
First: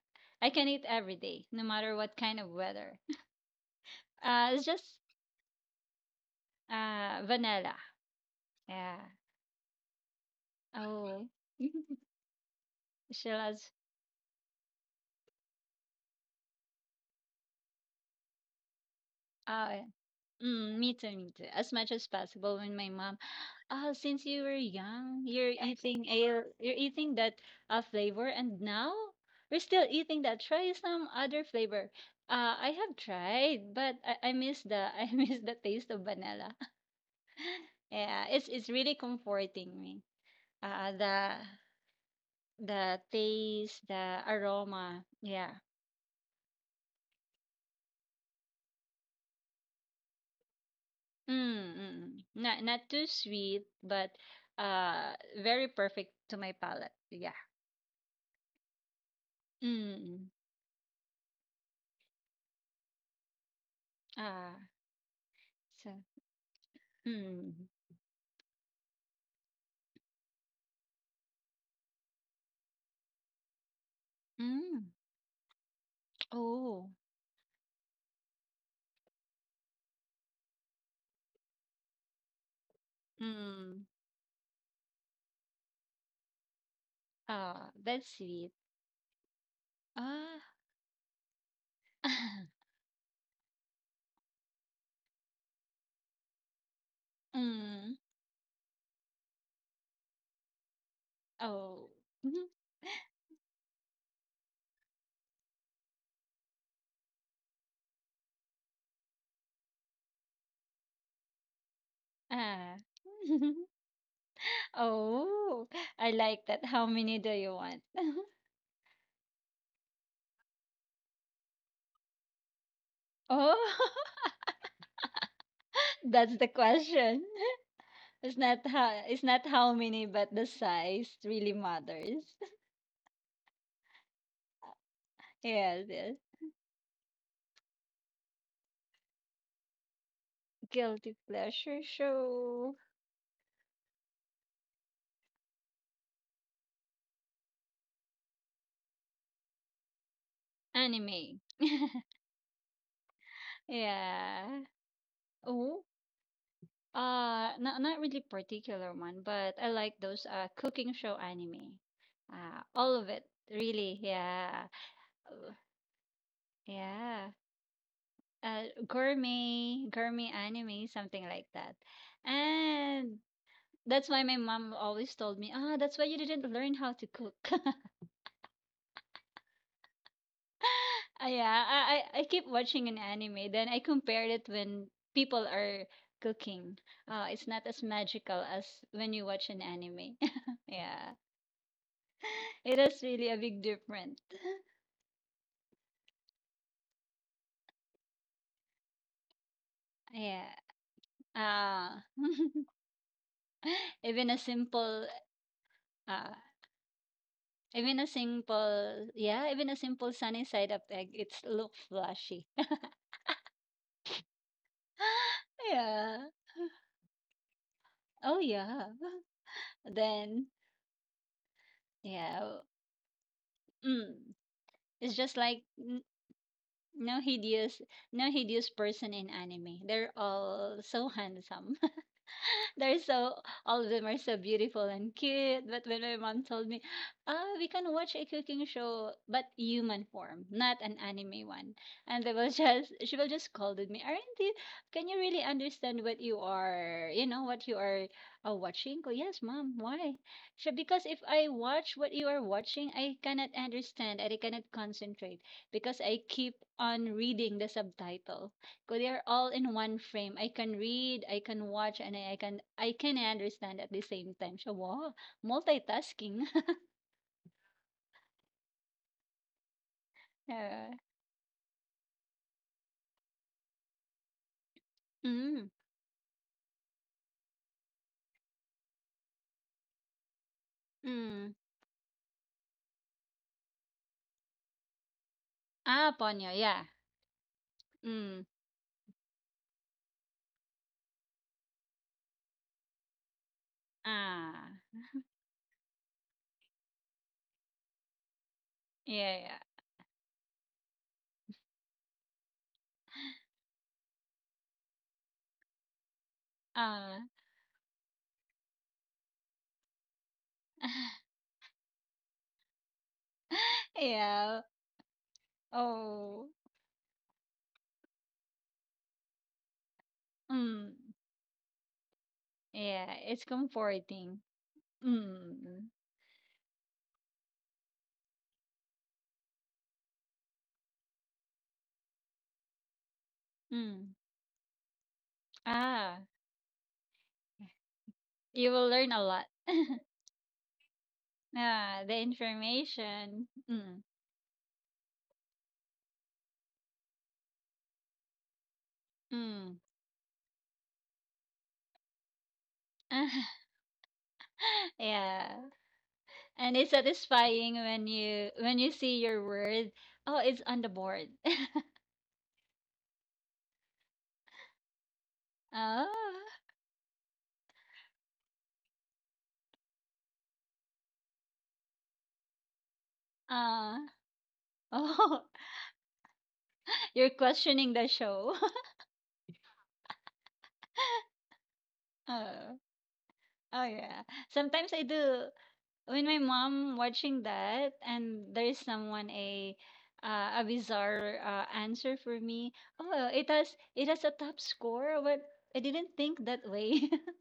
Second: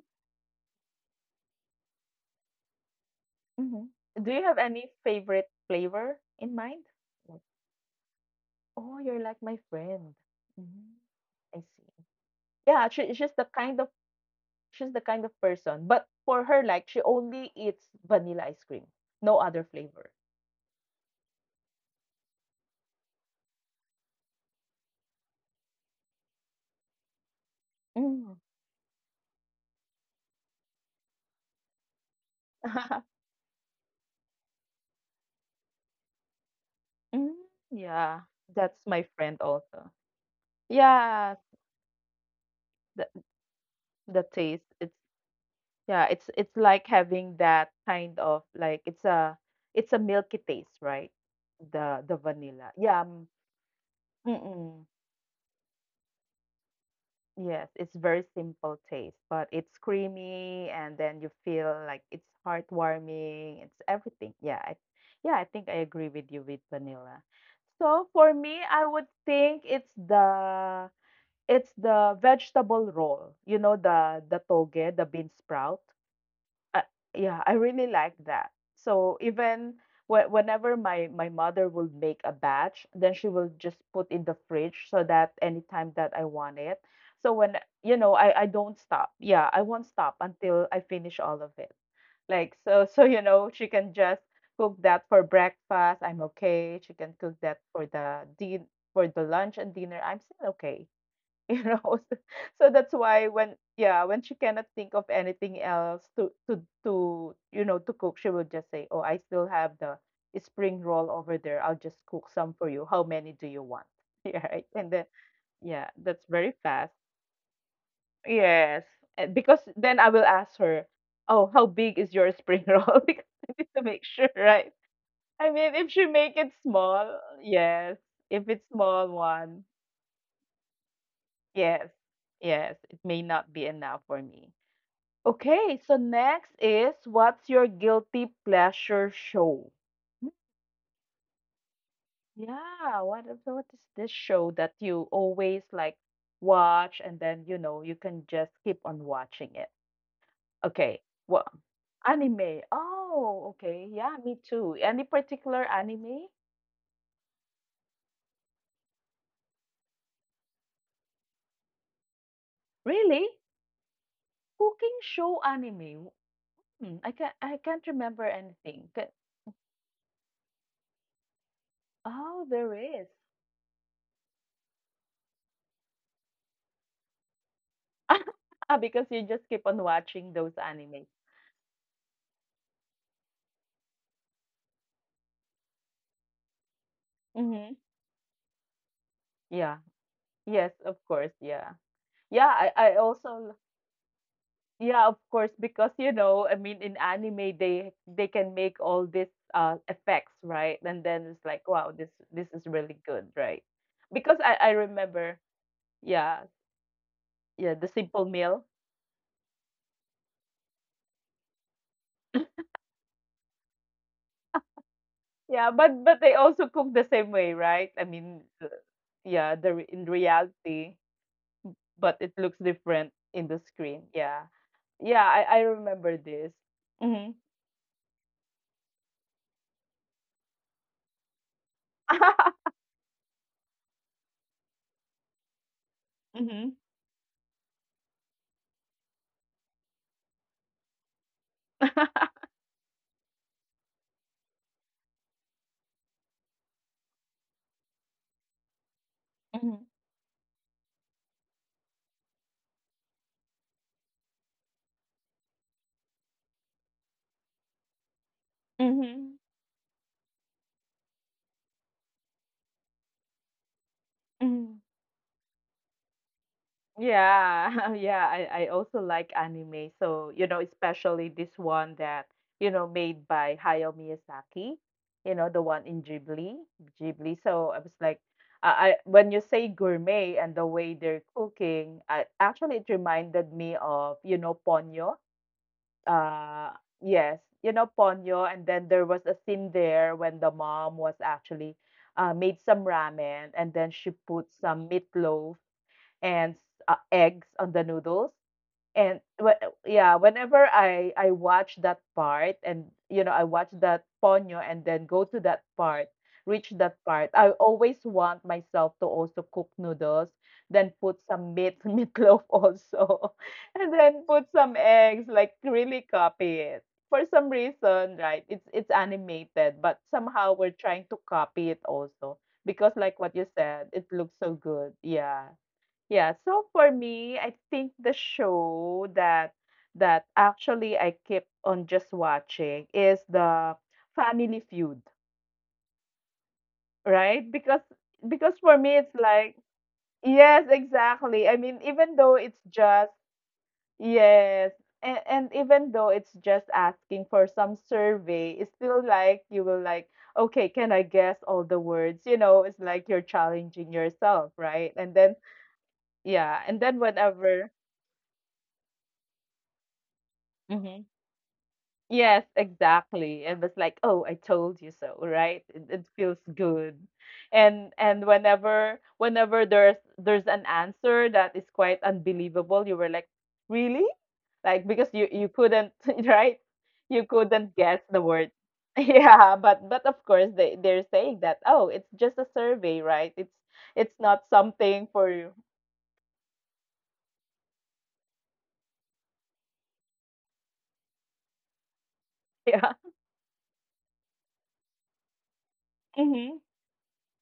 [SPEAKER 2] I can eat every day, no matter what kind of weather.
[SPEAKER 1] Hmm, do you
[SPEAKER 2] Uh,
[SPEAKER 1] have
[SPEAKER 2] it's
[SPEAKER 1] any
[SPEAKER 2] just
[SPEAKER 1] favorite flavor in mind? Like,
[SPEAKER 2] Vanilla.
[SPEAKER 1] oh,
[SPEAKER 2] Yeah.
[SPEAKER 1] you're like my friend. Mhm.
[SPEAKER 2] Oh.
[SPEAKER 1] I see. Yeah, it's
[SPEAKER 2] She
[SPEAKER 1] just the
[SPEAKER 2] loves
[SPEAKER 1] kind of, she's the kind of person. But for her, like she only eats vanilla ice cream, no other
[SPEAKER 2] uh
[SPEAKER 1] flavor.
[SPEAKER 2] me too, me too. As much as possible when my mom since you were young, you're eating ale you're eating that flavor
[SPEAKER 1] Mm.
[SPEAKER 2] and now we're still eating that. Try some other flavor. I have tried, but I miss the I miss the taste of vanilla.
[SPEAKER 1] Mm. Yeah.
[SPEAKER 2] Yeah, it's
[SPEAKER 1] That's
[SPEAKER 2] really
[SPEAKER 1] my friend
[SPEAKER 2] comforting
[SPEAKER 1] also.
[SPEAKER 2] me. Uh the
[SPEAKER 1] Yeah,
[SPEAKER 2] the
[SPEAKER 1] the
[SPEAKER 2] taste, the
[SPEAKER 1] taste. It's,
[SPEAKER 2] aroma. Yeah.
[SPEAKER 1] yeah, it's like having that kind of like it's a, it's a milky taste, right? The
[SPEAKER 2] Mm. Not
[SPEAKER 1] vanilla.
[SPEAKER 2] not
[SPEAKER 1] Yeah.
[SPEAKER 2] too sweet, but
[SPEAKER 1] Mm-mm.
[SPEAKER 2] uh very perfect to my palate. Yeah.
[SPEAKER 1] Yes, it's very simple taste, but
[SPEAKER 2] Mm.
[SPEAKER 1] it's
[SPEAKER 2] mm.
[SPEAKER 1] creamy and then you feel like it's heartwarming. It's everything.
[SPEAKER 2] Ah,
[SPEAKER 1] Yeah, I think I
[SPEAKER 2] so
[SPEAKER 1] agree with you with vanilla.
[SPEAKER 2] mm.
[SPEAKER 1] So for me, I would think it's the, it's the vegetable roll. You know, the
[SPEAKER 2] Mm.
[SPEAKER 1] toge, the bean sprout. Uh,
[SPEAKER 2] Oh.
[SPEAKER 1] yeah, I really like that. So even whenever my mother will make a batch, then she will just
[SPEAKER 2] Mm.
[SPEAKER 1] put in the fridge so that anytime that I want it. So when,
[SPEAKER 2] Ah,
[SPEAKER 1] you
[SPEAKER 2] that's
[SPEAKER 1] know, I
[SPEAKER 2] sweet.
[SPEAKER 1] don't stop. Yeah, I won't stop
[SPEAKER 2] Ah.
[SPEAKER 1] until I finish all of it. Like, so so you know, she can just cook that for breakfast. I'm okay. She can cook that for
[SPEAKER 2] mm.
[SPEAKER 1] the din for the lunch and dinner. I'm still okay. You know,
[SPEAKER 2] Oh.
[SPEAKER 1] so, so that's why when, yeah, when she cannot think of anything else to you know to cook, she will just say, oh, I still have the spring roll over there, I'll just cook some for
[SPEAKER 2] Ah.
[SPEAKER 1] you, how many do you want? Yeah, right. And then
[SPEAKER 2] Oh,
[SPEAKER 1] yeah,
[SPEAKER 2] I
[SPEAKER 1] that's
[SPEAKER 2] like
[SPEAKER 1] very
[SPEAKER 2] that. How
[SPEAKER 1] fast.
[SPEAKER 2] many do you want?
[SPEAKER 1] Yes. Because then I will ask her, oh, how big is your spring roll? Because I
[SPEAKER 2] Oh,
[SPEAKER 1] need to make sure, right? I mean, if she
[SPEAKER 2] that's
[SPEAKER 1] make
[SPEAKER 2] the
[SPEAKER 1] it small,
[SPEAKER 2] question.
[SPEAKER 1] yes,
[SPEAKER 2] It's
[SPEAKER 1] if
[SPEAKER 2] not
[SPEAKER 1] it's
[SPEAKER 2] how,
[SPEAKER 1] small
[SPEAKER 2] it's not
[SPEAKER 1] one,
[SPEAKER 2] how many, but the size really
[SPEAKER 1] yes,
[SPEAKER 2] matters.
[SPEAKER 1] yes, it may not be enough for me. Okay,
[SPEAKER 2] Yes,
[SPEAKER 1] so
[SPEAKER 2] yes.
[SPEAKER 1] next is, what's your guilty pleasure show?
[SPEAKER 2] Guilty pleasure show:
[SPEAKER 1] Yeah, what what is this show that you always like watch and then you know you can just keep on watching it? Okay,
[SPEAKER 2] anime.
[SPEAKER 1] well, anime. Oh, okay, yeah, me
[SPEAKER 2] Yeah.
[SPEAKER 1] too. Any particular
[SPEAKER 2] Oh,
[SPEAKER 1] anime?
[SPEAKER 2] not really particular one, but I like those cooking show anime. All of it
[SPEAKER 1] Really?
[SPEAKER 2] really. Yeah.
[SPEAKER 1] Cooking show
[SPEAKER 2] Uh,
[SPEAKER 1] anime? Hmm, I
[SPEAKER 2] Yeah.
[SPEAKER 1] can, I can't remember anything.
[SPEAKER 2] Gourmet, gourmet anime, something like that.
[SPEAKER 1] Oh, there is.
[SPEAKER 2] And that's why my mom always told me, ah, that's why you didn't learn how to cook.
[SPEAKER 1] Because you just keep on watching those anime.
[SPEAKER 2] Ah, yeah, I keep watching an anime, then I compare it when people are cooking. It's not
[SPEAKER 1] Mm-hmm.
[SPEAKER 2] as magical as when you watch an
[SPEAKER 1] Yeah.
[SPEAKER 2] anime.
[SPEAKER 1] Yes, of
[SPEAKER 2] Yeah,
[SPEAKER 1] course, yeah. Yeah,
[SPEAKER 2] it
[SPEAKER 1] I
[SPEAKER 2] is really a
[SPEAKER 1] also,
[SPEAKER 2] big difference.
[SPEAKER 1] yeah, of course, because you know, I mean in anime they can make all these effects,
[SPEAKER 2] Yeah.
[SPEAKER 1] right? And then it's like, wow,
[SPEAKER 2] Ah,
[SPEAKER 1] this is really good, right?
[SPEAKER 2] even
[SPEAKER 1] Because
[SPEAKER 2] a
[SPEAKER 1] I
[SPEAKER 2] simple,
[SPEAKER 1] remember,
[SPEAKER 2] uh,
[SPEAKER 1] yeah, yeah, the simple meal.
[SPEAKER 2] even a simple sunny side up egg, it's look flashy.
[SPEAKER 1] Yeah,
[SPEAKER 2] yeah.
[SPEAKER 1] but they also cook the same way, right? I
[SPEAKER 2] Oh
[SPEAKER 1] mean,
[SPEAKER 2] yeah.
[SPEAKER 1] yeah, the in
[SPEAKER 2] Then
[SPEAKER 1] reality, but it looks
[SPEAKER 2] yeah.
[SPEAKER 1] different in the screen.
[SPEAKER 2] Mm.
[SPEAKER 1] Yeah.
[SPEAKER 2] It's
[SPEAKER 1] Yeah,
[SPEAKER 2] just
[SPEAKER 1] I
[SPEAKER 2] like mm,
[SPEAKER 1] remember this.
[SPEAKER 2] no
[SPEAKER 1] Mhm.
[SPEAKER 2] hideous, no hideous person in anime. They're all so handsome. They're so All of them are so beautiful and cute. But when my mom told
[SPEAKER 1] Mhm.
[SPEAKER 2] me, "Ah, we can watch a cooking show, but human form, not an anime one," and they will just she will just scolded me. Aren't you? Can you really understand what you are? You know what you are watching? Oh, yes, mom.
[SPEAKER 1] Mhm.
[SPEAKER 2] Why? She because if I watch what you are watching, I cannot understand and I cannot concentrate because I keep on reading the subtitle. Cause they're
[SPEAKER 1] Mhm.
[SPEAKER 2] all in one frame. I can read, I can watch, and I can understand at the same time. So
[SPEAKER 1] Mhm.
[SPEAKER 2] wow, multitasking.
[SPEAKER 1] Yeah, yeah, I also like anime. So, you know,
[SPEAKER 2] yeah.
[SPEAKER 1] especially this one that, you know, made by Hayao Miyazaki, you know, the
[SPEAKER 2] Mm.
[SPEAKER 1] one in Ghibli, Ghibli. So I was like, I when you say gourmet and the way they're
[SPEAKER 2] Mm.
[SPEAKER 1] cooking, I actually it reminded me of, you know, Ponyo.
[SPEAKER 2] Ah, Ponyo,
[SPEAKER 1] Uh,
[SPEAKER 2] yeah.
[SPEAKER 1] yes, you know, Ponyo.
[SPEAKER 2] Mm.
[SPEAKER 1] And then there was a scene there when the mom was actually made some ramen and then she put
[SPEAKER 2] Ah.
[SPEAKER 1] some meatloaf and eggs on the noodles. And
[SPEAKER 2] Yeah, yeah.
[SPEAKER 1] yeah, whenever I watch that part, and you know I watch that ponyo, and then go to that part, reach that
[SPEAKER 2] Ah.
[SPEAKER 1] part, I always want myself to also cook noodles, then put some meat meatloaf also, and then put
[SPEAKER 2] yeah.
[SPEAKER 1] some eggs, like really
[SPEAKER 2] Oh.
[SPEAKER 1] copy it. For some reason, right? It's animated, but somehow we're
[SPEAKER 2] Mm.
[SPEAKER 1] trying to copy it also because
[SPEAKER 2] Yeah,
[SPEAKER 1] like what
[SPEAKER 2] it's
[SPEAKER 1] you said, it looks
[SPEAKER 2] comforting.
[SPEAKER 1] so good. Yeah.
[SPEAKER 2] Mm.
[SPEAKER 1] Yeah, so for me, I think the show that actually I kept on just watching is the
[SPEAKER 2] Mm.
[SPEAKER 1] Family Feud,
[SPEAKER 2] Ah.
[SPEAKER 1] right? Because
[SPEAKER 2] You
[SPEAKER 1] for
[SPEAKER 2] will
[SPEAKER 1] me
[SPEAKER 2] learn
[SPEAKER 1] it's
[SPEAKER 2] a lot.
[SPEAKER 1] like, yes, exactly. I mean,
[SPEAKER 2] Ah, the
[SPEAKER 1] even though it's just,
[SPEAKER 2] information. Mm.
[SPEAKER 1] yes, and even though it's just asking for some survey, it's still like you
[SPEAKER 2] Mm.
[SPEAKER 1] will like, okay, can I guess all the words? You know, it's like you're challenging yourself, right? And then
[SPEAKER 2] yeah.
[SPEAKER 1] yeah,
[SPEAKER 2] And
[SPEAKER 1] and
[SPEAKER 2] it's
[SPEAKER 1] then whenever.
[SPEAKER 2] satisfying when you, when you see your word, oh, it's on the
[SPEAKER 1] Mhm.
[SPEAKER 2] board.
[SPEAKER 1] Yes, exactly. And it's like, oh, I told you so, right? It feels
[SPEAKER 2] Oh.
[SPEAKER 1] good. And whenever, whenever there's an answer that is quite unbelievable, you were like,
[SPEAKER 2] uh,
[SPEAKER 1] really? Like because you
[SPEAKER 2] oh.
[SPEAKER 1] you couldn't, right? You
[SPEAKER 2] You're
[SPEAKER 1] couldn't
[SPEAKER 2] questioning
[SPEAKER 1] guess
[SPEAKER 2] the
[SPEAKER 1] the word.
[SPEAKER 2] show.
[SPEAKER 1] Yeah, but of course they they're saying that, oh, it's just a
[SPEAKER 2] Oh.
[SPEAKER 1] survey, right? It's
[SPEAKER 2] Oh
[SPEAKER 1] it's
[SPEAKER 2] yeah,
[SPEAKER 1] not
[SPEAKER 2] sometimes I
[SPEAKER 1] something for
[SPEAKER 2] do,
[SPEAKER 1] you.
[SPEAKER 2] when my mom watching that and there's someone a bizarre answer for me. Oh, it has, it has a top score but I didn't think
[SPEAKER 1] Yeah.
[SPEAKER 2] that way.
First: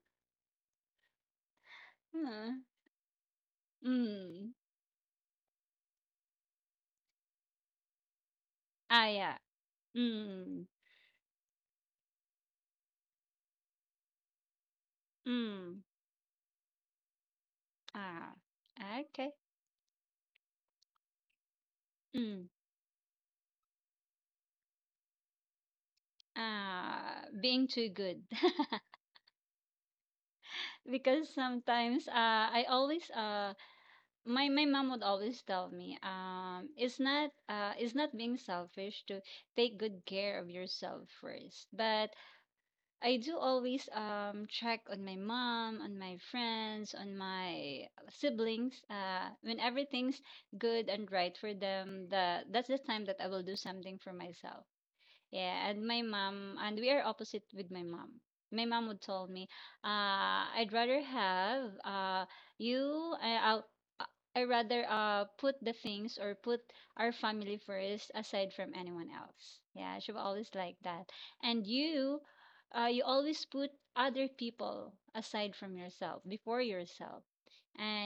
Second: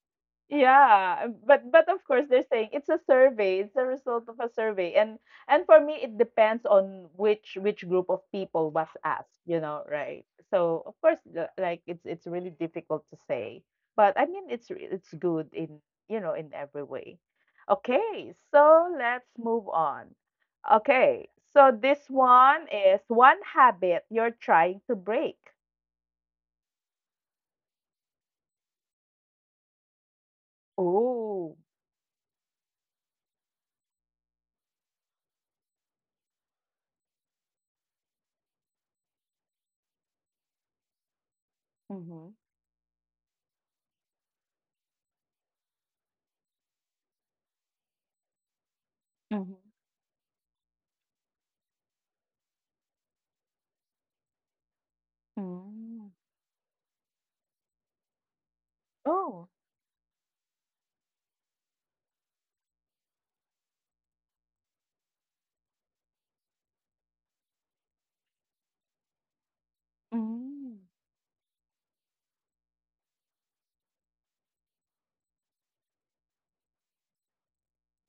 [SPEAKER 1] Yeah, but of course they're
[SPEAKER 2] Huh.
[SPEAKER 1] saying it's a survey, it's a result of a
[SPEAKER 2] Mm.
[SPEAKER 1] survey. And for me it depends on which group of people was
[SPEAKER 2] Ah yeah.
[SPEAKER 1] asked, you know, right?
[SPEAKER 2] Mm.
[SPEAKER 1] So of course like it's really difficult to say. But I mean it's it's good
[SPEAKER 2] Mm.
[SPEAKER 1] in, you know, in every way. Okay,
[SPEAKER 2] Ah.
[SPEAKER 1] so let's
[SPEAKER 2] Okay.
[SPEAKER 1] move on. Okay. So this
[SPEAKER 2] Mm.
[SPEAKER 1] one is, one habit you're trying to break.
[SPEAKER 2] Ah, being too good. Because
[SPEAKER 1] Oh.
[SPEAKER 2] sometimes I always my my mom would always tell me it's not, it's not being selfish to take good care of yourself first. But
[SPEAKER 1] Mm-hmm.
[SPEAKER 2] I do always check on my mom, on my friends, on my siblings.
[SPEAKER 1] Mm-hmm.
[SPEAKER 2] When everything's good and right for them, the that's the time that I will do something for myself. Yeah, and my
[SPEAKER 1] Mm.
[SPEAKER 2] mom, and we are opposite with my mom. My mom would tell
[SPEAKER 1] Oh.
[SPEAKER 2] me, I'd rather have you, I, I'll, uh, I rather put the things or put our family first aside from anyone else. Yeah, she was always like
[SPEAKER 1] Hmm,
[SPEAKER 2] that. And you, you always put other people aside from yourself, before yourself.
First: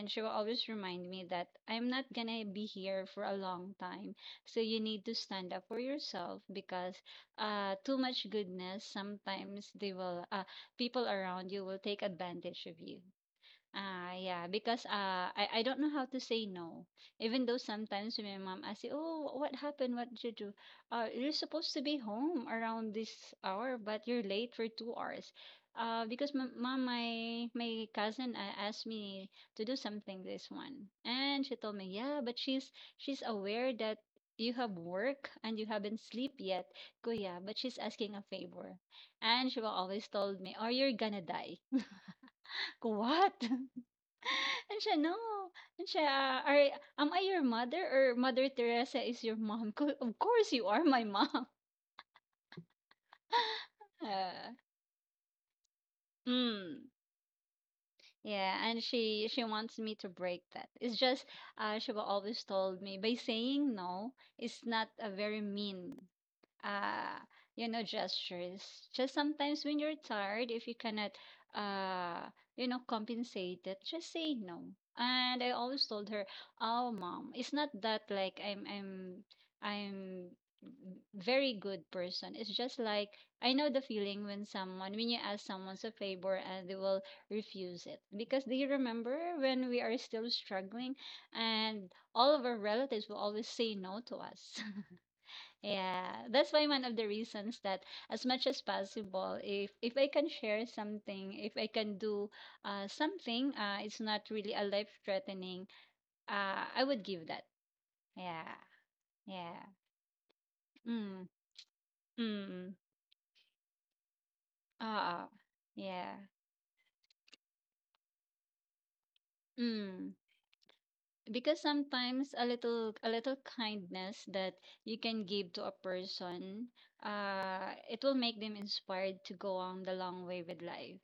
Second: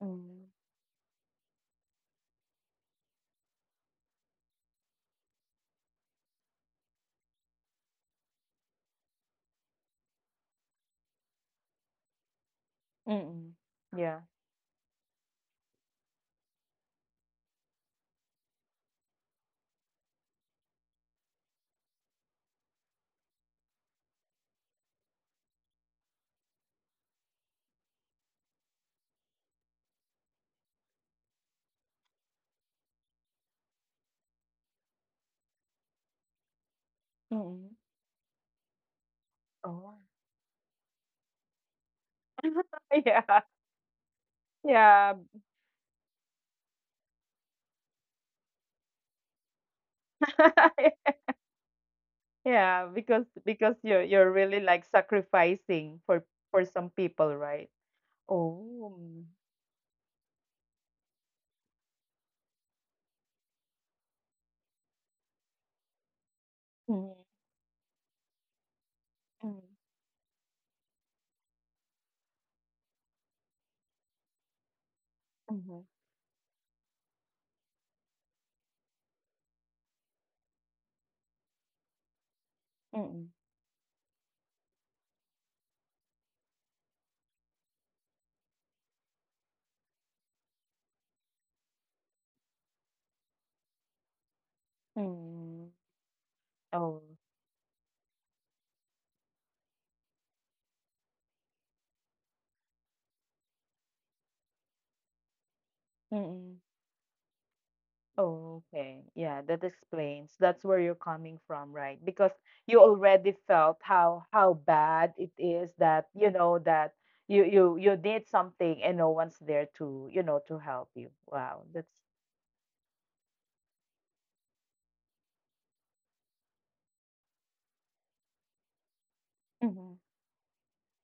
[SPEAKER 1] hmm,
[SPEAKER 2] she will
[SPEAKER 1] mm.
[SPEAKER 2] always remind me that I'm not gonna be here for a long time. So you need to stand up for yourself because too much goodness, sometimes they will, people around you will take advantage of you.
[SPEAKER 1] Mm-mm.
[SPEAKER 2] Ah,
[SPEAKER 1] Yeah.
[SPEAKER 2] yeah, because I don't know how to say no. Even though sometimes when my mom asks, you, "Oh, what happened? What did you do? You're supposed to be home around this hour, but you're late for 2 hours." Because my mom, my cousin asked me to do something this one, and she told me, "Yeah, but she's aware that you have work and you haven't sleep yet, kuya, but
[SPEAKER 1] Mm.
[SPEAKER 2] she's asking a favor." And she will
[SPEAKER 1] Oh.
[SPEAKER 2] always told me, "Oh, you're gonna die." What?
[SPEAKER 1] Yeah,
[SPEAKER 2] And siya,
[SPEAKER 1] yeah.
[SPEAKER 2] no. And siya, are, am I your mother or Mother Teresa is your mom? Co- of course you are my mom.
[SPEAKER 1] Yeah, because you're
[SPEAKER 2] Uh,
[SPEAKER 1] really, like, sacrificing for
[SPEAKER 2] mm,
[SPEAKER 1] some people, right?
[SPEAKER 2] yeah, and
[SPEAKER 1] Oh.
[SPEAKER 2] she wants me to break that. It's just she will always told me by saying no, it's not a very mean
[SPEAKER 1] Mm,
[SPEAKER 2] uh, you know, gestures. Just
[SPEAKER 1] mm,
[SPEAKER 2] sometimes when you're tired, if you cannot, uh, you know, compensate it, just say no. And I
[SPEAKER 1] mhm,
[SPEAKER 2] always told her, "Oh, mom, it's not that like I'm very good person. It's just
[SPEAKER 1] mm,
[SPEAKER 2] like
[SPEAKER 1] mm.
[SPEAKER 2] I know the feeling when someone, when you ask someone a favor and they will refuse it because they remember when we are still struggling and all of our relatives will always say no to us."
[SPEAKER 1] Mm.
[SPEAKER 2] Yeah, that's why one of
[SPEAKER 1] Oh.
[SPEAKER 2] the reasons that as much as possible, if I can share something, if I can do something, it's not really a life threatening,
[SPEAKER 1] Mm.
[SPEAKER 2] I would give that. Yeah.
[SPEAKER 1] Oh, okay. Yeah,
[SPEAKER 2] Yeah.
[SPEAKER 1] that explains. That's where you're
[SPEAKER 2] Mm.
[SPEAKER 1] coming from, right? Because
[SPEAKER 2] Mm.
[SPEAKER 1] you already felt how bad
[SPEAKER 2] Ah.
[SPEAKER 1] it is that,
[SPEAKER 2] Yeah.
[SPEAKER 1] you know, that you you did something and no one's there to,
[SPEAKER 2] Mm.
[SPEAKER 1] you know, to help you.
[SPEAKER 2] Because
[SPEAKER 1] Wow. That's.
[SPEAKER 2] sometimes a little kindness that you can give to a person, it will make them inspired to go on the
[SPEAKER 1] Mhm.
[SPEAKER 2] long way with life.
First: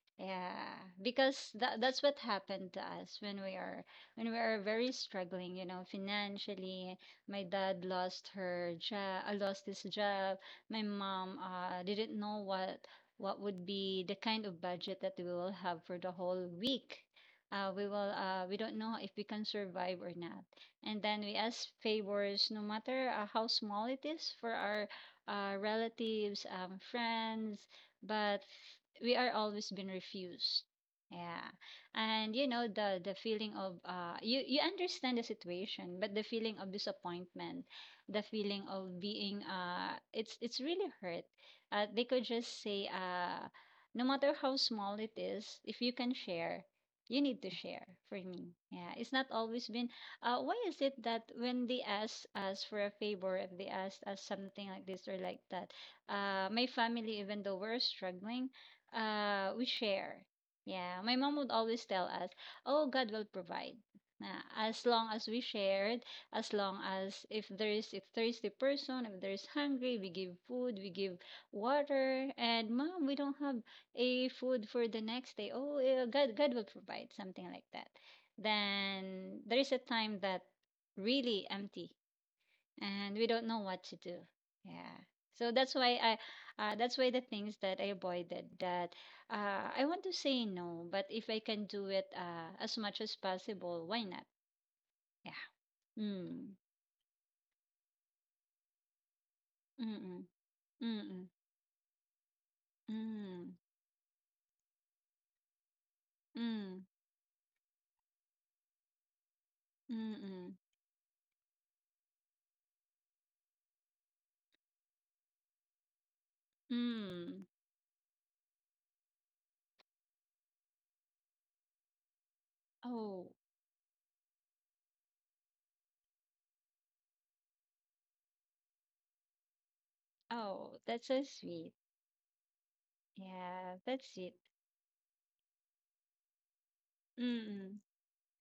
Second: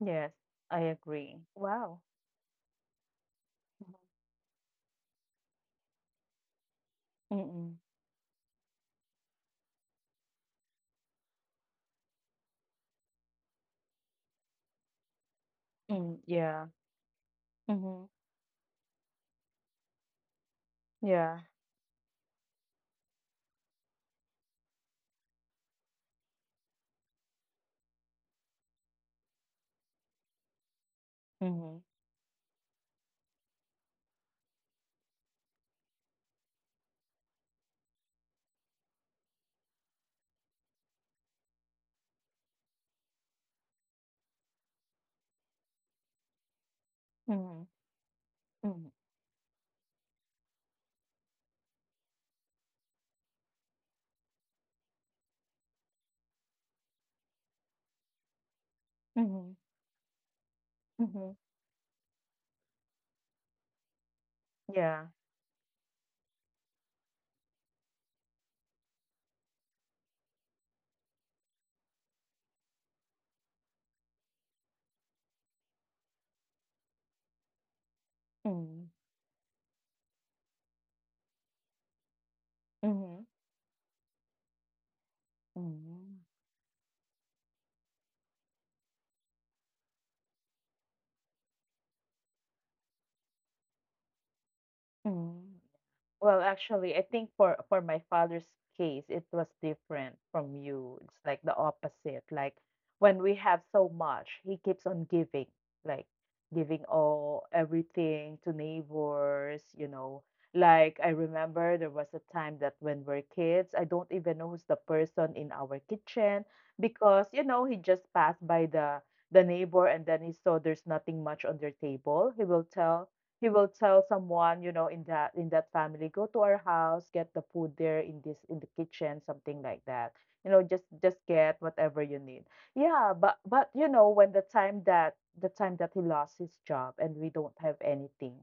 [SPEAKER 1] Yes, I
[SPEAKER 2] Yeah,
[SPEAKER 1] agree.
[SPEAKER 2] because that,
[SPEAKER 1] Wow.
[SPEAKER 2] that's what happened to us when we are, when we are very struggling, you know, financially. My
[SPEAKER 1] Mm-mm.
[SPEAKER 2] dad lost her job, lost his job. My mom didn't know what would be the kind of budget that we will have for the
[SPEAKER 1] Mm,
[SPEAKER 2] whole
[SPEAKER 1] yeah.
[SPEAKER 2] week. We
[SPEAKER 1] Mm-hmm.
[SPEAKER 2] will, we don't know if we can survive or not. And then we
[SPEAKER 1] Yeah.
[SPEAKER 2] ask favors, no matter how small it is, for our relatives, friends, but we are always been refused. Yeah.
[SPEAKER 1] Mm-hmm.
[SPEAKER 2] And you know, the feeling of you, you understand the situation, but the feeling of disappointment, the feeling of being it's really hurt. They could just say, no matter how small it is, if you can share, you need to
[SPEAKER 1] Mm-hmm.
[SPEAKER 2] share for me.
[SPEAKER 1] Mm-hmm.
[SPEAKER 2] Yeah, it's not always been why is it that when they ask us for a favor, if they ask us something like this or like that, my family, even though we're struggling,
[SPEAKER 1] Mm-hmm.
[SPEAKER 2] we share. Yeah, my
[SPEAKER 1] Mm-hmm.
[SPEAKER 2] mom would always tell us, "Oh, God will provide. As
[SPEAKER 1] Yeah.
[SPEAKER 2] long as we shared, as long as if there is a thirsty person, if there is hungry, we give food, we give water." And, "Mom, we don't have a food for the next day." "Oh, eh, God, God will provide," something like that.
[SPEAKER 1] Mm-hmm.
[SPEAKER 2] Then there is a time that really empty and
[SPEAKER 1] Mm-hmm.
[SPEAKER 2] we don't know what to do. Yeah. So that's why
[SPEAKER 1] Mm-hmm.
[SPEAKER 2] that's why the things that I avoided that I want to say no, but if I can do it, as much as possible, why not?
[SPEAKER 1] Mm-hmm.
[SPEAKER 2] Yeah.
[SPEAKER 1] Well,
[SPEAKER 2] Mm.
[SPEAKER 1] actually, I think for my father's case, it was different
[SPEAKER 2] Mm.
[SPEAKER 1] from you. It's
[SPEAKER 2] Mm.
[SPEAKER 1] like the opposite. Like when we
[SPEAKER 2] Mm.
[SPEAKER 1] have so much, he keeps on giving, like giving
[SPEAKER 2] Mm.
[SPEAKER 1] all everything to neighbors.
[SPEAKER 2] Mm.
[SPEAKER 1] Like I remember there was a time that when we're kids, I don't even know who's the person in our kitchen because,
[SPEAKER 2] Mm.
[SPEAKER 1] he just passed by the neighbor and then he saw there's nothing much on their table. He will tell
[SPEAKER 2] Oh.
[SPEAKER 1] he will tell someone, in that family, go to our house, get the food there in the kitchen, something like that. You know,
[SPEAKER 2] Oh.
[SPEAKER 1] just
[SPEAKER 2] That's so
[SPEAKER 1] just get
[SPEAKER 2] sweet.
[SPEAKER 1] whatever you need. Yeah, but but
[SPEAKER 2] Yeah.
[SPEAKER 1] you
[SPEAKER 2] That's
[SPEAKER 1] know, when
[SPEAKER 2] sweet.
[SPEAKER 1] the time that he lost his job and we don't have
[SPEAKER 2] Mm.
[SPEAKER 1] anything.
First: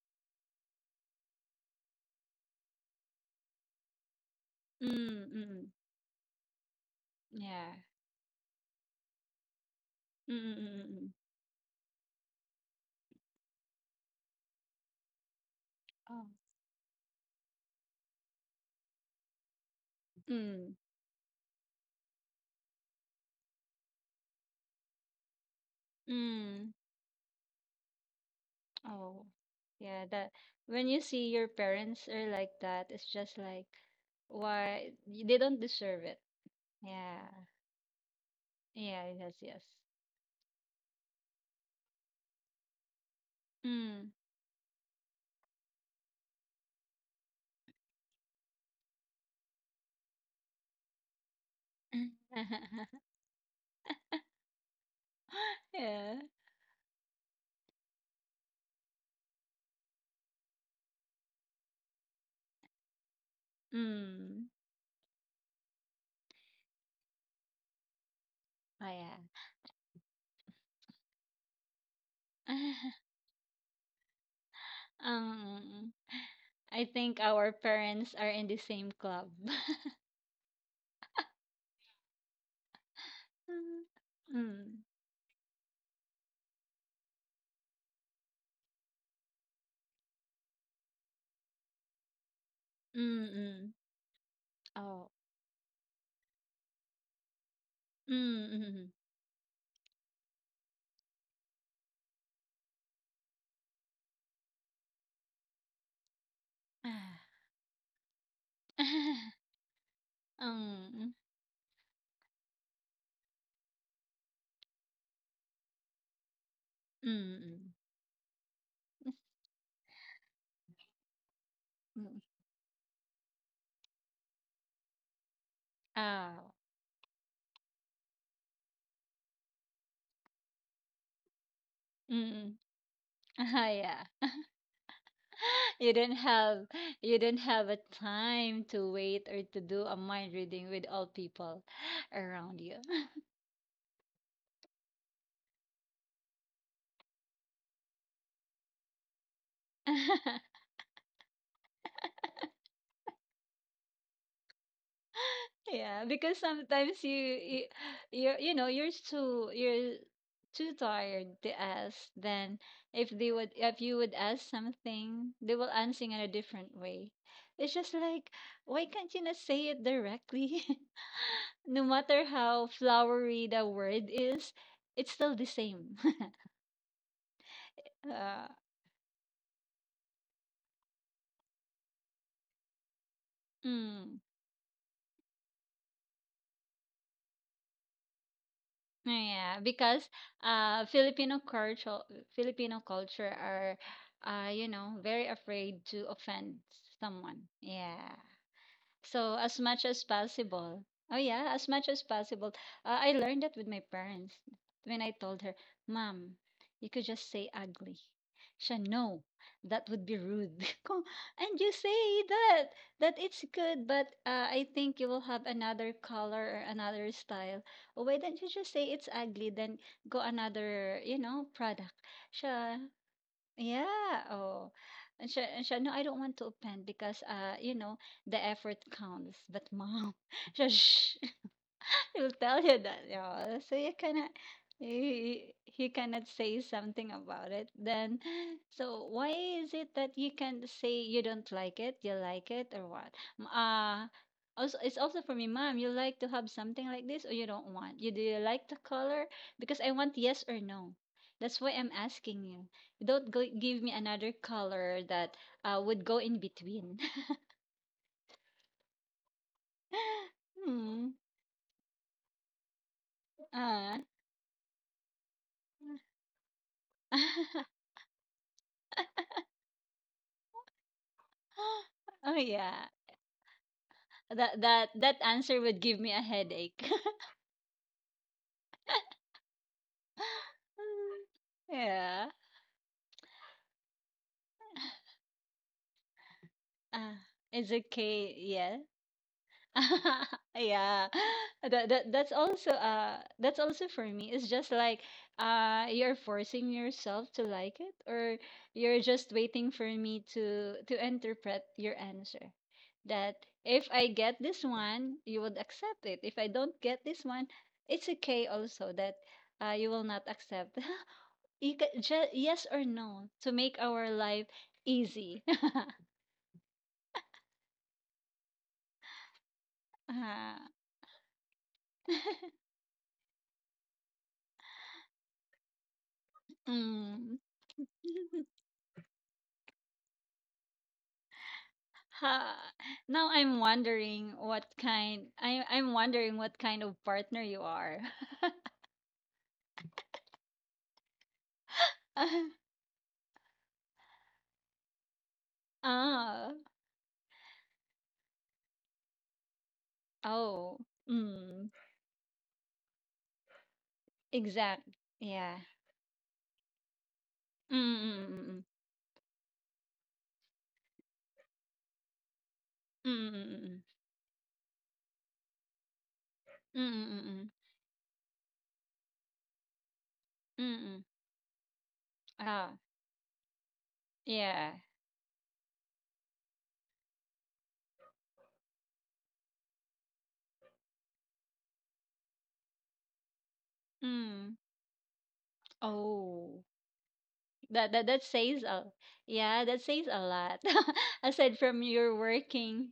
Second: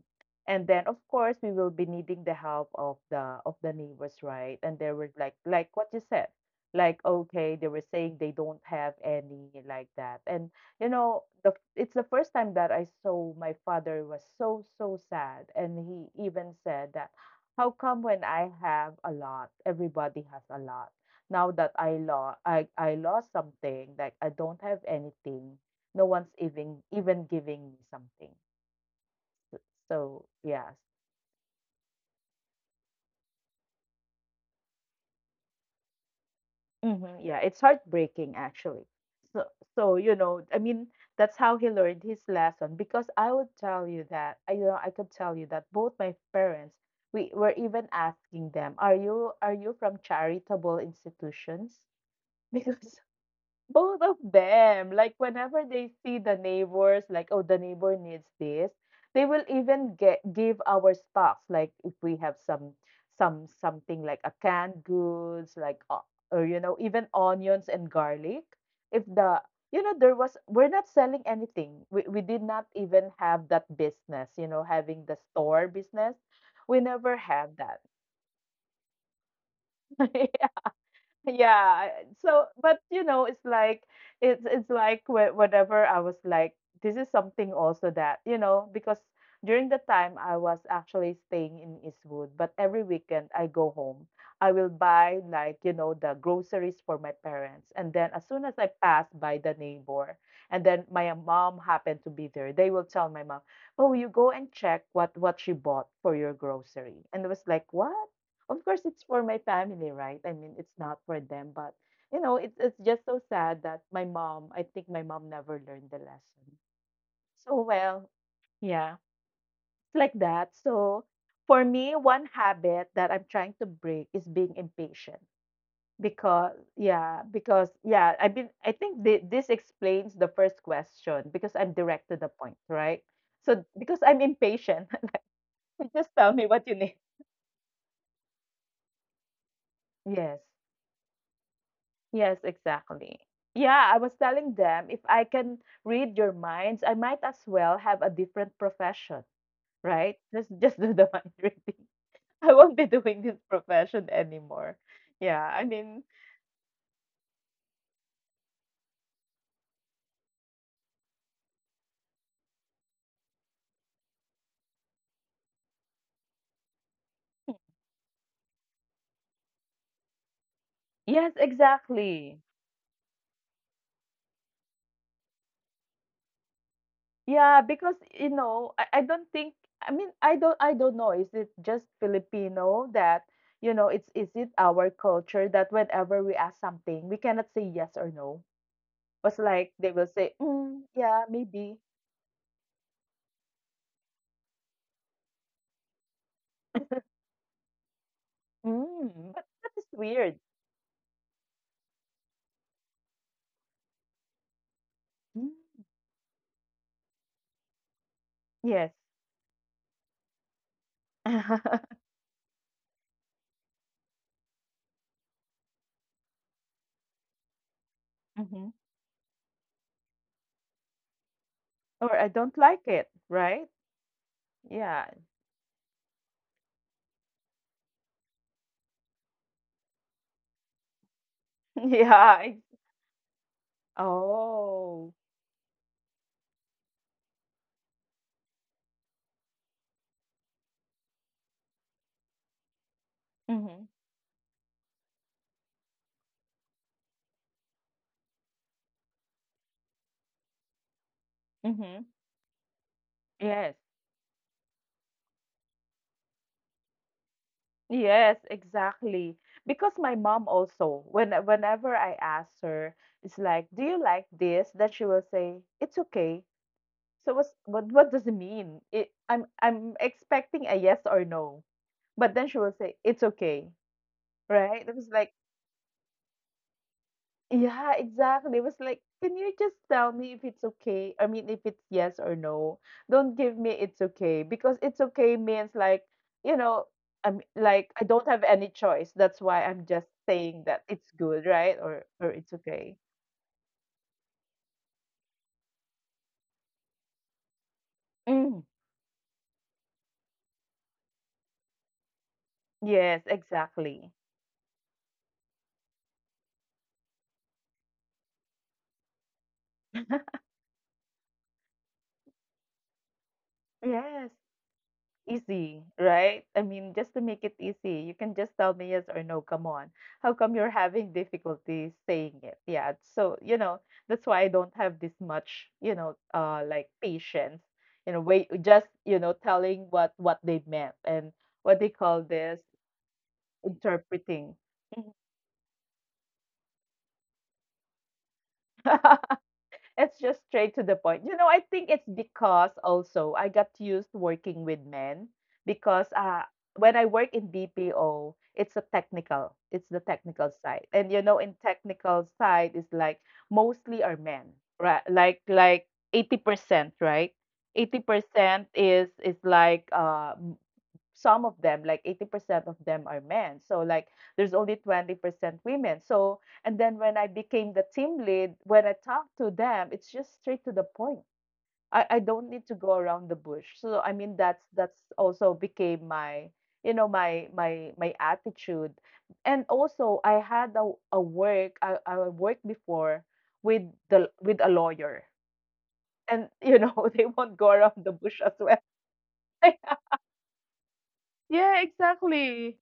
[SPEAKER 1] And then of course we will be needing the help of the neighbors, right? And they were
[SPEAKER 2] Mm.
[SPEAKER 1] like
[SPEAKER 2] Mm.
[SPEAKER 1] like what you said. Like, okay, they
[SPEAKER 2] Yeah.
[SPEAKER 1] were saying they don't have any, like that.
[SPEAKER 2] Mm.
[SPEAKER 1] And
[SPEAKER 2] Mm.
[SPEAKER 1] you
[SPEAKER 2] Mm. Mm.
[SPEAKER 1] know, the it's the first time that I saw my father was so, so sad. And he
[SPEAKER 2] Oh.
[SPEAKER 1] even said that, how come when I have a lot, everybody has a
[SPEAKER 2] Mm.
[SPEAKER 1] lot? Now that I lost something, like I don't have anything. No one's
[SPEAKER 2] Mm.
[SPEAKER 1] even giving me something.
[SPEAKER 2] Oh, yeah,
[SPEAKER 1] So
[SPEAKER 2] that
[SPEAKER 1] yeah.
[SPEAKER 2] when you see your parents are like that, it's just like why y- they don't deserve it.
[SPEAKER 1] Mhm,
[SPEAKER 2] Yeah.
[SPEAKER 1] yeah, it's heartbreaking actually.
[SPEAKER 2] Yeah, yes,
[SPEAKER 1] So,
[SPEAKER 2] yes.
[SPEAKER 1] so, I mean, that's how he learned his lesson. Because I would tell you
[SPEAKER 2] Mm.
[SPEAKER 1] that, I could tell you that both my parents, we were even asking them, "Are you from charitable institutions?" Because both of them, like whenever they see
[SPEAKER 2] Yeah.
[SPEAKER 1] the neighbors, like, oh, the neighbor needs this, they will even get give our stocks, like if we have something like a
[SPEAKER 2] Mm.
[SPEAKER 1] canned goods, or even onions and garlic,
[SPEAKER 2] Oh
[SPEAKER 1] if
[SPEAKER 2] yeah.
[SPEAKER 1] the there was, we're not selling anything, we did not even have that business, having the store
[SPEAKER 2] Um,
[SPEAKER 1] business, we
[SPEAKER 2] I
[SPEAKER 1] never
[SPEAKER 2] think our
[SPEAKER 1] had that.
[SPEAKER 2] parents are in the same club.
[SPEAKER 1] Yeah. So, but it's like it's it's
[SPEAKER 2] Mm.
[SPEAKER 1] like whatever I was like, this is something also that, because during the time I was actually staying in Eastwood, but every
[SPEAKER 2] Mm.
[SPEAKER 1] weekend I go
[SPEAKER 2] Mm.
[SPEAKER 1] home, I will
[SPEAKER 2] Oh.
[SPEAKER 1] buy, like, the groceries for my parents, and then as soon as I
[SPEAKER 2] Mm.
[SPEAKER 1] pass by the neighbor, and then my mom happened to be there, they will tell my mom, "Oh, you go and check what she bought for your grocery,"
[SPEAKER 2] Mm.
[SPEAKER 1] and I was like, "What?" Of course, it's for my family, right? I mean, it's not
[SPEAKER 2] Um.
[SPEAKER 1] for them, but it's just so sad that my mom. I think my mom never learned the lesson. So
[SPEAKER 2] Mm.
[SPEAKER 1] well, yeah,
[SPEAKER 2] Mm.
[SPEAKER 1] it's like that. So for me,
[SPEAKER 2] Mm.
[SPEAKER 1] one habit that I'm trying to break is being impatient
[SPEAKER 2] Oh.
[SPEAKER 1] because, yeah, because, yeah, I've been. I think this explains the first question, because I'm direct to the point,
[SPEAKER 2] Mm.
[SPEAKER 1] right? So
[SPEAKER 2] Ah
[SPEAKER 1] because
[SPEAKER 2] yeah.
[SPEAKER 1] I'm impatient,
[SPEAKER 2] You
[SPEAKER 1] just
[SPEAKER 2] don't
[SPEAKER 1] tell me what
[SPEAKER 2] have
[SPEAKER 1] you need.
[SPEAKER 2] you don't have a time to wait or to do a mind
[SPEAKER 1] Yes.
[SPEAKER 2] reading with all people
[SPEAKER 1] Yes,
[SPEAKER 2] around you.
[SPEAKER 1] exactly. Yeah, I was telling them, if I can read your minds, I might as well have a different profession, right? Just just do the mind reading. I won't be doing this profession anymore. Yeah, I mean,
[SPEAKER 2] Yeah, because sometimes you you're, you know, you're too tired to ask. Then if you would ask something, they will answer in a different way. It's just like why can't you not say it directly?
[SPEAKER 1] yes,
[SPEAKER 2] No matter
[SPEAKER 1] exactly.
[SPEAKER 2] how flowery the word is, it's still the same.
[SPEAKER 1] Yeah, because
[SPEAKER 2] Uh,
[SPEAKER 1] I don't think, I mean, I don't know, is it just Filipino that, it's,
[SPEAKER 2] mm.
[SPEAKER 1] is it our culture that whenever we ask something, we cannot say yes or no? It's
[SPEAKER 2] Yeah,
[SPEAKER 1] like they will
[SPEAKER 2] because
[SPEAKER 1] say, mm, yeah,
[SPEAKER 2] Filipino
[SPEAKER 1] maybe.
[SPEAKER 2] culture, Filipino culture are you know very afraid to offend someone. Yeah.
[SPEAKER 1] Mm.
[SPEAKER 2] So
[SPEAKER 1] But
[SPEAKER 2] as
[SPEAKER 1] that is
[SPEAKER 2] much as
[SPEAKER 1] weird.
[SPEAKER 2] possible. Oh yeah, as much as possible. I learned that with my parents when I told her,
[SPEAKER 1] Mm.
[SPEAKER 2] "Mom, you could just say ugly." She
[SPEAKER 1] Yes.
[SPEAKER 2] no, that would be rude. Ko, and you say that, that it's good, but I think you will have another color or another style. "Oh, why don't you
[SPEAKER 1] Mhm.
[SPEAKER 2] just say it's ugly? Then go another, you know, product."
[SPEAKER 1] Or I
[SPEAKER 2] She
[SPEAKER 1] don't like it, right?
[SPEAKER 2] yeah, oh.
[SPEAKER 1] Yeah.
[SPEAKER 2] And she, and she no, I don't want to offend because, you know, the effort counts. But mom, she. Shh, he'll
[SPEAKER 1] Yeah.
[SPEAKER 2] tell you that, yeah. So you cannot,
[SPEAKER 1] Oh.
[SPEAKER 2] he cannot say something about it. Then, so why is it that you can't say you don't like it, you like it, or what? M-
[SPEAKER 1] Mhm.
[SPEAKER 2] Uh, Also, it's also for me, mom. You like to have something like this, or you don't want? You Do you like the color? Because I want yes or no. That's why I'm
[SPEAKER 1] Mhm.
[SPEAKER 2] asking you. Don't go,
[SPEAKER 1] Yes.
[SPEAKER 2] give me another color that would go in between.
[SPEAKER 1] Yes, exactly. Because my mom also,
[SPEAKER 2] Hmm.
[SPEAKER 1] whenever I ask her, it's like, "Do you
[SPEAKER 2] Uh.
[SPEAKER 1] like this?" That she will say, "It's okay." So what's, what what does it mean? I'm expecting a yes or no, but
[SPEAKER 2] Oh,
[SPEAKER 1] then she will
[SPEAKER 2] yeah.
[SPEAKER 1] say, "It's okay,"
[SPEAKER 2] That
[SPEAKER 1] right? It
[SPEAKER 2] that
[SPEAKER 1] was
[SPEAKER 2] that
[SPEAKER 1] like,
[SPEAKER 2] answer would give me a headache.
[SPEAKER 1] yeah, exactly. It was like, can you just tell me if it's okay? I mean, if it's yes
[SPEAKER 2] Yeah.
[SPEAKER 1] or no. Don't give me "it's okay," because "it's okay" means, like, you know,
[SPEAKER 2] Uh,
[SPEAKER 1] I'm
[SPEAKER 2] it's
[SPEAKER 1] like, I don't
[SPEAKER 2] okay.
[SPEAKER 1] have any
[SPEAKER 2] Yeah.
[SPEAKER 1] choice. That's why I'm just saying that
[SPEAKER 2] Yeah.
[SPEAKER 1] it's good, right?
[SPEAKER 2] That,
[SPEAKER 1] Or
[SPEAKER 2] that
[SPEAKER 1] or
[SPEAKER 2] that's
[SPEAKER 1] it's
[SPEAKER 2] also
[SPEAKER 1] okay.
[SPEAKER 2] that's also for me. It's just like you're forcing yourself to like it, or
[SPEAKER 1] Mm,
[SPEAKER 2] you're just waiting for me to interpret your answer.
[SPEAKER 1] yes,
[SPEAKER 2] That if I
[SPEAKER 1] exactly.
[SPEAKER 2] get this one, you would accept it. If I don't get this one, it's okay also that you will not accept. You ca ju yes or no to make our
[SPEAKER 1] Yes.
[SPEAKER 2] life easy.
[SPEAKER 1] Easy, right? I mean, just to make it easy, you can just tell me yes or no. Come on. How
[SPEAKER 2] Ah.
[SPEAKER 1] come you're having difficulty saying it? Yeah. So, that's why I don't have this much, like,
[SPEAKER 2] Mm.
[SPEAKER 1] patience. You know, wait just, telling what they meant and what they call this,
[SPEAKER 2] Ha. Now I'm wondering what
[SPEAKER 1] interpreting.
[SPEAKER 2] kind I I'm wondering what kind of partner you are.
[SPEAKER 1] It's just straight to the point. I think it's because also I got used working with men, because
[SPEAKER 2] Ah.
[SPEAKER 1] when I work in BPO, it's the technical
[SPEAKER 2] Oh.
[SPEAKER 1] side. And, in
[SPEAKER 2] Mm.
[SPEAKER 1] technical side is like mostly are men,
[SPEAKER 2] Exact.
[SPEAKER 1] right? Like
[SPEAKER 2] Yeah.
[SPEAKER 1] like 80%, right?
[SPEAKER 2] Mm.
[SPEAKER 1] 80% is like, some of them, like 80% of them are
[SPEAKER 2] Mm.
[SPEAKER 1] men.
[SPEAKER 2] Mm.
[SPEAKER 1] So, like, there's only 20% women. So, and then
[SPEAKER 2] Mm.
[SPEAKER 1] when I
[SPEAKER 2] Mm.
[SPEAKER 1] became the team lead, when I talk to them, it's just
[SPEAKER 2] Mm. Mm. Mm,
[SPEAKER 1] straight
[SPEAKER 2] mm,
[SPEAKER 1] to
[SPEAKER 2] mm,
[SPEAKER 1] the
[SPEAKER 2] mm, mm.
[SPEAKER 1] point. I don't need
[SPEAKER 2] Ah.
[SPEAKER 1] to go around the bush. So, I mean,
[SPEAKER 2] Yeah.
[SPEAKER 1] that's also became my you know my attitude. And also, I had a work, I worked before with the
[SPEAKER 2] Mm.
[SPEAKER 1] with a lawyer, and
[SPEAKER 2] Oh.
[SPEAKER 1] you know, they won't go
[SPEAKER 2] That
[SPEAKER 1] around
[SPEAKER 2] that
[SPEAKER 1] the
[SPEAKER 2] that
[SPEAKER 1] bush as
[SPEAKER 2] says
[SPEAKER 1] well.
[SPEAKER 2] a Yeah, that says a lot. Aside from
[SPEAKER 1] Yeah,
[SPEAKER 2] your
[SPEAKER 1] exactly.
[SPEAKER 2] working,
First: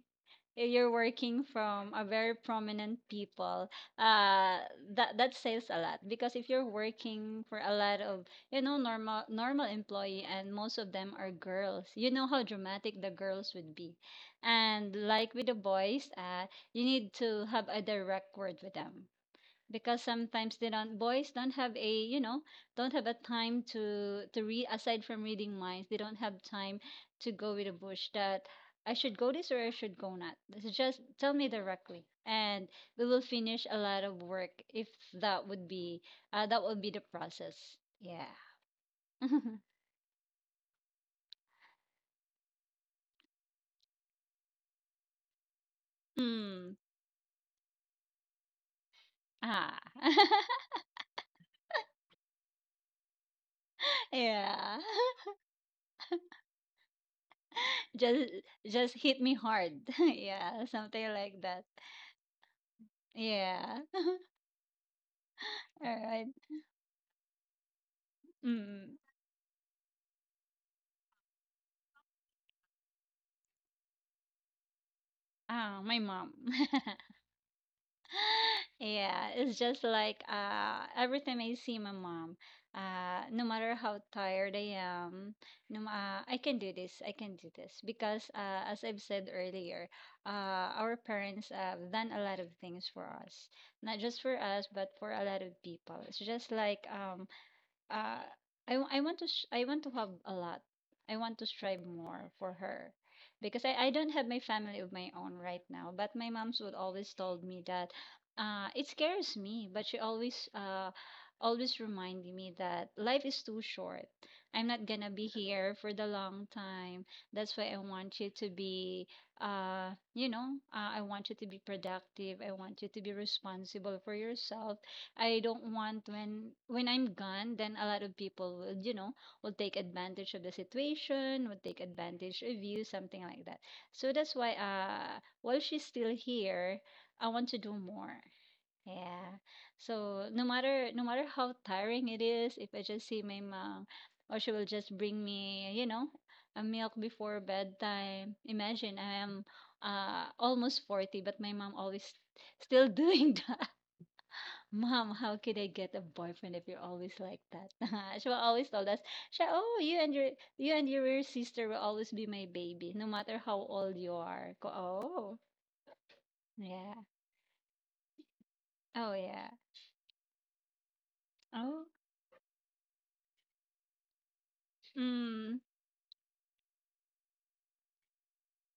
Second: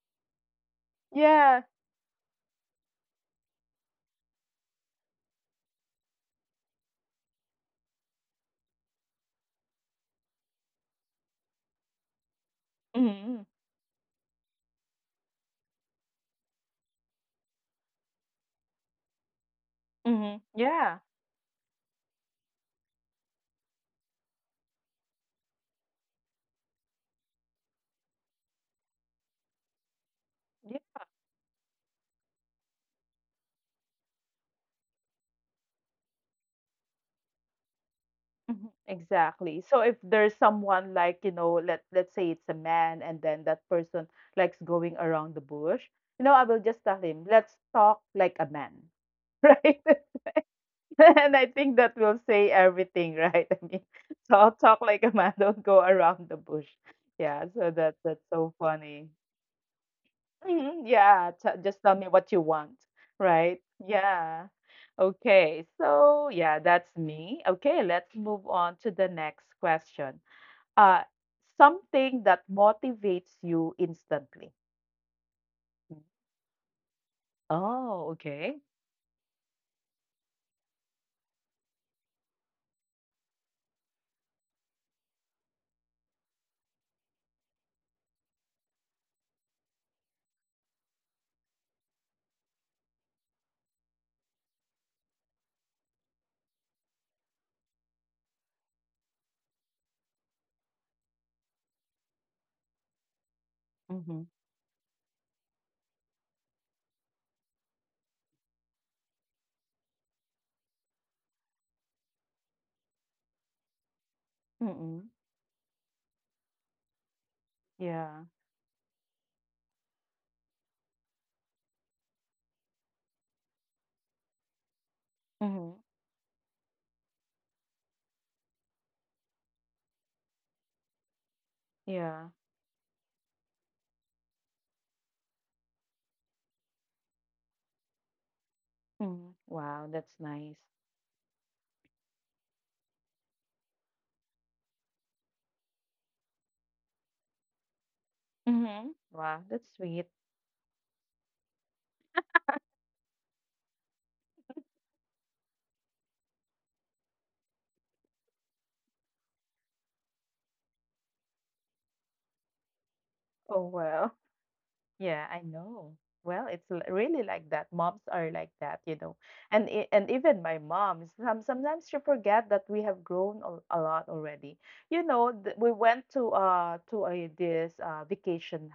[SPEAKER 2] you're working
[SPEAKER 1] Yeah.
[SPEAKER 2] from a very prominent people. Uh, that that says a lot because if you're working for a lot of, you know, normal employee, and most of them are girls. You know how dramatic the
[SPEAKER 1] Mhm,
[SPEAKER 2] girls would be. And like with the boys, you need to have a direct word with them because
[SPEAKER 1] mhm,
[SPEAKER 2] sometimes they
[SPEAKER 1] yeah,
[SPEAKER 2] don't boys don't have a, you know, don't have a time to read. Aside from reading minds, they don't have time to go with a bush that I should go this or I should go not. This is
[SPEAKER 1] yeah,
[SPEAKER 2] just tell me directly, and we will finish a lot of work if that would be that would be the process. Yeah.
[SPEAKER 1] mhm, exactly. So if there's someone, like, let's say it's a man and then that person likes going around the bush, I will
[SPEAKER 2] Mm.
[SPEAKER 1] just tell him, let's talk like a man,
[SPEAKER 2] Ah.
[SPEAKER 1] right? And I think that will say everything, right? I mean, so I'll
[SPEAKER 2] Yeah.
[SPEAKER 1] talk like a man, don't go around the bush. Yeah, so that's
[SPEAKER 2] just
[SPEAKER 1] so
[SPEAKER 2] just
[SPEAKER 1] funny.
[SPEAKER 2] hit me hard. Yeah,
[SPEAKER 1] Mhm,
[SPEAKER 2] something
[SPEAKER 1] yeah,
[SPEAKER 2] like
[SPEAKER 1] t
[SPEAKER 2] that.
[SPEAKER 1] just tell me what you want, right?
[SPEAKER 2] Yeah.
[SPEAKER 1] Yeah. Okay,
[SPEAKER 2] All right.
[SPEAKER 1] so yeah, that's me. Okay, let's move on to
[SPEAKER 2] Mm.
[SPEAKER 1] the next question. Uh, Something that motivates you instantly.
[SPEAKER 2] Oh, my
[SPEAKER 1] Mm.
[SPEAKER 2] mom.
[SPEAKER 1] Oh, okay.
[SPEAKER 2] Yeah, it's just like every time I see my mom, no matter how tired I am, no ma- I can do this. I can do this because as I've said earlier, our parents have done a lot of things for us. Not just for us, but for a lot of people. It's just like uh, I, I want to I want to have a lot. I want to strive more for her because I don't
[SPEAKER 1] Mm-hmm.
[SPEAKER 2] have my family of my own right now. But my mom's would always told me that, it scares me, but she always, always reminded me that life is too short. I'm not
[SPEAKER 1] Mm-hmm.
[SPEAKER 2] gonna be here for the long time. That's why I want
[SPEAKER 1] Yeah.
[SPEAKER 2] you to be, you know, I want you to be productive. I want you to be responsible for yourself. I don't
[SPEAKER 1] Mm-hmm.
[SPEAKER 2] want, when I'm gone, then a lot of people will, you know, will take advantage of the situation, will take
[SPEAKER 1] Yeah.
[SPEAKER 2] advantage of you, something like that. So that's why, while she's still here, I want to do more.
[SPEAKER 1] Mm-hmm.
[SPEAKER 2] Yeah.
[SPEAKER 1] Wow, that's
[SPEAKER 2] So no
[SPEAKER 1] nice.
[SPEAKER 2] matter, no matter how tiring it is, if I just see my mom, or she will just bring me, you know, a milk before bedtime.
[SPEAKER 1] Mm-hmm.
[SPEAKER 2] Imagine I
[SPEAKER 1] Wow,
[SPEAKER 2] am
[SPEAKER 1] that's sweet.
[SPEAKER 2] almost 40, but my mom always still doing. Mom, how could I get a boyfriend if you're always like that? She will always told us, she, oh, you and your sister will always be my baby, no matter how
[SPEAKER 1] Oh,
[SPEAKER 2] old you
[SPEAKER 1] well.
[SPEAKER 2] are. Ko,
[SPEAKER 1] Yeah,
[SPEAKER 2] oh,
[SPEAKER 1] I know. Well, it's
[SPEAKER 2] yeah.
[SPEAKER 1] really like that. Moms are like that, you
[SPEAKER 2] Oh,
[SPEAKER 1] know.
[SPEAKER 2] yeah.
[SPEAKER 1] And even my mom, some,
[SPEAKER 2] Oh,
[SPEAKER 1] sometimes she forget that we have grown a lot already. You know, th
[SPEAKER 2] mm,
[SPEAKER 1] we went to a this vacation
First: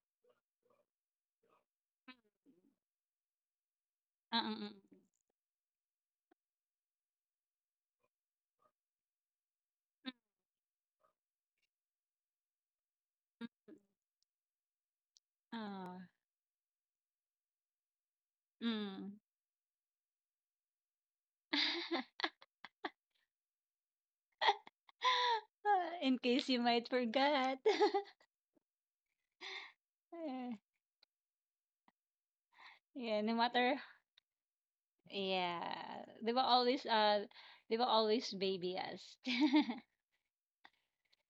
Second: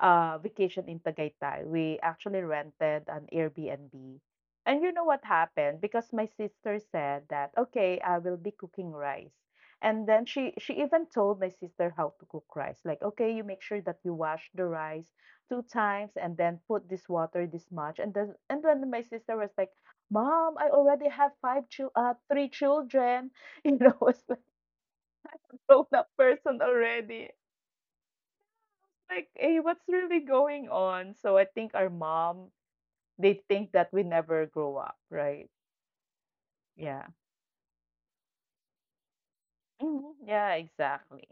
[SPEAKER 1] vacation in Tagaytay. We actually rented an Airbnb.
[SPEAKER 2] uh, uh,
[SPEAKER 1] And you know what happened? Because my sister said that, okay, I will be cooking rice. And then she even told my sister how to cook rice. Like, okay, you make sure that you wash the rice
[SPEAKER 2] uh,
[SPEAKER 1] 2
[SPEAKER 2] uh,
[SPEAKER 1] times and then put this water this much, and then my
[SPEAKER 2] mm.
[SPEAKER 1] sister was like, "Mom, I already have five chil- uh, three children." Was like, grown
[SPEAKER 2] Ah,
[SPEAKER 1] up
[SPEAKER 2] in case
[SPEAKER 1] person
[SPEAKER 2] you might
[SPEAKER 1] already.
[SPEAKER 2] forget.
[SPEAKER 1] Like, hey, what's really
[SPEAKER 2] Yeah,
[SPEAKER 1] going on? So I think our mom,
[SPEAKER 2] yeah, no
[SPEAKER 1] they think
[SPEAKER 2] matter.
[SPEAKER 1] that we never grow up, right?
[SPEAKER 2] Yeah.
[SPEAKER 1] Yeah.
[SPEAKER 2] They will always baby us.
[SPEAKER 1] Mhm. Yeah, exactly.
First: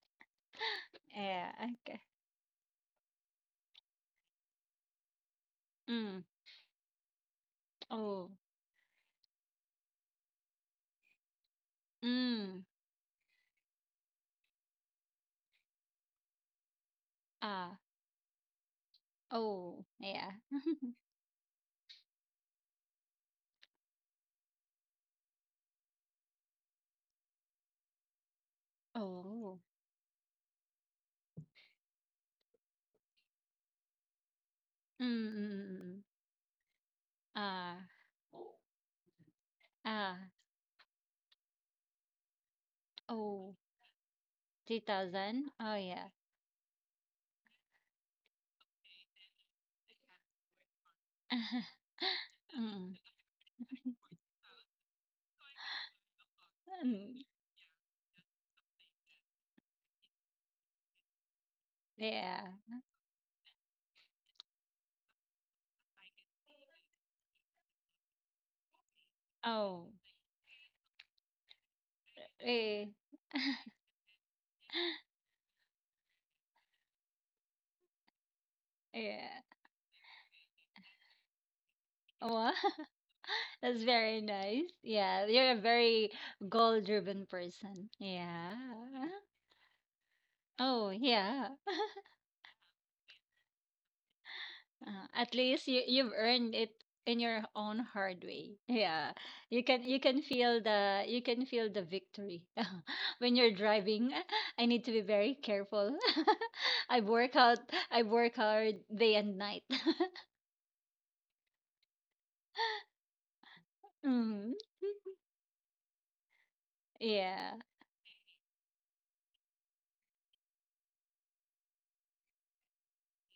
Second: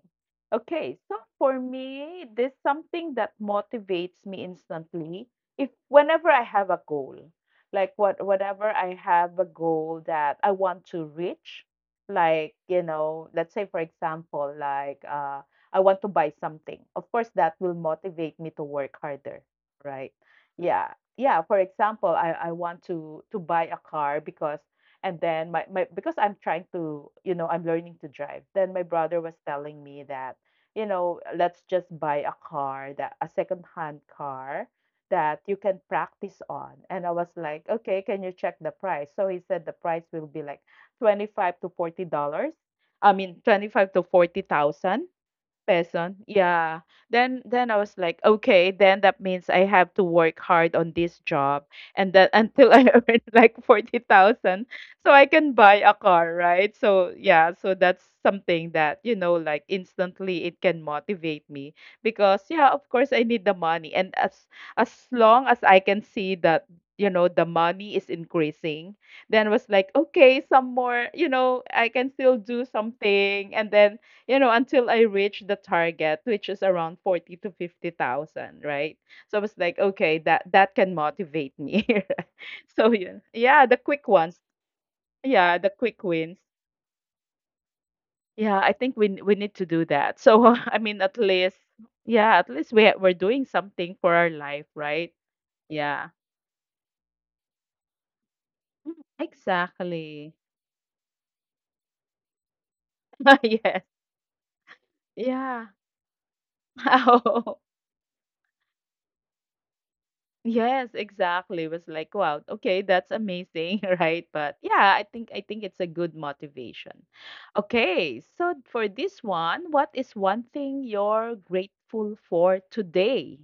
[SPEAKER 1] Okay, so
[SPEAKER 2] Yeah,
[SPEAKER 1] for
[SPEAKER 2] okay.
[SPEAKER 1] me, this something that motivates me instantly. If
[SPEAKER 2] Mm.
[SPEAKER 1] whenever I have a goal, like what
[SPEAKER 2] Oh.
[SPEAKER 1] whenever I have a goal that I want to reach, like,
[SPEAKER 2] Hmm,
[SPEAKER 1] let's say for example, like, I want to buy something. Of course, that will
[SPEAKER 2] ah,
[SPEAKER 1] motivate me to work harder,
[SPEAKER 2] oh,
[SPEAKER 1] right?
[SPEAKER 2] yeah.
[SPEAKER 1] Yeah. Yeah, for example, I want to buy a car, because and then my because I'm trying to, I'm learning to drive. Then my brother was
[SPEAKER 2] Oh,
[SPEAKER 1] telling me that, let's just buy a car, that a second hand car
[SPEAKER 2] mm, mm,
[SPEAKER 1] that you can
[SPEAKER 2] mm, mm.
[SPEAKER 1] practice on. And I was like,
[SPEAKER 2] Ah,
[SPEAKER 1] okay, can you check the price? So he said the price will
[SPEAKER 2] ah,
[SPEAKER 1] be like $25 to $40. I mean,
[SPEAKER 2] oh,
[SPEAKER 1] twenty five to forty thousand.
[SPEAKER 2] 2000? Oh, yeah.
[SPEAKER 1] Peson. Yeah. Then I was like, okay, then that means I have to work hard on this job and that, until I
[SPEAKER 2] Mm,
[SPEAKER 1] earn like 40,000, so I can buy a car, right? So
[SPEAKER 2] mm,
[SPEAKER 1] yeah, so that's something that, like, instantly it can motivate me, because
[SPEAKER 2] yeah.
[SPEAKER 1] yeah, of course I need the money, and as long as I can see that, the money is increasing, then was like,
[SPEAKER 2] Oh,
[SPEAKER 1] okay, some more, I can still do
[SPEAKER 2] eh,
[SPEAKER 1] something. And then, until I reached the target, which is around 40 to 50,000, right? So I
[SPEAKER 2] yeah.
[SPEAKER 1] was like, okay, that can motivate me.
[SPEAKER 2] Wow.
[SPEAKER 1] So yeah, yeah, the
[SPEAKER 2] That's
[SPEAKER 1] quick
[SPEAKER 2] very
[SPEAKER 1] ones.
[SPEAKER 2] nice. Yeah,
[SPEAKER 1] Yeah,
[SPEAKER 2] you're
[SPEAKER 1] the
[SPEAKER 2] a
[SPEAKER 1] quick
[SPEAKER 2] very
[SPEAKER 1] wins.
[SPEAKER 2] goal-driven person.
[SPEAKER 1] Yeah,
[SPEAKER 2] Yeah.
[SPEAKER 1] I think we need to do that. So, I
[SPEAKER 2] Oh,
[SPEAKER 1] mean, at
[SPEAKER 2] yeah.
[SPEAKER 1] least, yeah, at least we're doing something for our life, right?
[SPEAKER 2] At least you
[SPEAKER 1] Yeah.
[SPEAKER 2] you've earned it in your own hard way.
[SPEAKER 1] Mm,
[SPEAKER 2] Yeah. You can
[SPEAKER 1] exactly.
[SPEAKER 2] feel the, you can feel the victory when you're
[SPEAKER 1] Yes.
[SPEAKER 2] driving. I need to be very
[SPEAKER 1] Yeah.
[SPEAKER 2] careful. I work
[SPEAKER 1] Oh.
[SPEAKER 2] out I work hard day and night.
[SPEAKER 1] Yes, exactly. It was like, wow, okay, that's amazing, right? But
[SPEAKER 2] Mm.
[SPEAKER 1] yeah, I think it's a good motivation.
[SPEAKER 2] Yeah.
[SPEAKER 1] Okay, so for this one, what is one thing you're grateful for today?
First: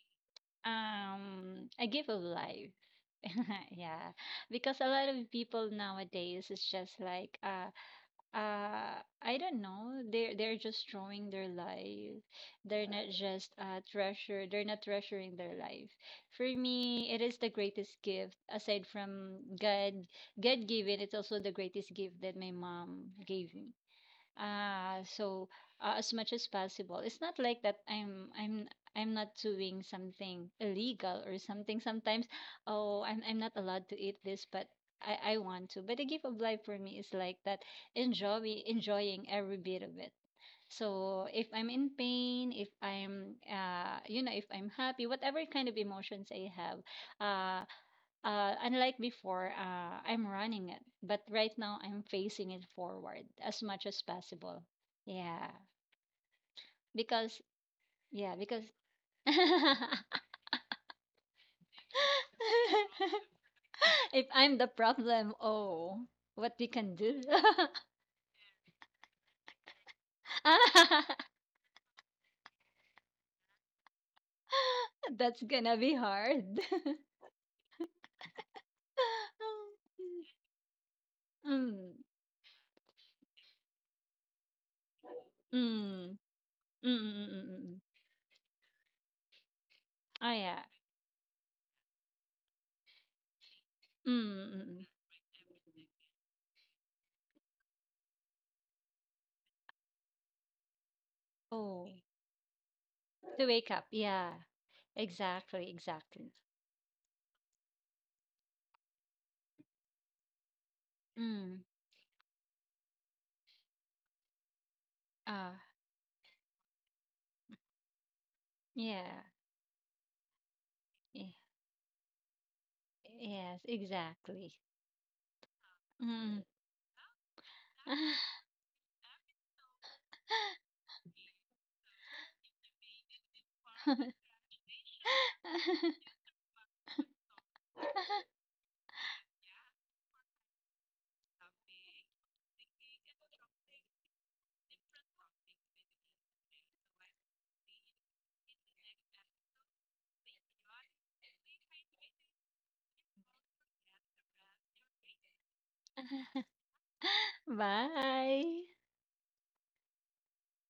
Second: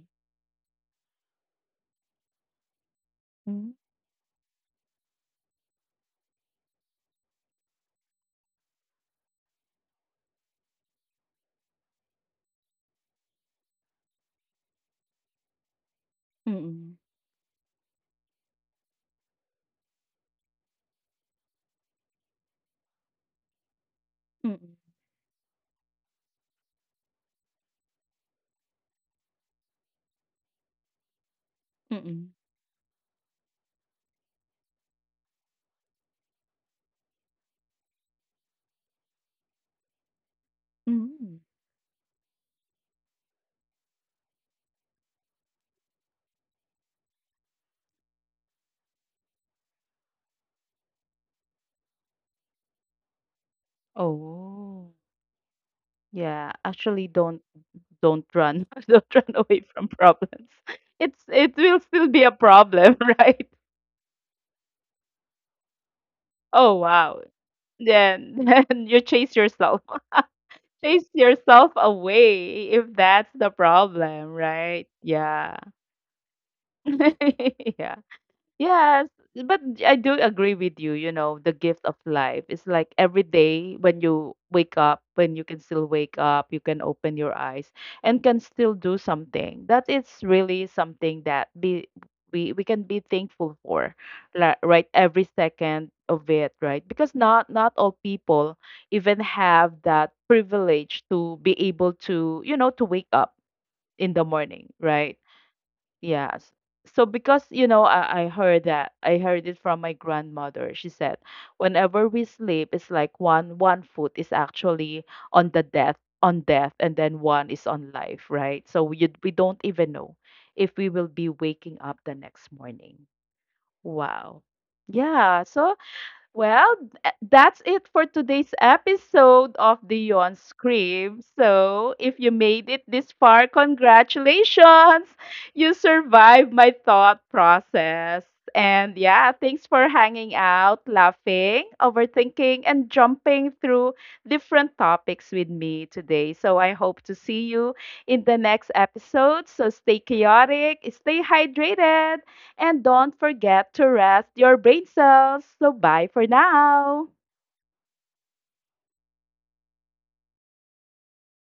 [SPEAKER 2] A gift of life.
[SPEAKER 1] Mm.
[SPEAKER 2] Yeah. Because a lot of people nowadays is just like, I don't know, they're just drawing their life. They're not just treasure they're not treasuring their life. For
[SPEAKER 1] Mm-mm.
[SPEAKER 2] me, it is the greatest gift aside from god god given. It's also the greatest gift that my mom gave me.
[SPEAKER 1] Mm-mm.
[SPEAKER 2] Ah, so, as much as possible. It's not like that I'm not doing something illegal or something. Sometimes,
[SPEAKER 1] Mm-mm.
[SPEAKER 2] oh, I'm not allowed to eat this, but I want to. But the gift of life for me is like that, enjoying every bit of it. So
[SPEAKER 1] Mm-mm.
[SPEAKER 2] if I'm in pain, if I'm, you know, if I'm happy, whatever kind of emotions I have, ah, unlike before, I'm running it, but right now I'm facing it forward as much as possible.
[SPEAKER 1] Oh,
[SPEAKER 2] Yeah,
[SPEAKER 1] yeah. Actually, don't
[SPEAKER 2] because
[SPEAKER 1] don't
[SPEAKER 2] yeah, because
[SPEAKER 1] run. Don't run away from problems. It will still be a problem, right?
[SPEAKER 2] if I'm the problem, oh, what we
[SPEAKER 1] Oh,
[SPEAKER 2] can
[SPEAKER 1] wow.
[SPEAKER 2] do?
[SPEAKER 1] Then, then you chase yourself, chase yourself away if that's the problem, right?
[SPEAKER 2] That's
[SPEAKER 1] Yeah.
[SPEAKER 2] gonna be hard.
[SPEAKER 1] Yeah. Yes, but I do agree with you, the gift
[SPEAKER 2] Mm,
[SPEAKER 1] of life is like every day, when you wake up, when you can still
[SPEAKER 2] mm,
[SPEAKER 1] wake up, you can
[SPEAKER 2] mm, mm,
[SPEAKER 1] open your
[SPEAKER 2] mm, mm,
[SPEAKER 1] eyes
[SPEAKER 2] mm.
[SPEAKER 1] and can still do something. That is
[SPEAKER 2] Oh, yeah.
[SPEAKER 1] really something that be we can be thankful for,
[SPEAKER 2] Mm, mm, mm, mm.
[SPEAKER 1] right? Every second of it, right? Because not all people even have that privilege to be
[SPEAKER 2] Oh,
[SPEAKER 1] able to, to wake up
[SPEAKER 2] to wake up.
[SPEAKER 1] in the
[SPEAKER 2] Yeah,
[SPEAKER 1] morning, right?
[SPEAKER 2] exactly, exactly.
[SPEAKER 1] Yes. So, because, I heard it from my grandmother. She said,
[SPEAKER 2] Mm.
[SPEAKER 1] whenever we sleep, it's like one foot is actually on
[SPEAKER 2] Ah.
[SPEAKER 1] the death on death, and then one is on life, right? So we
[SPEAKER 2] Yeah.
[SPEAKER 1] we don't even know if we will
[SPEAKER 2] Yeah.
[SPEAKER 1] be waking up the next morning.
[SPEAKER 2] Yes,
[SPEAKER 1] Wow.
[SPEAKER 2] exactly.
[SPEAKER 1] Yeah. So
[SPEAKER 2] Mm.
[SPEAKER 1] well, that's it for today's episode of the Yon Scream. So, if you made it this far, congratulations! You survived my thought process. And yeah, thanks for hanging out, laughing, overthinking, and jumping through different topics with me today. So, I hope to see you in the next episode. So, stay chaotic, stay hydrated, and don't forget to rest your brain cells. So bye for now.
[SPEAKER 2] Bye.